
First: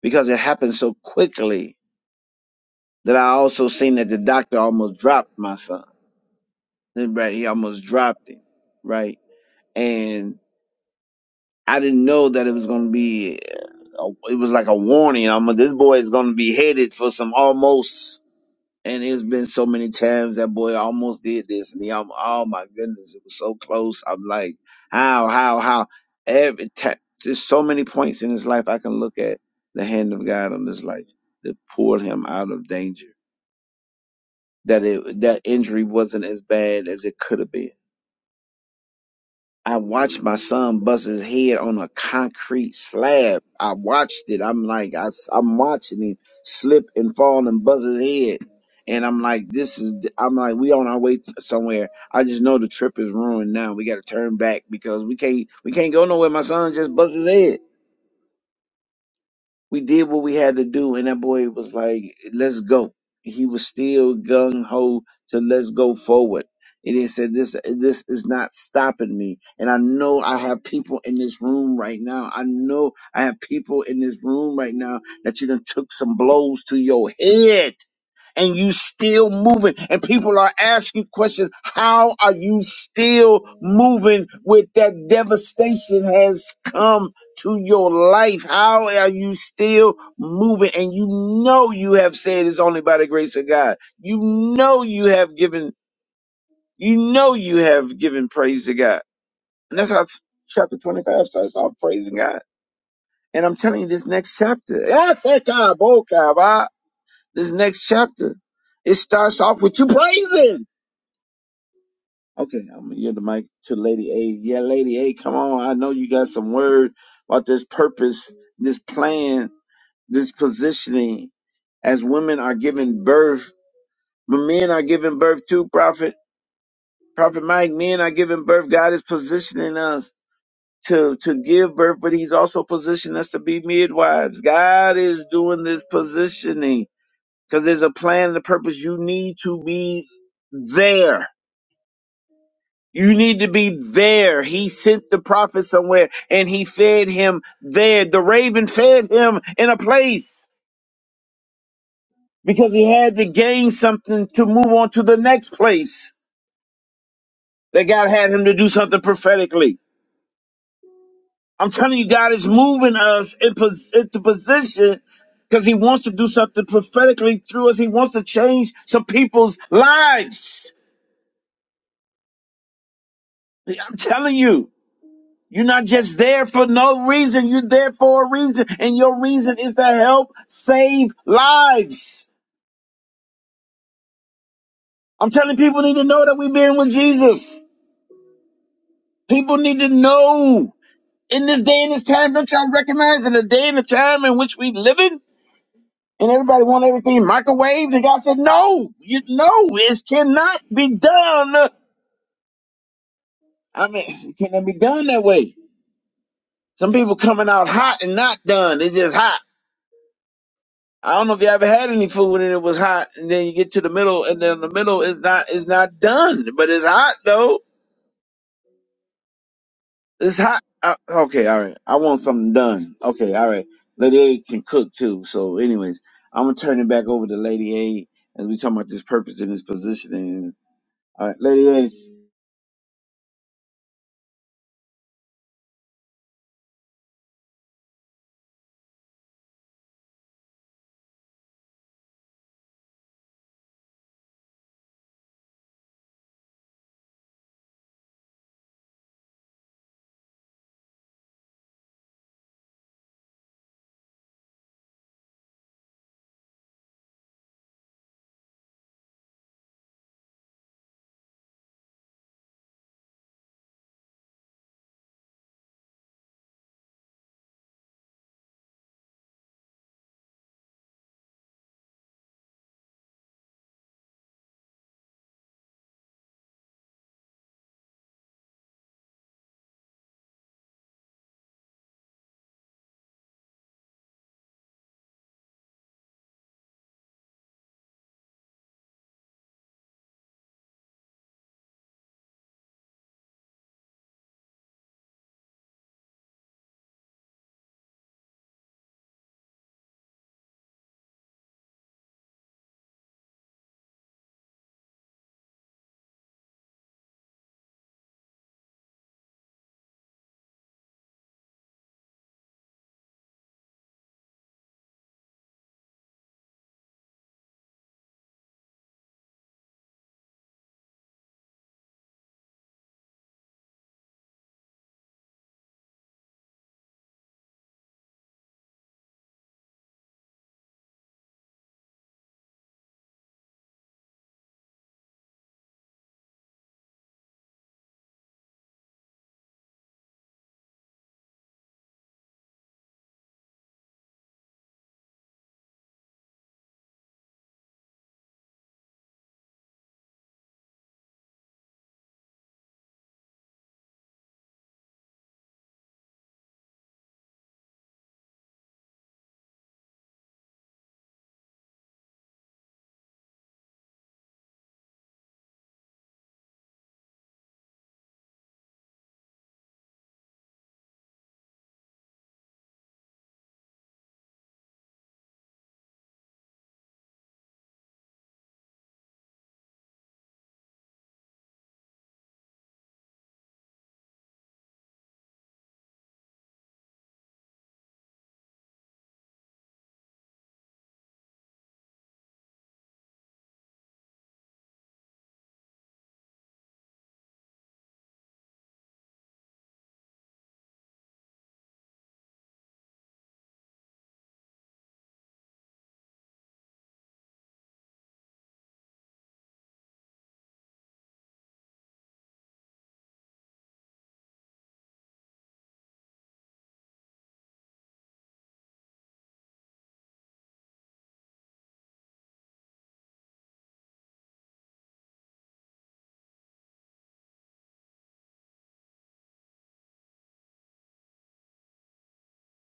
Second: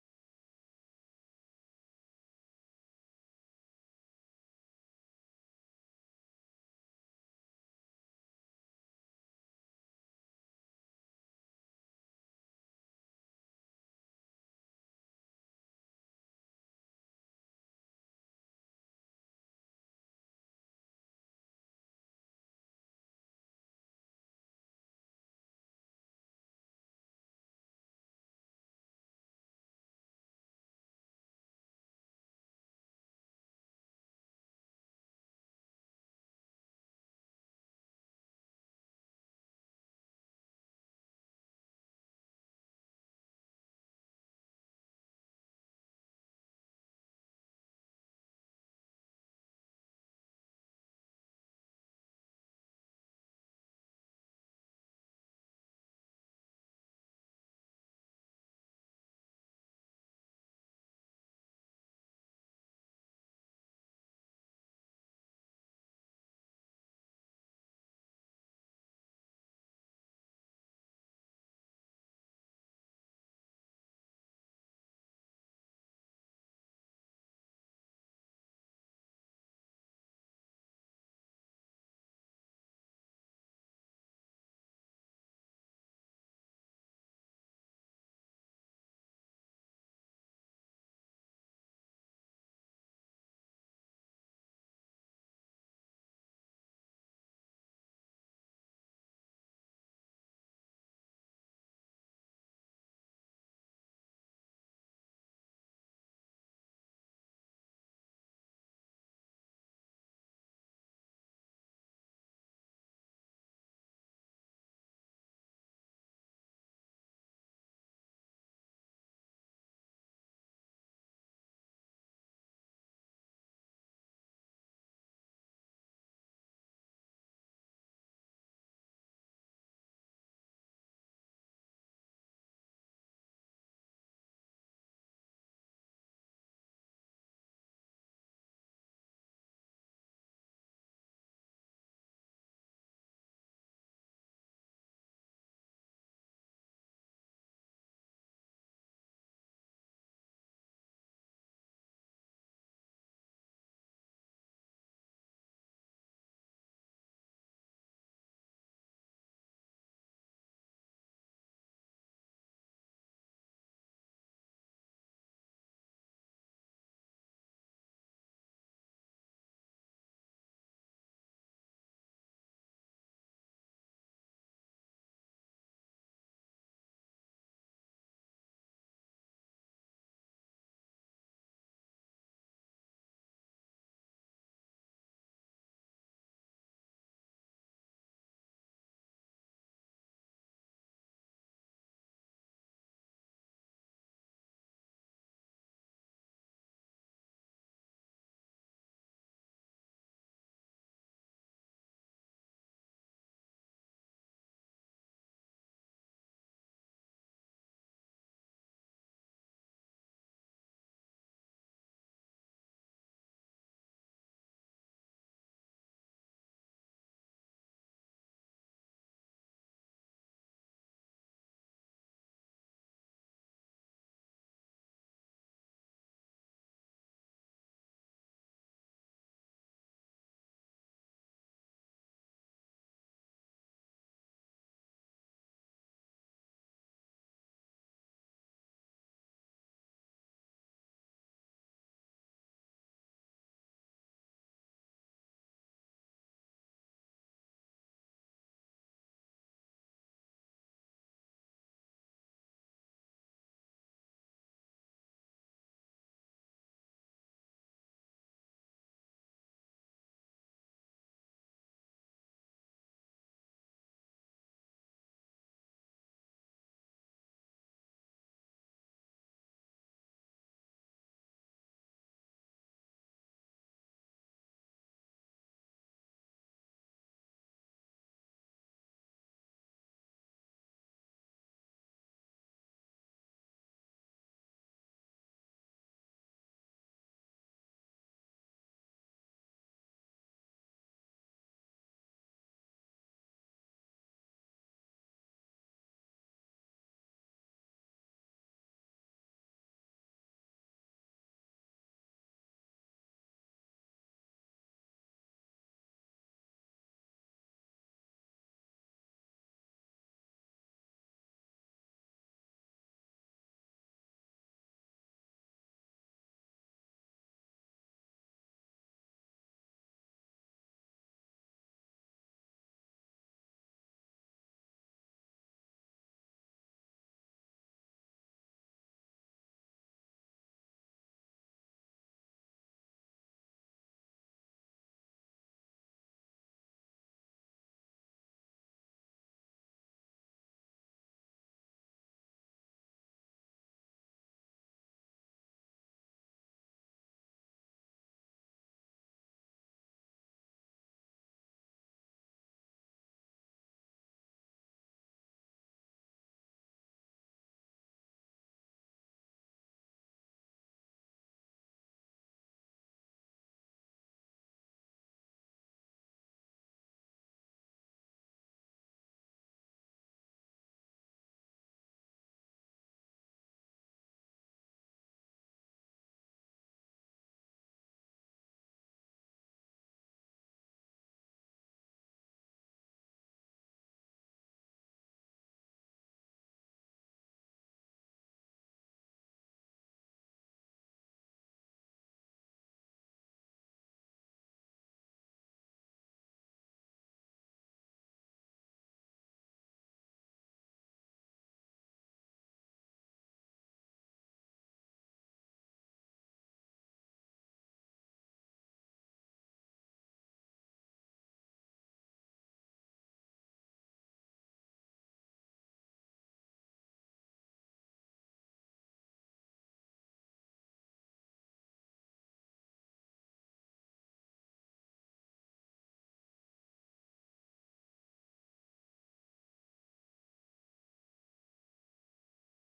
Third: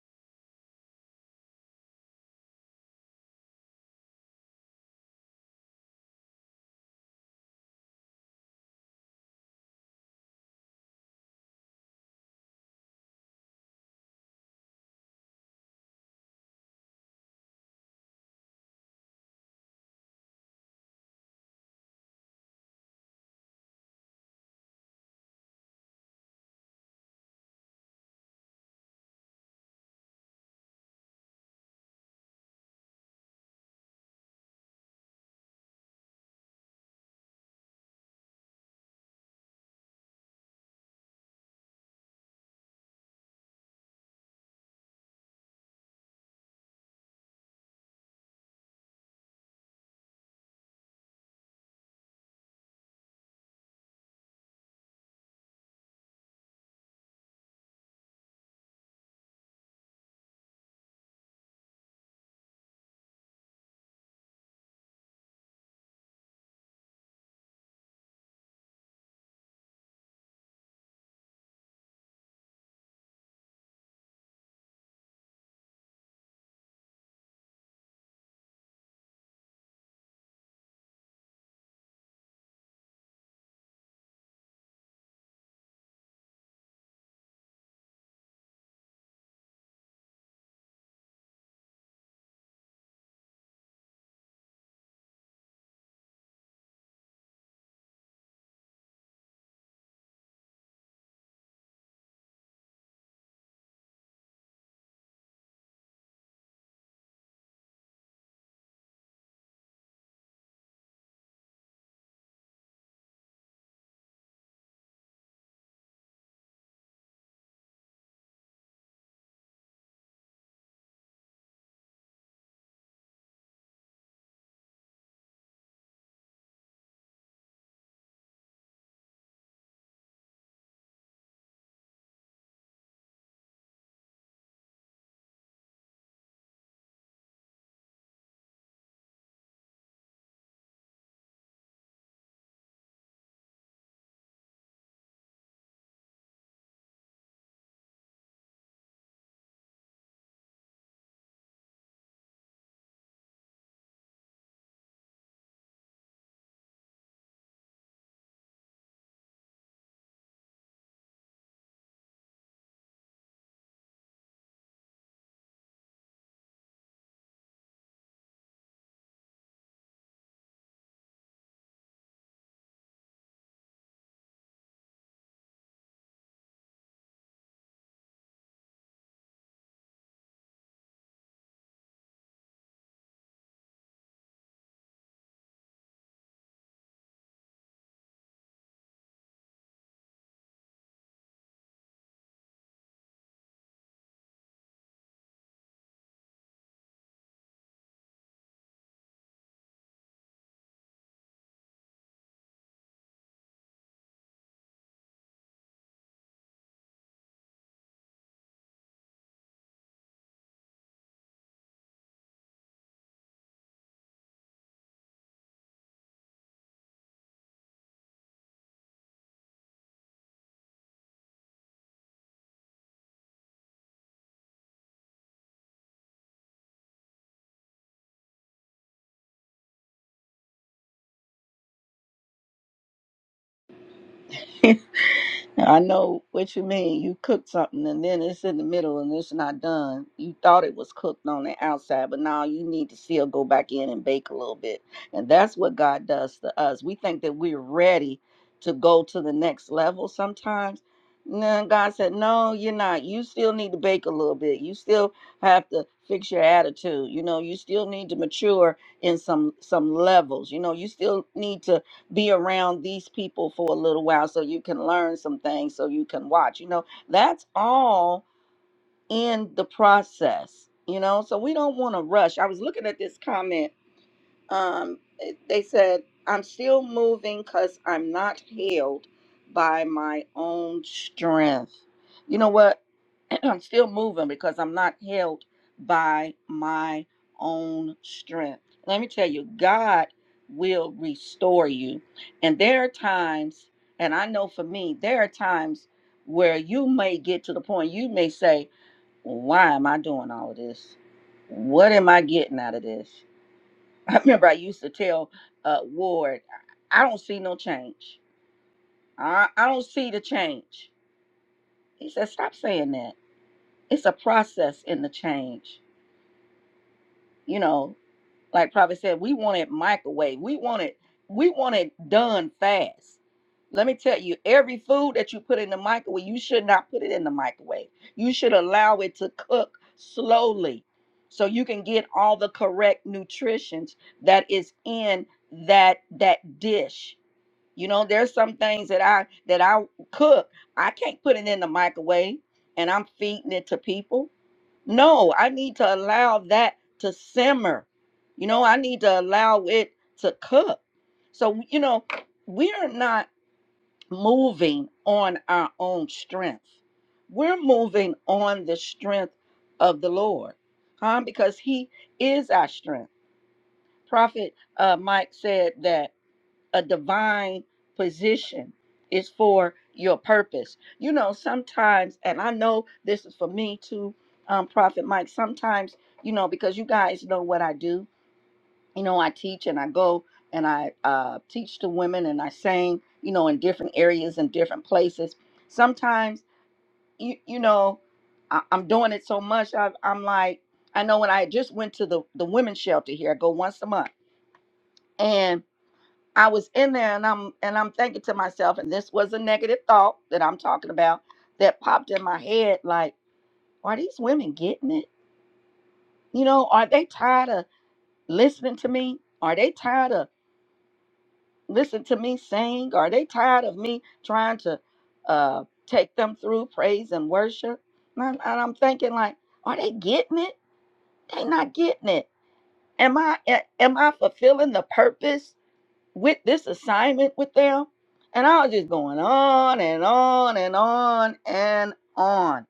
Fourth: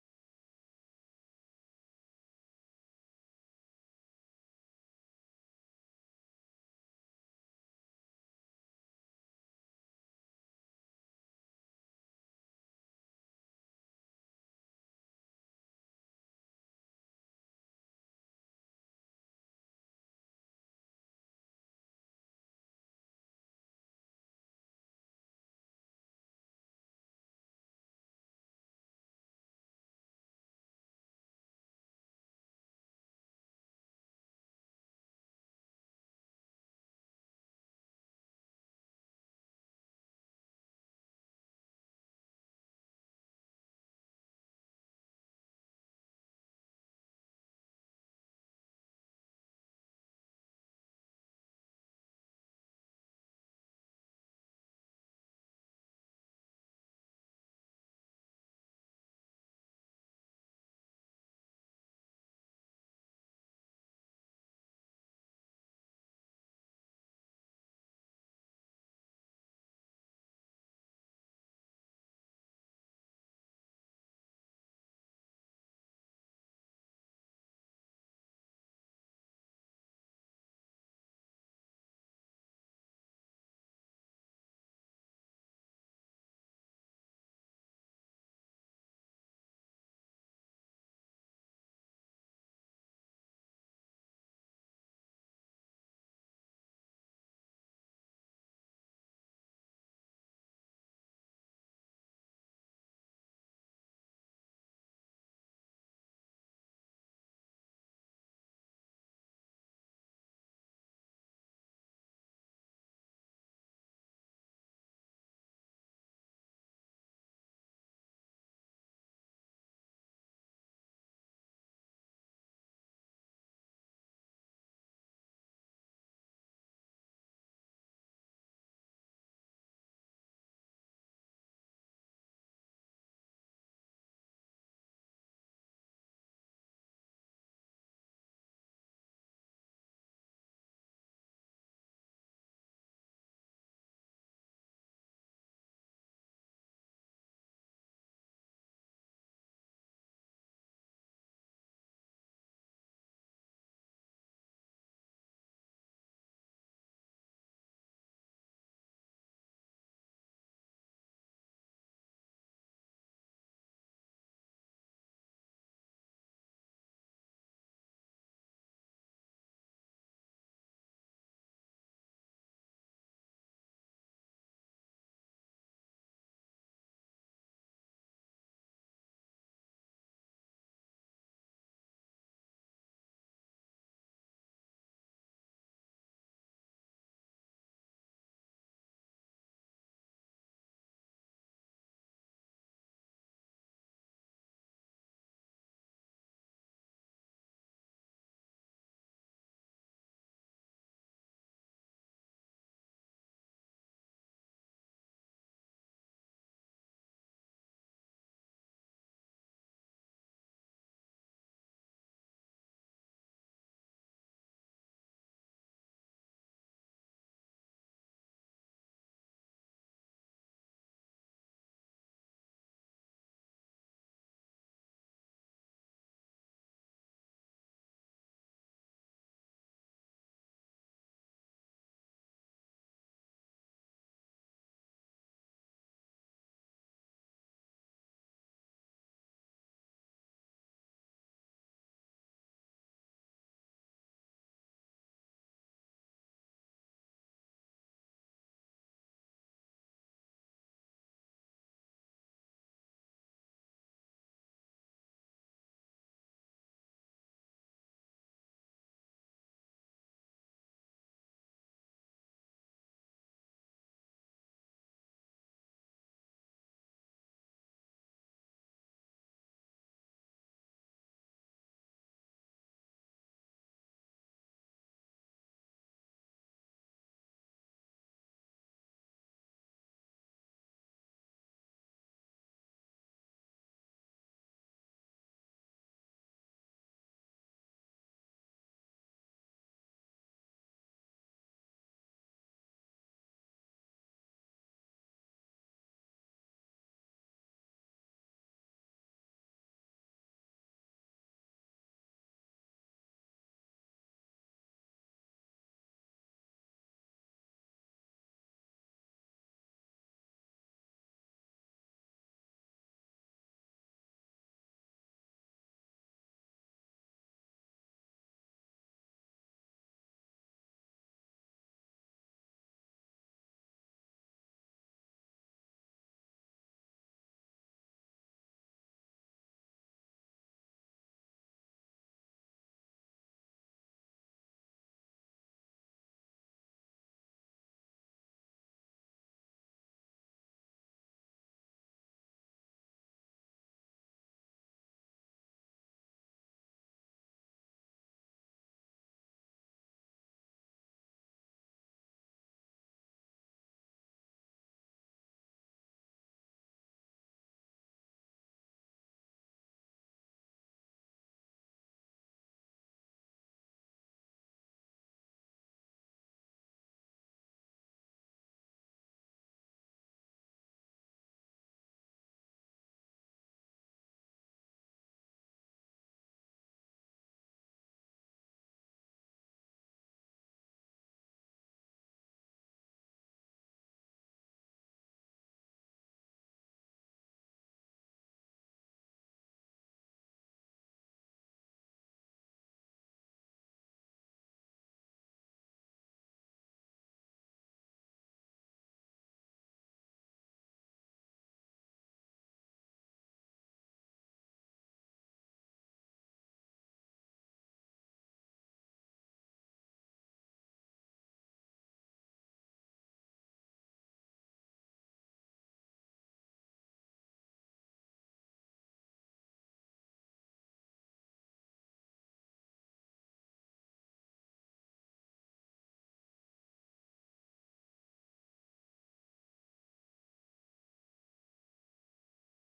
Speaker 1: because it happened so quickly that I also seen that the doctor almost dropped my son. Then, Right, he almost dropped him. Right. And I didn't know that it was going to be, a, it was like a warning. I'm, this boy is going to be headed for some almost And it's been so many times that boy almost did this, and he almost, oh my goodness, it was so close. I'm like, how, how, how? Every time, there's so many points in his life I can look at the hand of God on his life that pulled him out of danger. That it, that injury wasn't as bad as it could have been I watched my son bust his head on a concrete slab. I watched it. I'm like, I, am watching him slip and fall and buzz his head. And I'm like, this is, I'm like, we on our way t- somewhere. I just know the trip is ruined now. We got to turn back because we can't, we can't go nowhere. My son just bust his head we did what we had to do, and that boy was like, "Let's go." He was still gung ho to let's go forward. And he said, "This this is not stopping me." And I know I have people in this room right now. I know I have people in this room right now that you done took some blows to your head and you still moving and people are asking questions how are you still moving with that devastation has come to your life how are you still moving and you know you have said it's only by the grace of god you know you have given you know you have given praise to god and that's how chapter 25 starts off praising god and i'm telling you this next chapter this next chapter, it starts off with you praising. Okay, I'm gonna give the mic to Lady A. Yeah, Lady A, come on. I know you got some word about this purpose, this plan, this positioning. As women are giving birth, but men are giving birth too, Prophet. Prophet Mike, men are giving birth. God is positioning us to, to give birth, but He's also positioning us to be midwives. God is doing this positioning. because there's a plan and a purpose. You need to be there. You need to be there. He sent the prophet somewhere and he fed him there. The raven fed him in a place because he had to gain something to move on to the next place that God had him to do something prophetically. I'm telling you, God is moving us in pos- into position because he wants to do something prophetically through us. He wants to change some people's lives. I'm telling you. You're not just there for no reason. You're there for a reason. And your reason is to help save lives. I'm telling people need to know that we've been with Jesus. People need to know in this day and this time. Don't y'all recognize in the day and the time in which we live in? And everybody want everything microwaved. And God said, no, you no, it cannot be done. I mean, it cannot be done that way. Some people coming out hot and not done. It's just hot. I don't know if you ever had any food and it was hot, and then you get to the middle, and then the middle is not is not done, but it's hot though. It's hot. Uh, okay, all right. I want something done. Okay, all right. Lady A can cook too. So, anyways, I'm gonna turn it back over to Lady A as we talking about this purpose and this positioning. All right, Lady
Speaker 3: [laughs] I know what you mean. You cook something and then it's in the middle and it's not done. You thought it was cooked on the outside, but now you need to still go back in and bake a little bit. And that's what God does to us. We think that we're ready to go to the next level sometimes. And then God said, No, you're not. You still need to bake a little bit. You still have to fix your attitude. You know, you still need to mature in some some levels. You know, you still need to be around these people for a little while so you can learn some things so you can watch you know that's all in the process you know so we don't want to rush i was looking at this comment um it- they said i'm still moving cuz i'm not held by my own strength you know what [laughs] [clears throat] I'm still moving because I'm not held by my own strength. Let me tell you, God will restore you. And there are times, and I know for me, there are times where you may get to the point you may say, Why am I doing all of this? What am I getting out of this? [laughs] I remember I used to tell uh, Ward, I don't see no change. I, I don't see the change. He said, Stop saying that. It's a process in the change you know, like Prophet said, we want it microwave. We want it, we want it done fast. Let me tell you, every food that you put in the microwave, you should not put it in the microwave. You should allow it to cook slowly so you can get all the correct nutritions that is in that that dish. You know, there's some things that I that I cook, I can't put it in the microwave and I'm feeding it to people no, I need to allow that to simmer. You know, I need to allow it to cook. So, you know, we are not moving on our own strength. We're moving on the strength of the Lord, huh? Because He is our strength. Prophet uh, Mike said that a divine position is for your purpose. You know, sometimes, and I know this is for me too, um, Prophet Mike, sometimes, you know, because you guys know what I do, you know, I teach and I go and I uh, teach to women and I sing, you know, in different areas and different places. Sometimes, you, you know, I, I'm doing it so much, I, I'm like, I know when I just went to the, the women's shelter here, I go once a month. and. I was in there and I'm and I'm thinking to myself, and this was a negative thought that I'm talking about that popped in my head, like, are these women getting it? You know, are they tired of listening to me? Are they tired of listening to me sing? Are they tired of me trying to uh take them through praise and worship? And I'm, and I'm thinking like, are they getting it? They not getting it. Am I a- am I fulfilling the purpose with this assignment with them. And I was just going on and on and on and on.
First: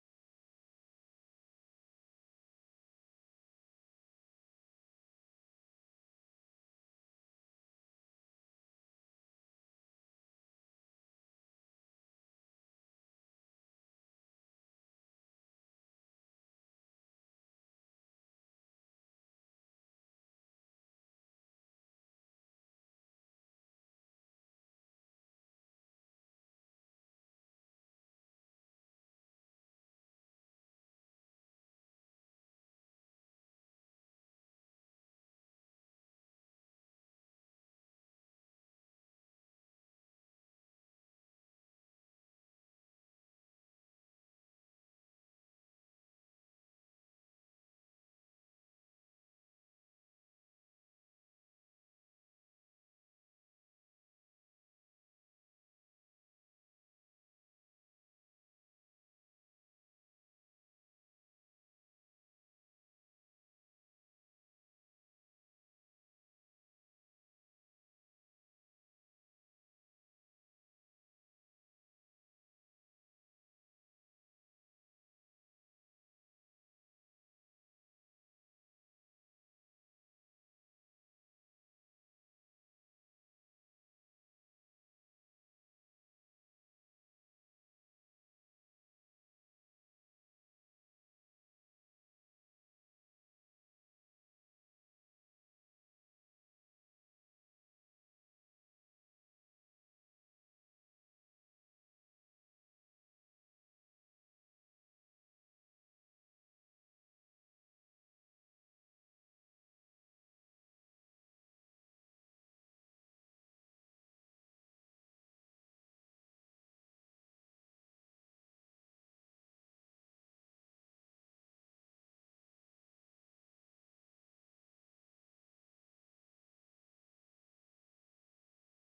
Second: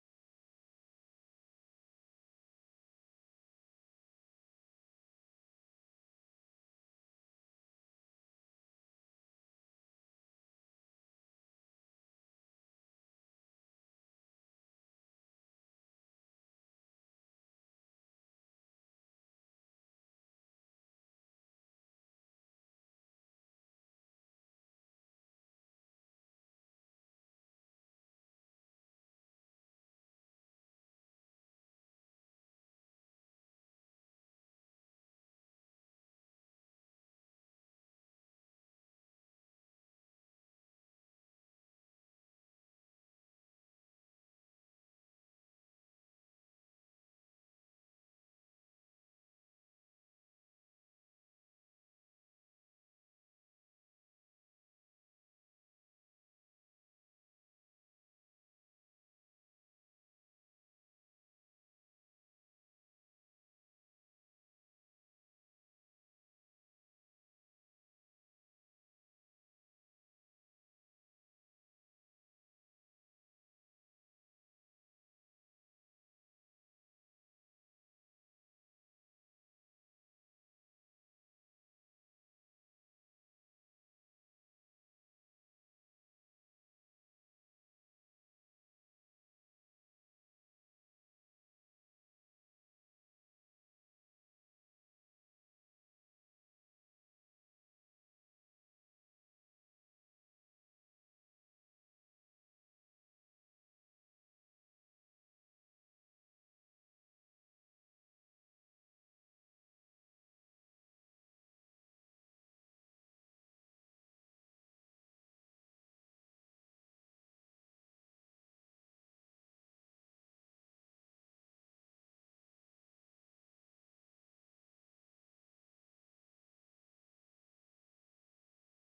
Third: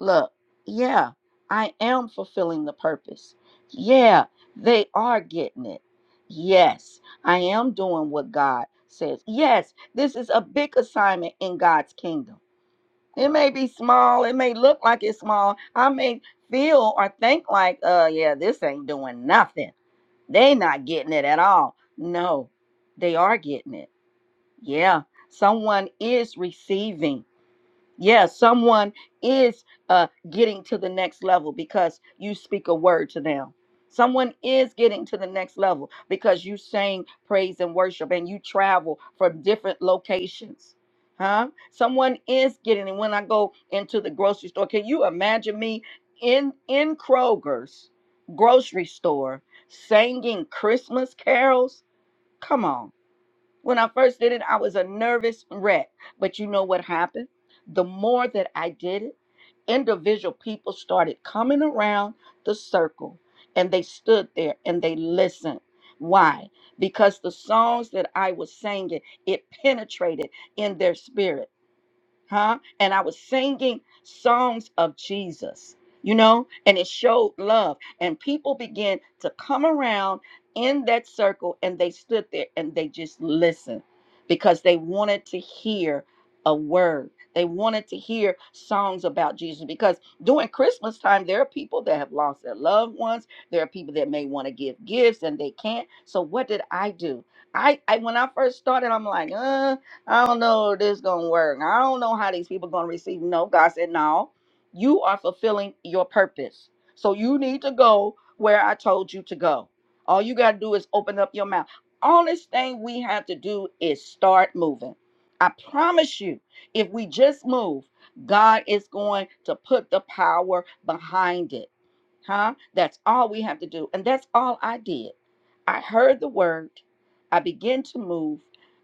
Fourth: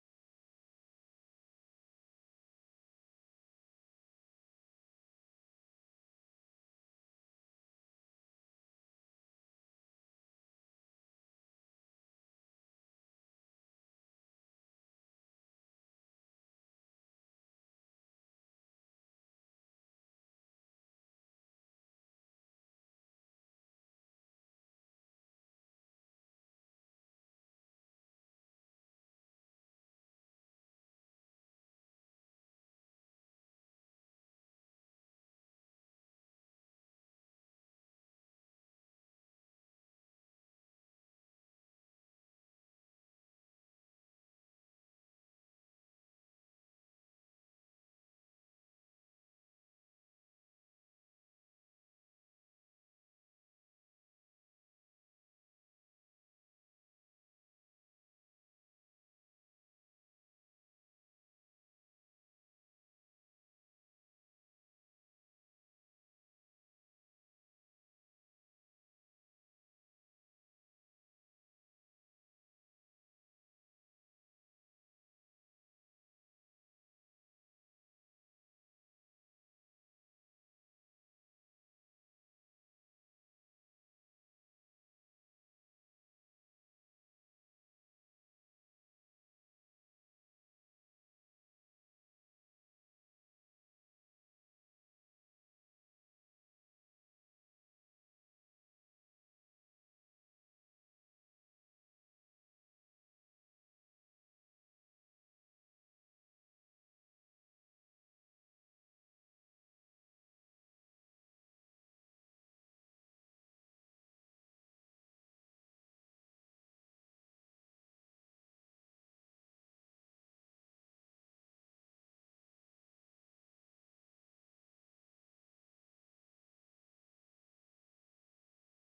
Speaker 3: Look, yeah, I am fulfilling the purpose. Yeah, they are getting it. Yes, I am doing what God says. Yes, this is a big assignment in God's kingdom. It may be small, it may look like it's small. I may feel or think like, uh, yeah, this ain't doing nothing. They not getting it at all. No, they are getting it yeah, someone is receiving. Yeah, someone is uh, getting to the next level because you speak a word to them. Someone is getting to the next level because you sing praise and worship and you travel from different locations. Huh? Someone is getting, and when I go into the grocery store, can you imagine me in in Kroger's grocery store singing Christmas carols? Come on. When I first did it, I was a nervous wreck. But you know what happened? The more that I did it, individual people started coming around the circle and they stood there and they listened. Why? Because the songs that I was singing, it penetrated in their spirit huh? And I was singing songs of Jesus, you know, and it showed love. And people began to come around in that circle and they stood there and they just listened because they wanted to hear a word. They wanted to hear songs about Jesus because during Christmas time, there are people that have lost their loved ones. There are people that may want to give gifts and they can't. So what did I do? I, I when I first started, I'm like, uh, I don't know if this gonna work. I don't know how these people gonna receive. No, God said, no, you are fulfilling your purpose. So you need to go where I told you to go. All you gotta do is open up your mouth. Honest thing we have to do is start moving. I promise you, if we just move, God is going to put the power behind it. Huh? That's all we have to do. And that's all I did. I heard the word. I began to move.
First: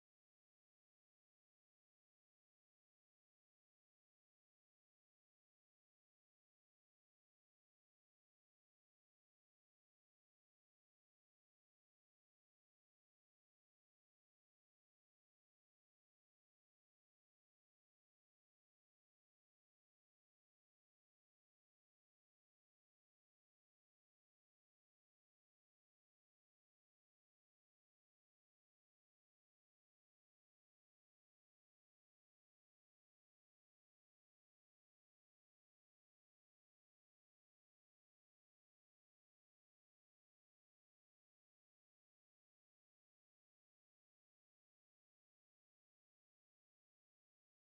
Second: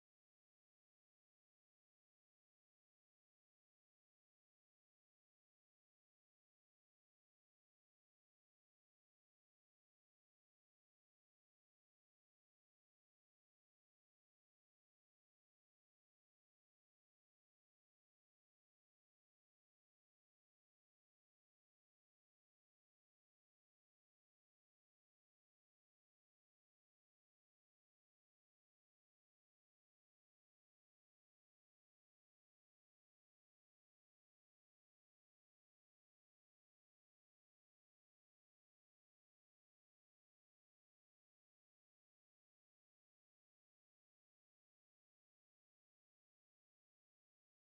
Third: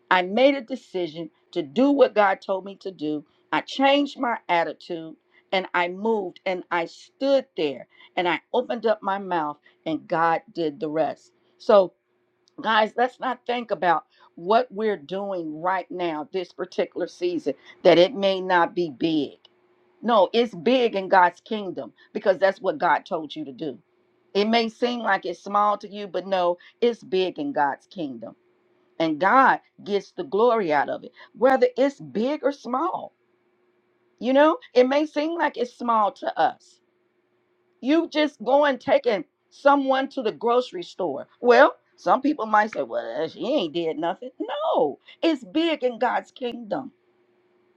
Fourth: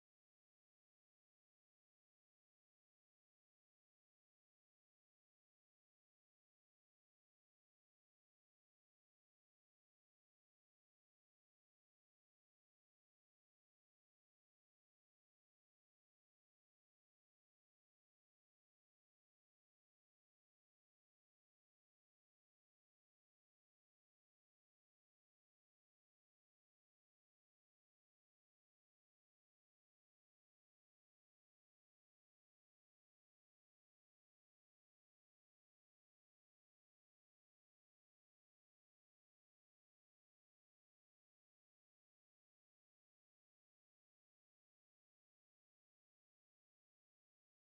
Speaker 3: I made a decision to do what God told me to do. I changed my attitude and I moved and I stood there and I opened up my mouth and God did the rest. So, guys, let's not think about what we're doing right now, this particular season, that it may not be big. No, it's big in God's kingdom because that's what God told you to do. It may seem like it's small to you, but no, it's big in God's kingdom and God gets the glory out of it, whether it's big or small. You know, it may seem like it's small to us. You just going taking someone to the grocery store. Well, some people might say, well, she ain't did nothing. No, it's big in God's kingdom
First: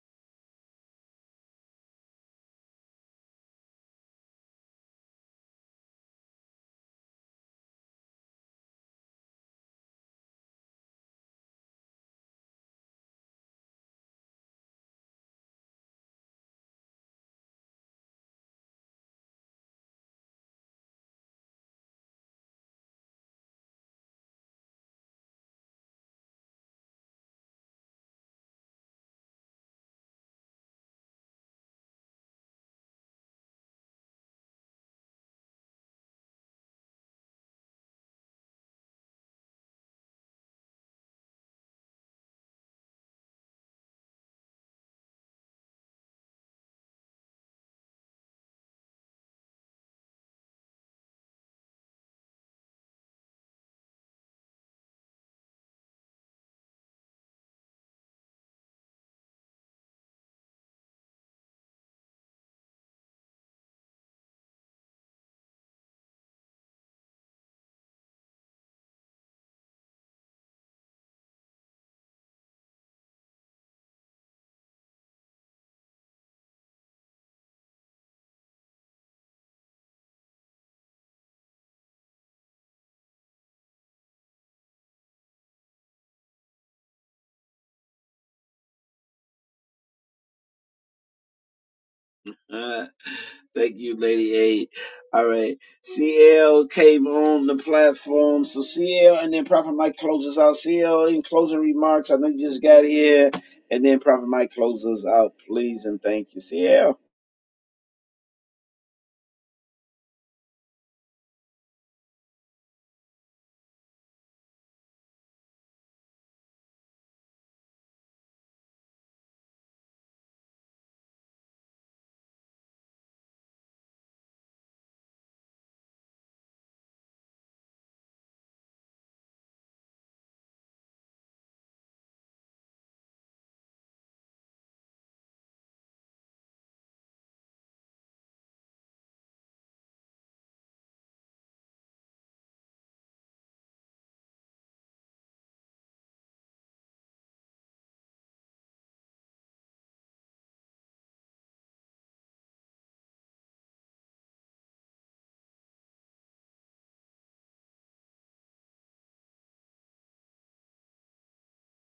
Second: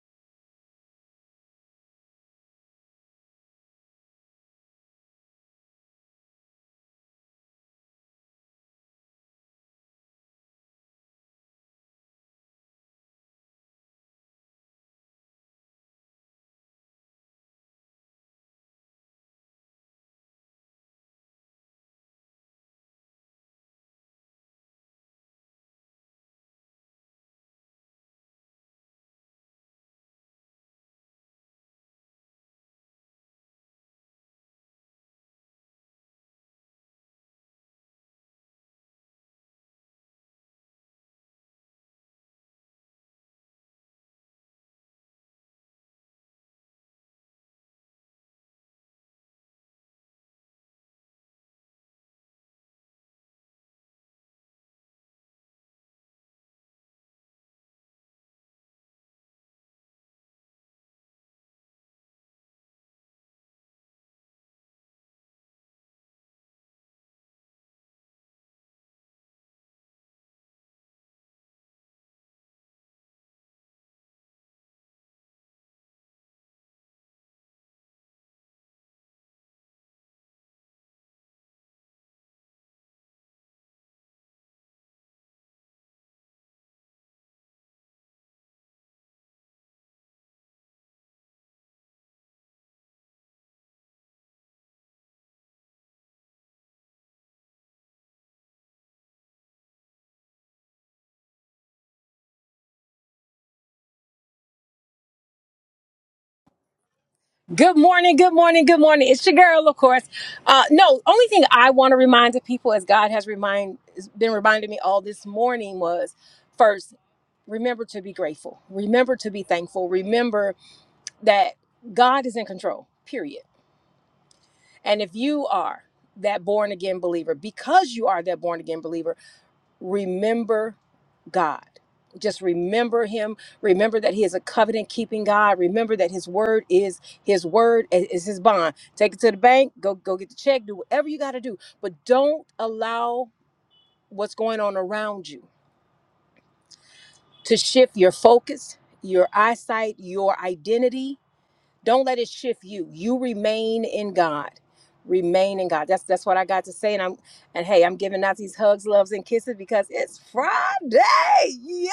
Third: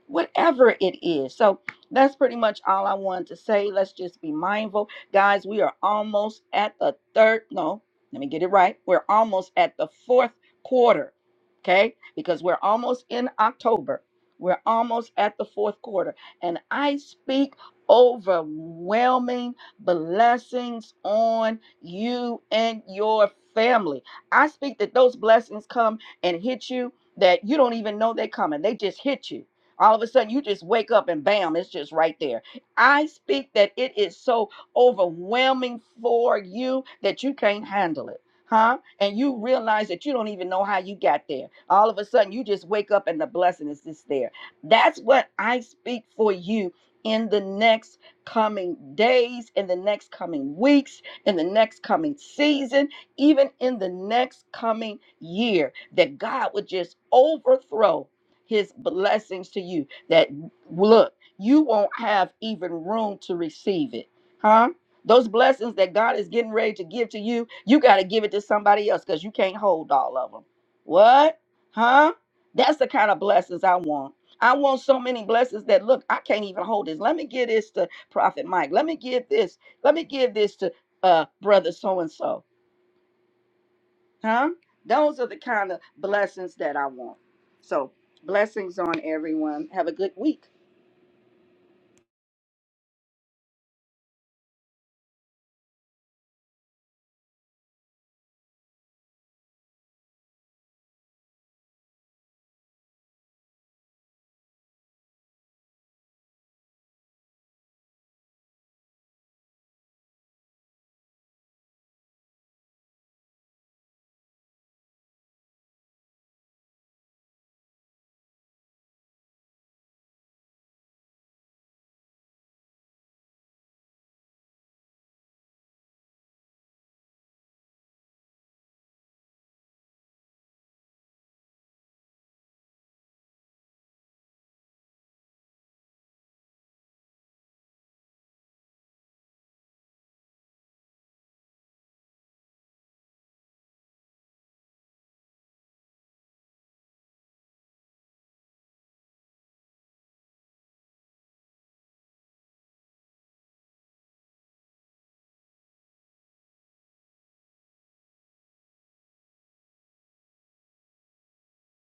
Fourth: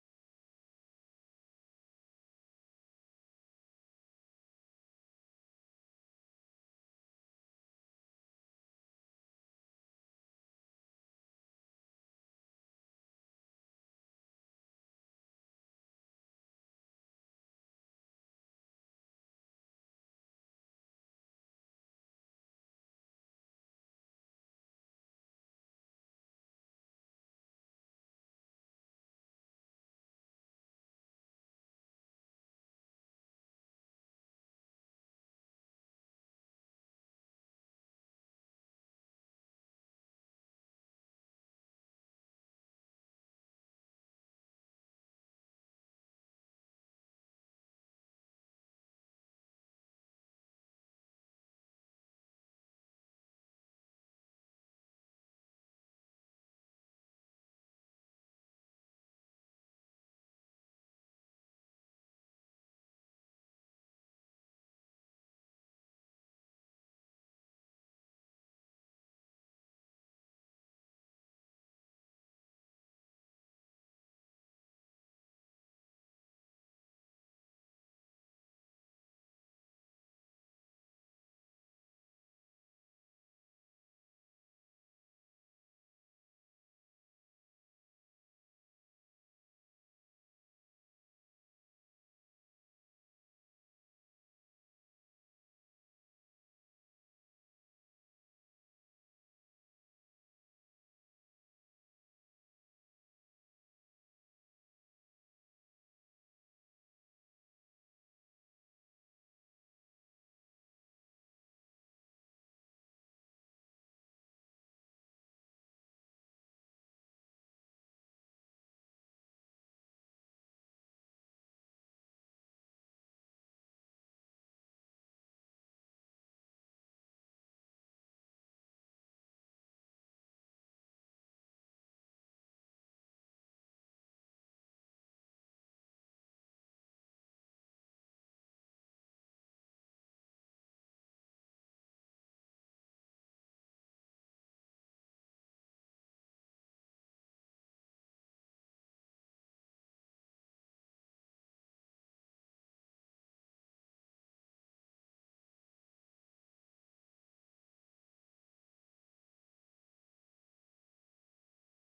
Speaker 3: whatever it is. So that's pretty much all I wanted to say. Let's just be mindful. Guys, we are almost at the third. No, let me get it right. We're almost at the fourth quarter. Okay? Because we're almost in October. We're almost at the fourth quarter. And I speak overwhelming blessings on you and your family. I speak that those blessings come and hit you that you don't even know they're coming. They just hit you all of a sudden, you just wake up and bam, it's just right there. I speak that it is so overwhelming for you that you can't handle it. Huh? And you realize that you don't even know how you got there. All of a sudden, you just wake up and the blessing is just there. That's what I speak for you in the next coming days, in the next coming weeks, in the next coming season, even in the next coming year, that God would just overthrow his blessings to you that look, you won't have even room to receive it. Huh? Those blessings that God is getting ready to give to you, you got to give it to somebody else because you can't hold all of them. What? Huh? That's the kind of blessings I want. I want so many blessings that look, I can't even hold this. Let me give this to Prophet Mike. Let me give this. Let me give this to uh brother so and so. Huh? Those are the kind of blessings that I want. So, blessings on everyone. Have a good week.
Speaker 1: A. Thank you, Lady A. All right. CL came on the platform. So CL and then Prophet Mike closes out. CL in closing remarks. I know you just got here. And then Prophet Mike closes out, please. And thank you, CL.
Speaker 4: Good morning, good morning, good morning. It's your girl, of course. Uh, no, only thing I want to remind the people, as God has remind has been reminding me all this morning, was first remember to be grateful, remember to be thankful, remember that God is in control. Period. And if you are that born again believer, because you are that born again believer remember God. Just remember him. Remember that he is a covenant keeping God. Remember that his word is his word i- is his bond. Take it to the bank, go go get the check, do whatever you got to do, but don't allow what's going on around you to shift your focus, your eyesight, your identity don't let it shift you. You remain in God. Remain in God. That's that's what I got to say. And I'm and hey, I'm giving out these hugs, loves, and kisses because it's Friday. Yeah.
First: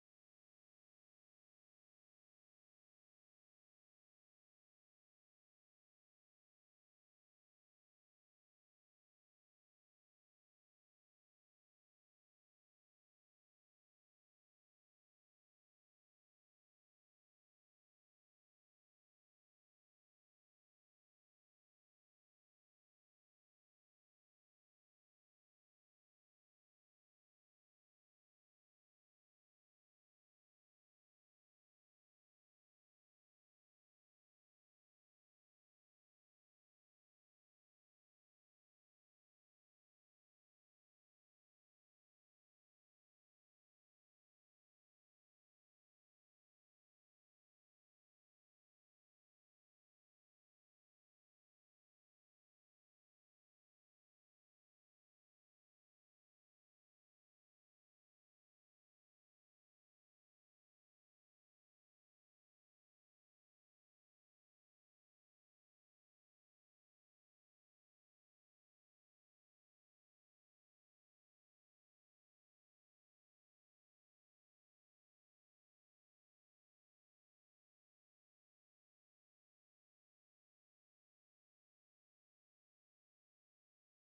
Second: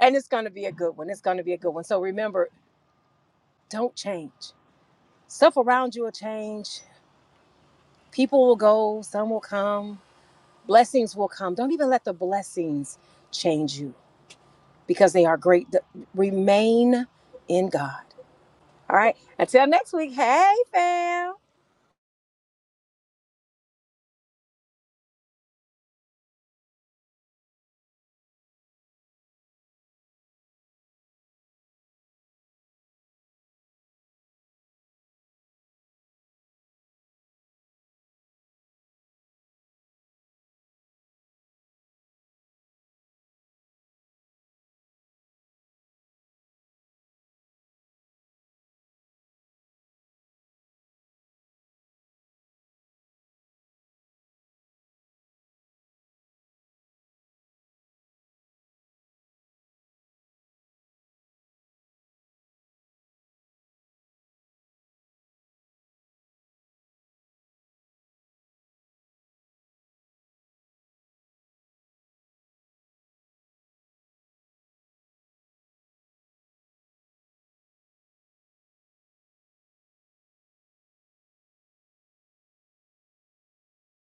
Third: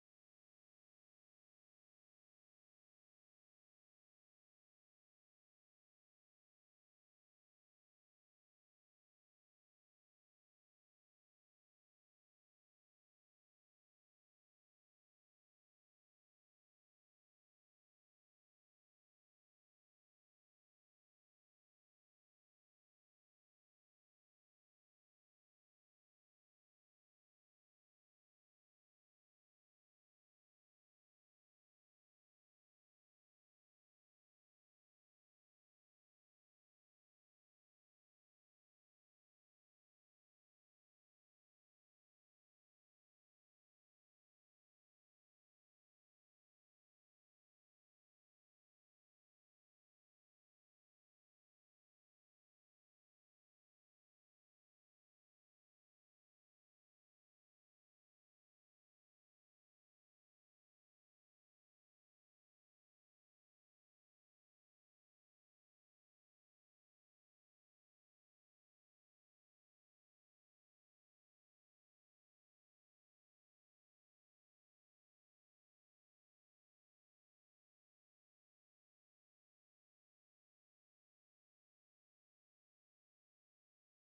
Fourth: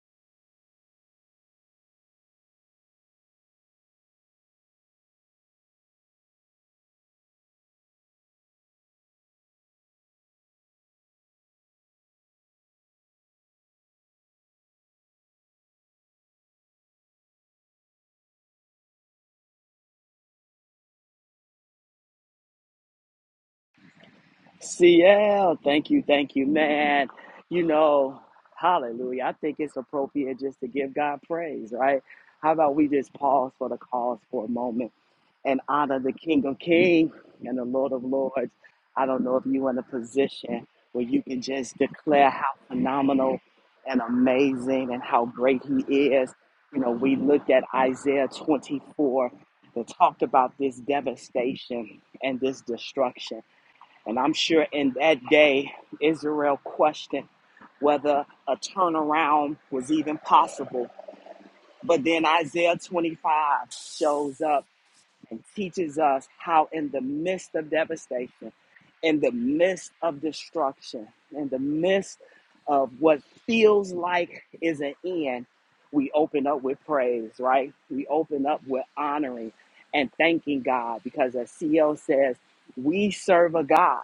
Speaker 4: And it's gonna be a good one. It's gonna be a good one. So remember, don't change. Stuff around you will change. People will go, some will come, blessings will come. Don't even let the blessings change you because they are great. The- Remain in God. All right. Until next week. Hey fam.
Speaker 2: CL, thank you, thank you, man. You know, hallelujah. I think it's appropriate just to give God praise, right? How about we just pause for the cause for a moment and honor the King of Kings and the Lord of Lords? I don't know if you're in a position where you can just declare how phenomenal and amazing and how great He is. You know, we looked at Isaiah 24 that talked about this devastation and this destruction. And I'm sure in that day, Israel questioned whether a turnaround was even possible. But then Isaiah 25 shows up and teaches us how, in the midst of devastation, in the midst of destruction, in the midst of what feels like is an end, we open up with praise, right? We open up with honoring and thanking God because, as CL says, we serve a God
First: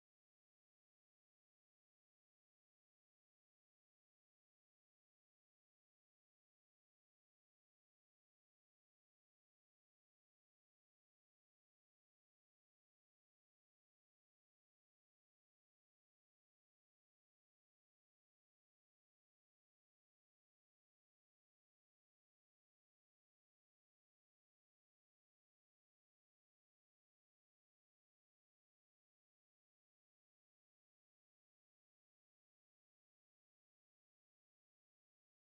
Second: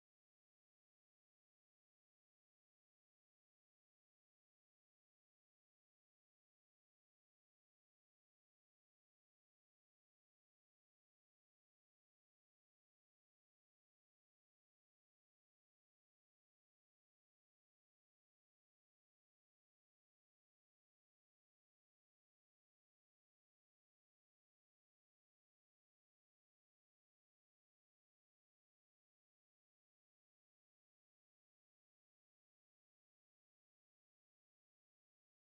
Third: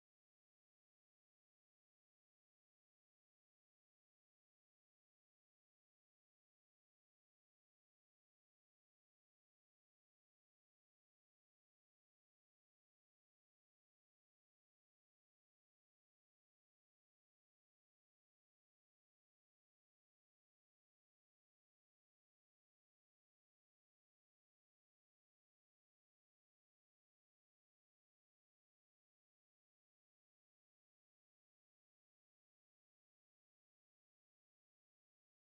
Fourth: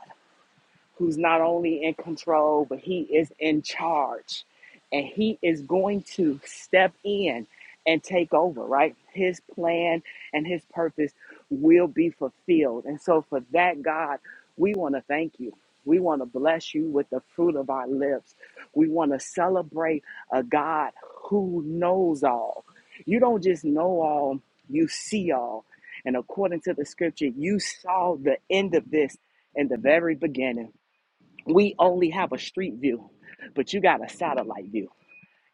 Speaker 2: who's not only in control, but he is in charge. And he is going to step in and take over, right? His plan and his purpose will be fulfilled. And so, for that, God, we want to thank you. We want to bless you with the fruit of our lips. We want to celebrate a God who knows all. You don't just know all, you see all. And according to the scripture, you saw the end of this in the very beginning. We only have a street view, but you got a satellite view.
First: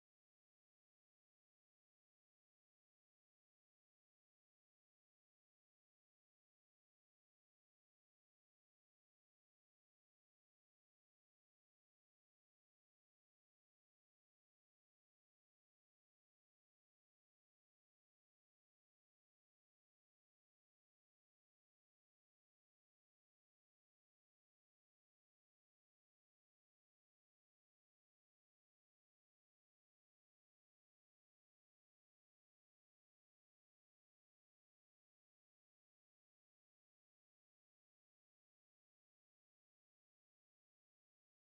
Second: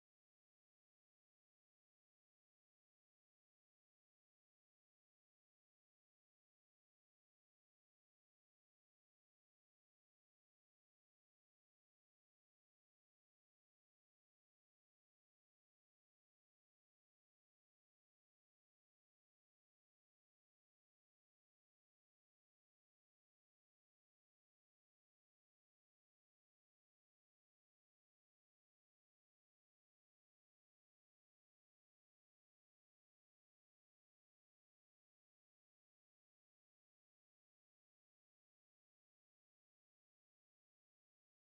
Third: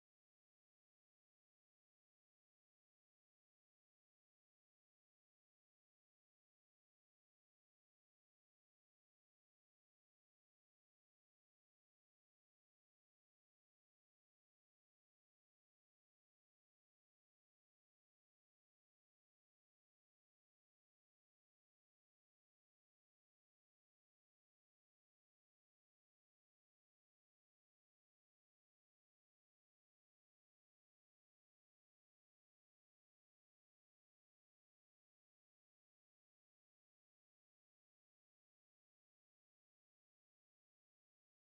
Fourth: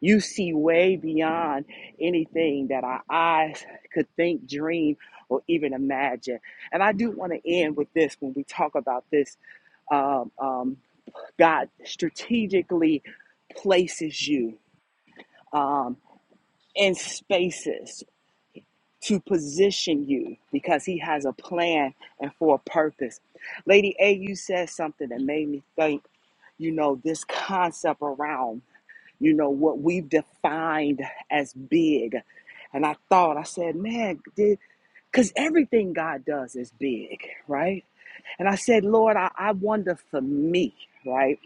Speaker 2: You see way beyond anything that our eyes could think, dream, or even imagine. And I do want to end with this when we talk about this. Um, um, God strategically places you um, in spaces to position you because He has a plan and for a purpose. Lady A, you said something that made me think, you know, this concept around. you know, what we've defined as big. And I thought, I said, man, did, because everything God does is big, right? And I said, Lord, I, I wonder for me, right?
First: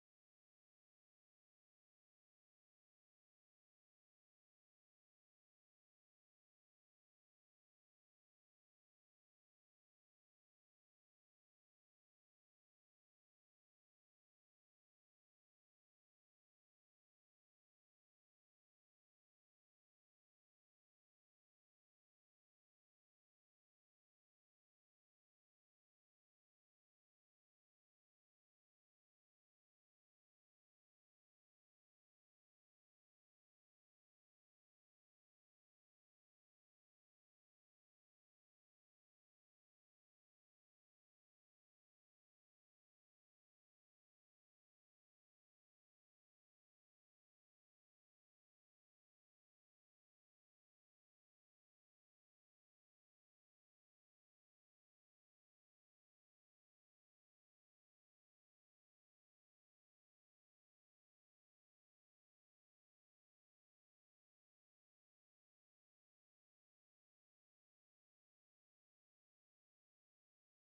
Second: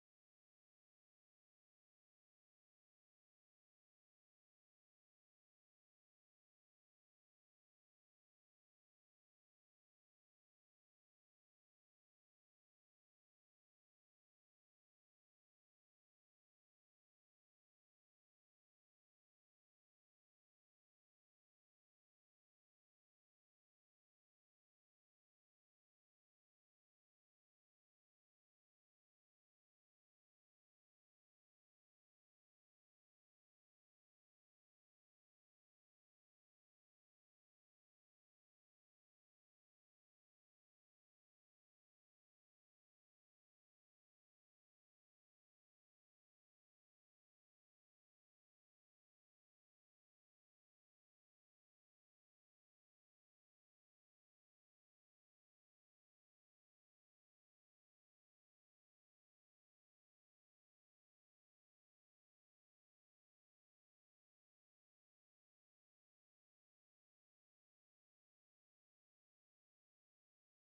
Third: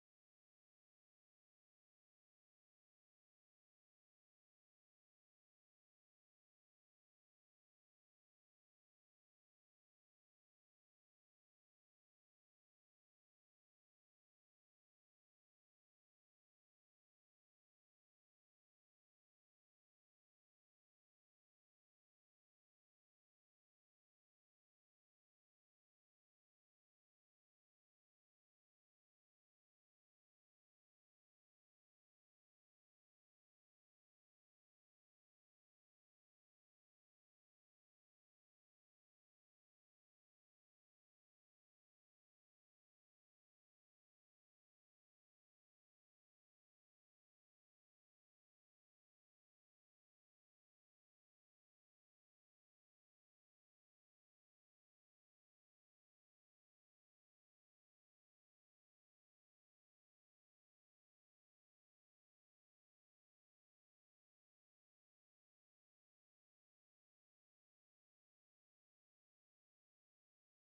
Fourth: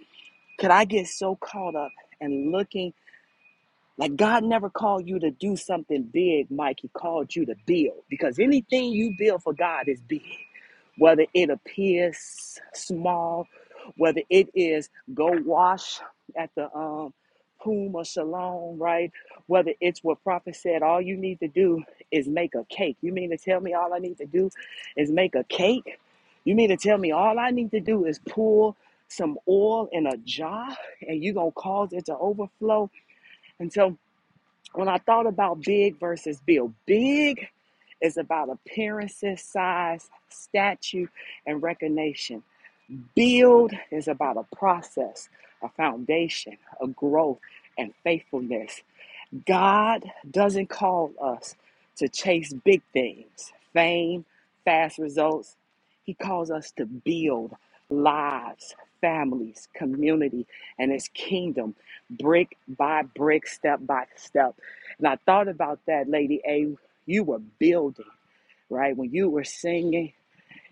Speaker 2: Could I get so caught up and looking? Like God never called you to do something big, Mike. He called you to build because anything you build for God is big. Whether it appears small, whether it is go wash at the um Puma Shalom, right? Whether it's what prophet said, all you need to do is make a cake. You mean to tell me all I need to do is make a cake? You mean to tell me all I need to do is pour some oil in a jar and you're gonna cause it to overflow? And so when I thought about big versus build, big is about appearances, size, statue, and recognition. Build is about a process, a foundation, a growth, and faithfulness. God doesn't call us to chase big things, fame, fast results. He calls us to build lives, families, community, and His kingdom brick by brick, step by step. And I thought about that, Lady A. You were building, right? When you were singing,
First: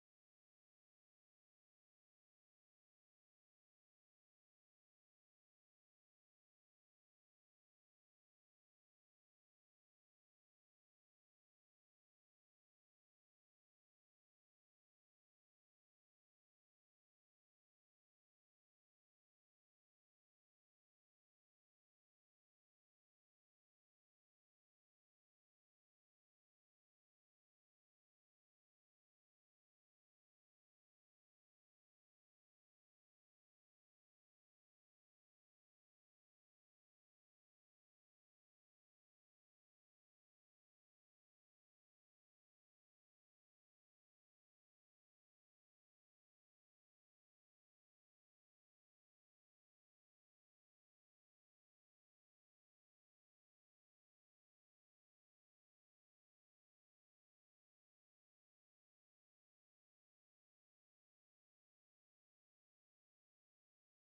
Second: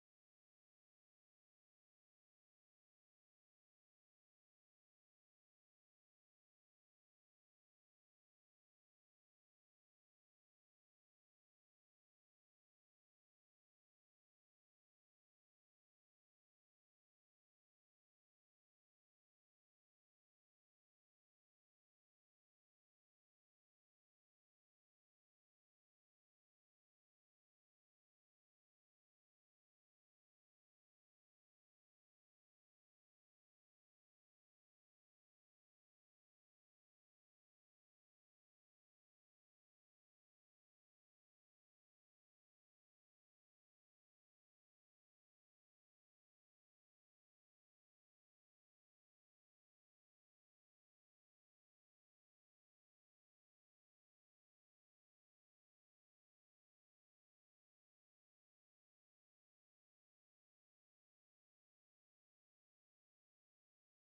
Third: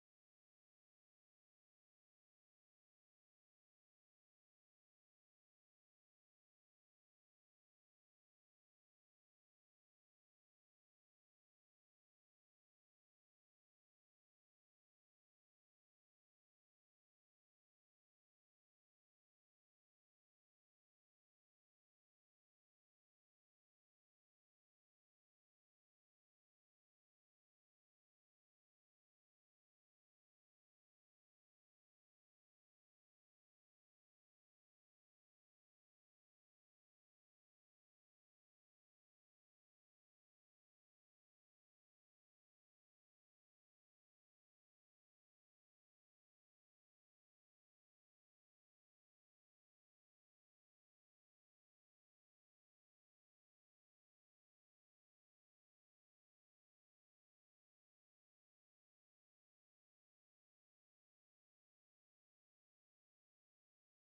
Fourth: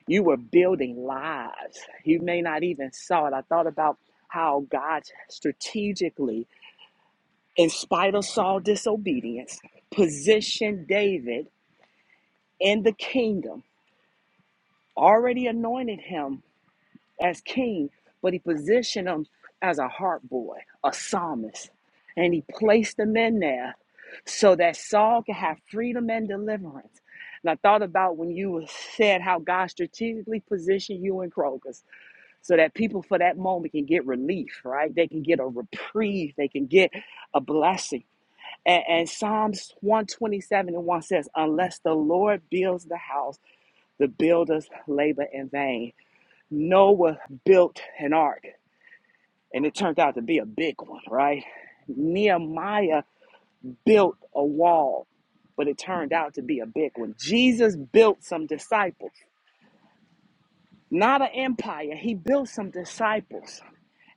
Speaker 2: you were building lives. You may not even saw it. I thought about how God strategically in spite of Saul's disobedience, positioned David in the kingdom, already anointed him as king, but he positioned him as a harp boy, a psalmist, and he placed him in there so that Saul could have freedom and deliverance. And I thought about when you said how God strategically positioned you in Kroger's so that people for that moment can get relief, right? They can get a reprieve, they can get a blessing. And, and Psalms 127 and 1 says, Unless the Lord builds the house, the builders labor in vain. Noah built an ark, and it turned out to be a big one, right? Nehemiah built a wall, but it turned out to be a big one. Jesus built some disciples, not an empire. He built some disciples,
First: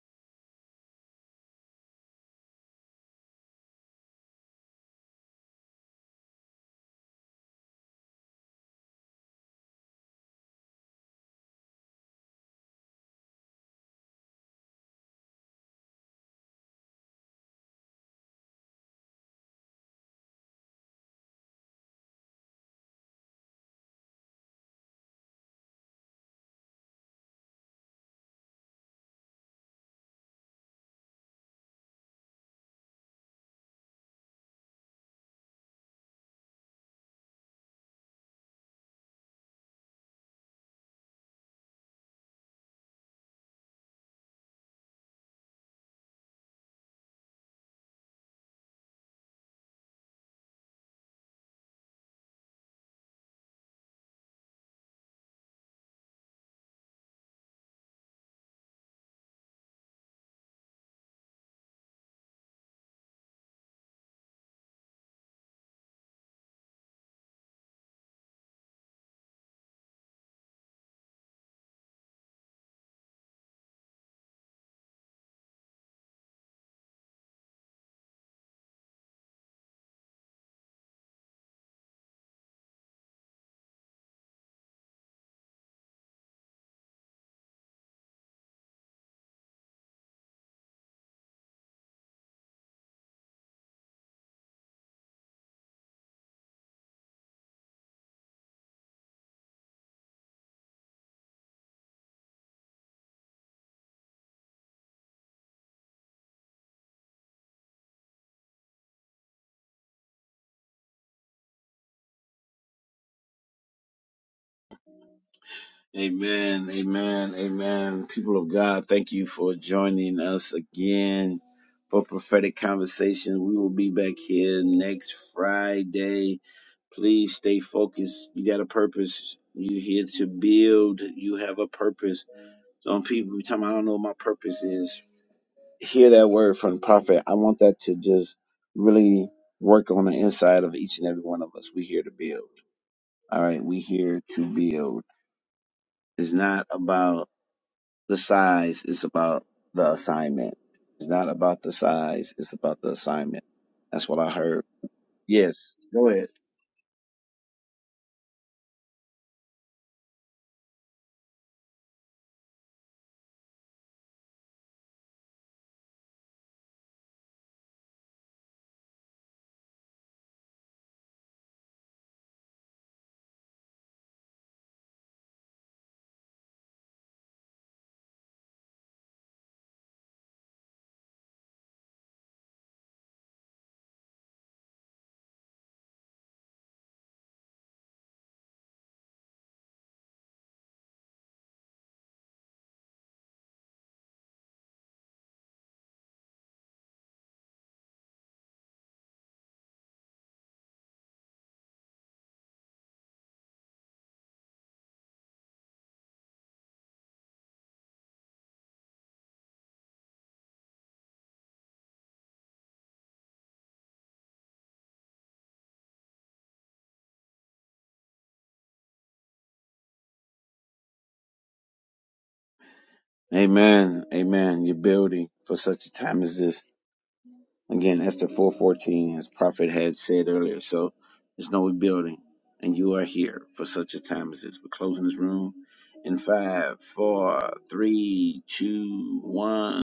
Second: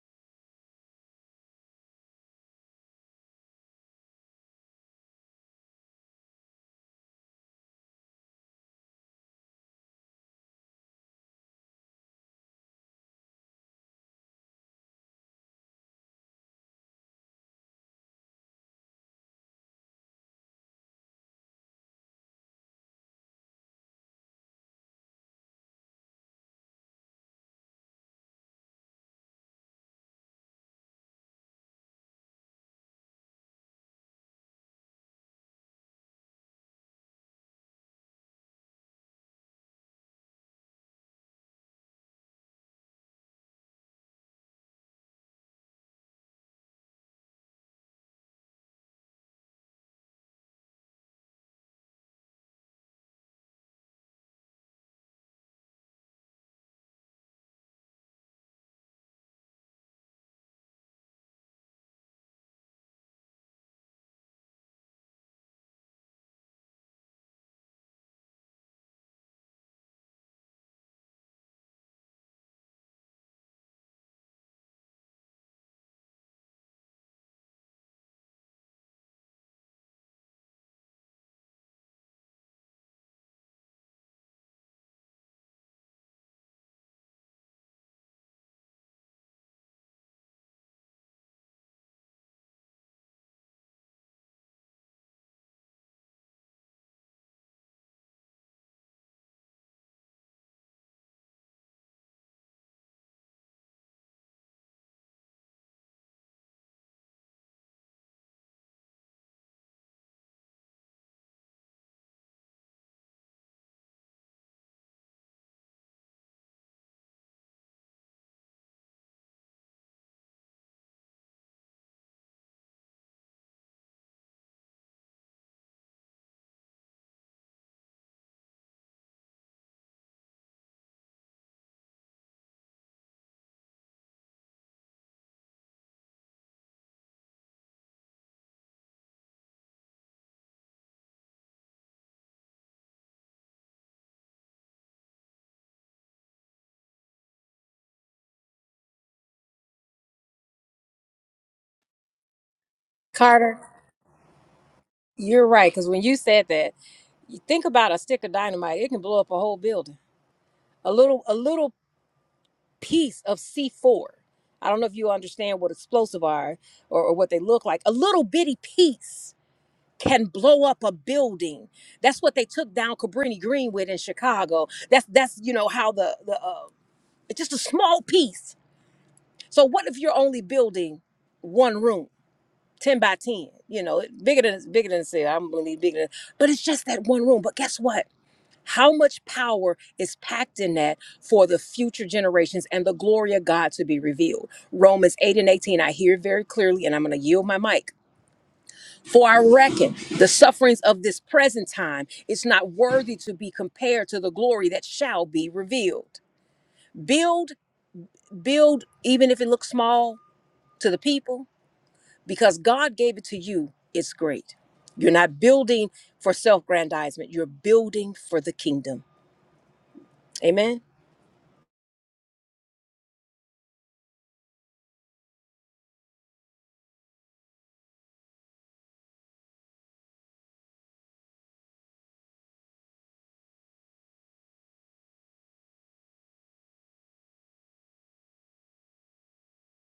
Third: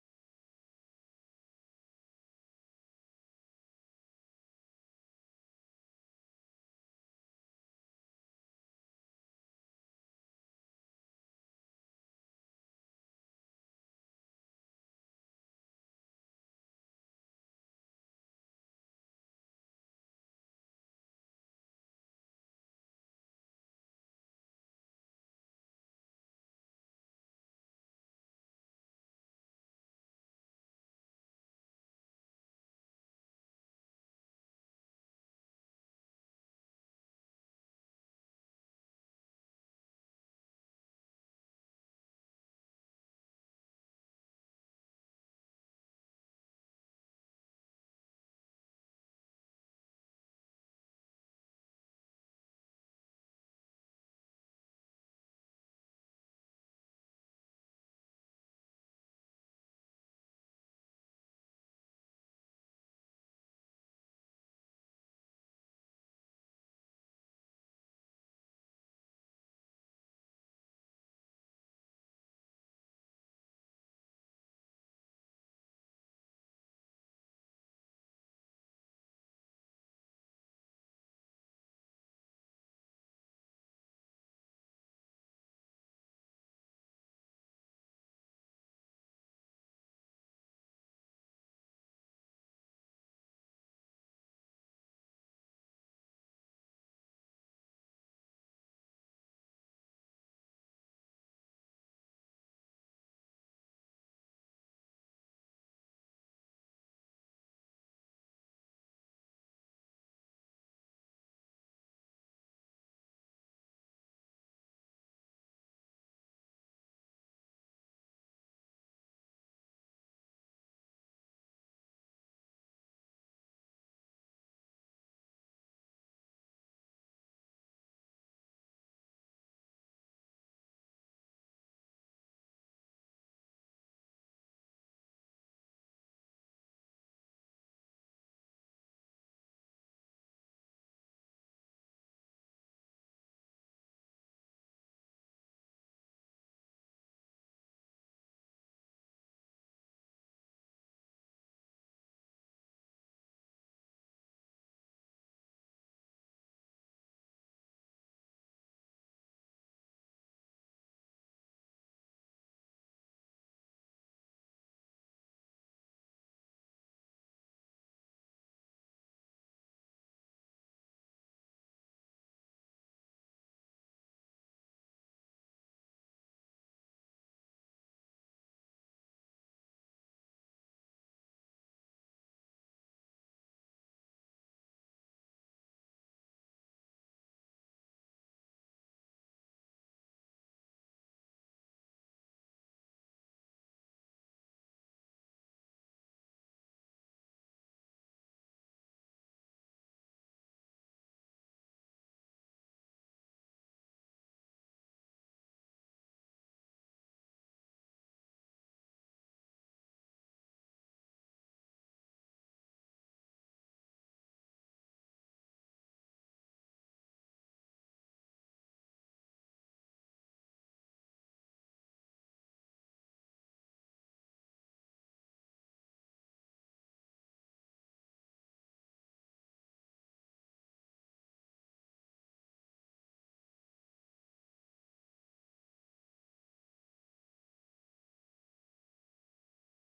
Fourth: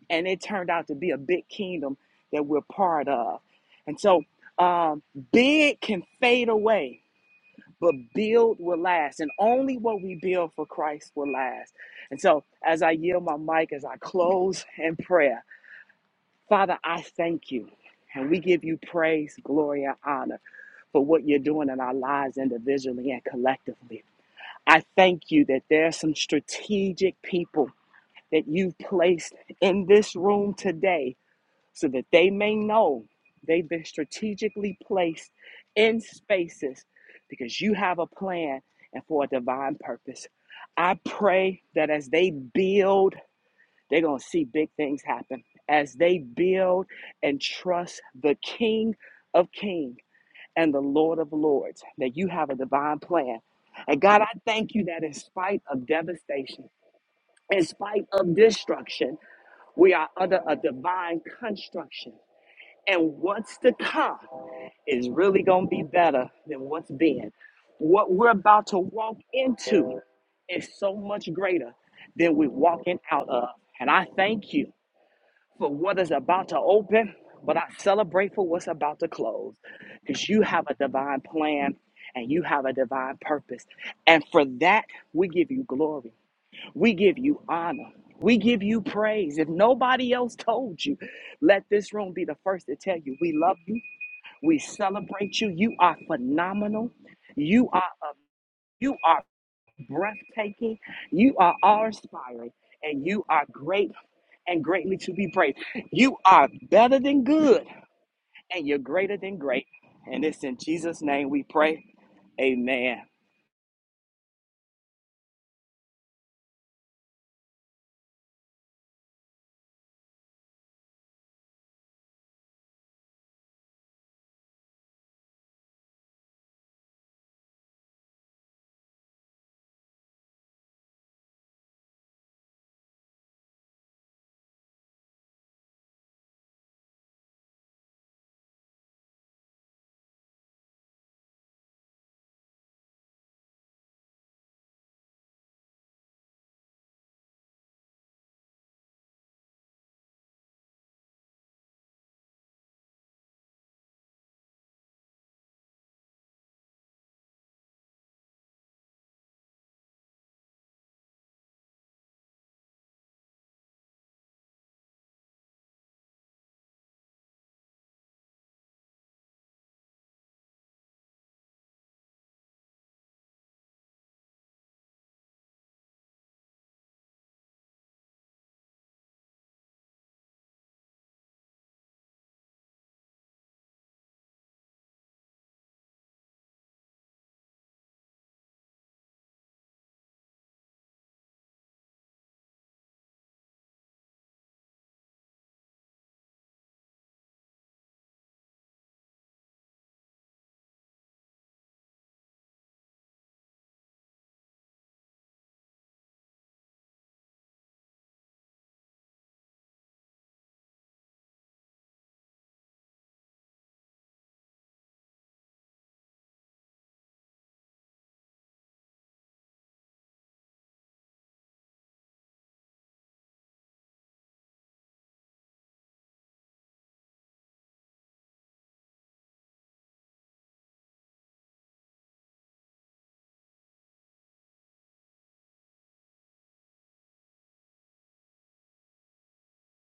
Speaker 2: and it turned out to be a big kingdom that we're part of. And so, um, big can fade away but build will last and only what we build for christ will last and so as i yield my mic as i close [laughs] in prayer father i thank you and we give you praise glory and honor for what you're doing in our lives individually and collectively i thank you that there are some strategic people that you've placed in this room today so that they may know they've been strategically placed in spaces because you have a plan and for a divine purpose. I pray that as they build, they're going to see big things happen. As they build and trust the King of Kings and the Lord of Lords, that you have a divine plan. And God, I thank you that in spite of devastation, in spite of destruction, we are under a divine construction and what's to come is really going to be better than what's been. What we're about to walk into is so much greater than we're walking out of. And I thank you for what is about to open, but I celebrate for what's about to close because you have a divine plan and you have a divine purpose. And for that, we give you glory, we give you honor. We give you praise. If nobody else told you, let this room be the first to tell you we love you we celebrate you. You are phenomenal. You are a, you are breathtaking. You are awe-inspiring, and you are great and greatly to be praised. You are better than good, and you're greater than great. And it's in Jesus' name we pray. Amen.
Speaker 1: Amen, amen, amen. People of God, thank you for joining us again for prophetic conversation. We will be back here next Friday. Please stay focused. You got a purpose. You here to build. You have a purpose. Some people be talking, I don't know what my purpose is. Hear that word from prophet. I want that to just really work on the inside of each and every one of us. We here to build. All right. We here to build. It's not about the size is about the assignment. It's not about the size, it's about the assignment.
Speaker 4: Carter.
Speaker 1: That's what I heard.
Speaker 4: You're
Speaker 1: Yes.
Speaker 4: right, because when
Speaker 1: Go
Speaker 4: you
Speaker 1: ahead.
Speaker 4: said that, you think about a stick of dynamite, it can blow up a whole building. A little a little piece of C4. I don't know if you understand what explosive are or, or what they look like. A little bitty piece can blow up a building. That's what they took down Cabrini Green with in Chicago. That's that's you know how the the uh, it's just a small piece. So what if you're only building one room, ten by ten? You know, bigger than bigger than say I'm gonna need bigger than, but it's just that one room. But guess what? How much power is packed in that for the future generations and the glory of God to be revealed? Romans 8 and 18, I hear very clearly, and I'm going to yield my mic. For I reckon the sufferings of this present time is not worthy to be compared to the glory that shall be revealed. Build, build, even if it looks small to the people, because God gave it to you, it's great. You're not building for self grandizement, you're building for the kingdom. Amen.
Speaker 1: Amen. Amen. You're building for such a time as this. Again, Esther 414, as Prophet had said earlier. So there's no rebuilding. And you are here for such a time as this. We're closing this room in five, four, three, two, one.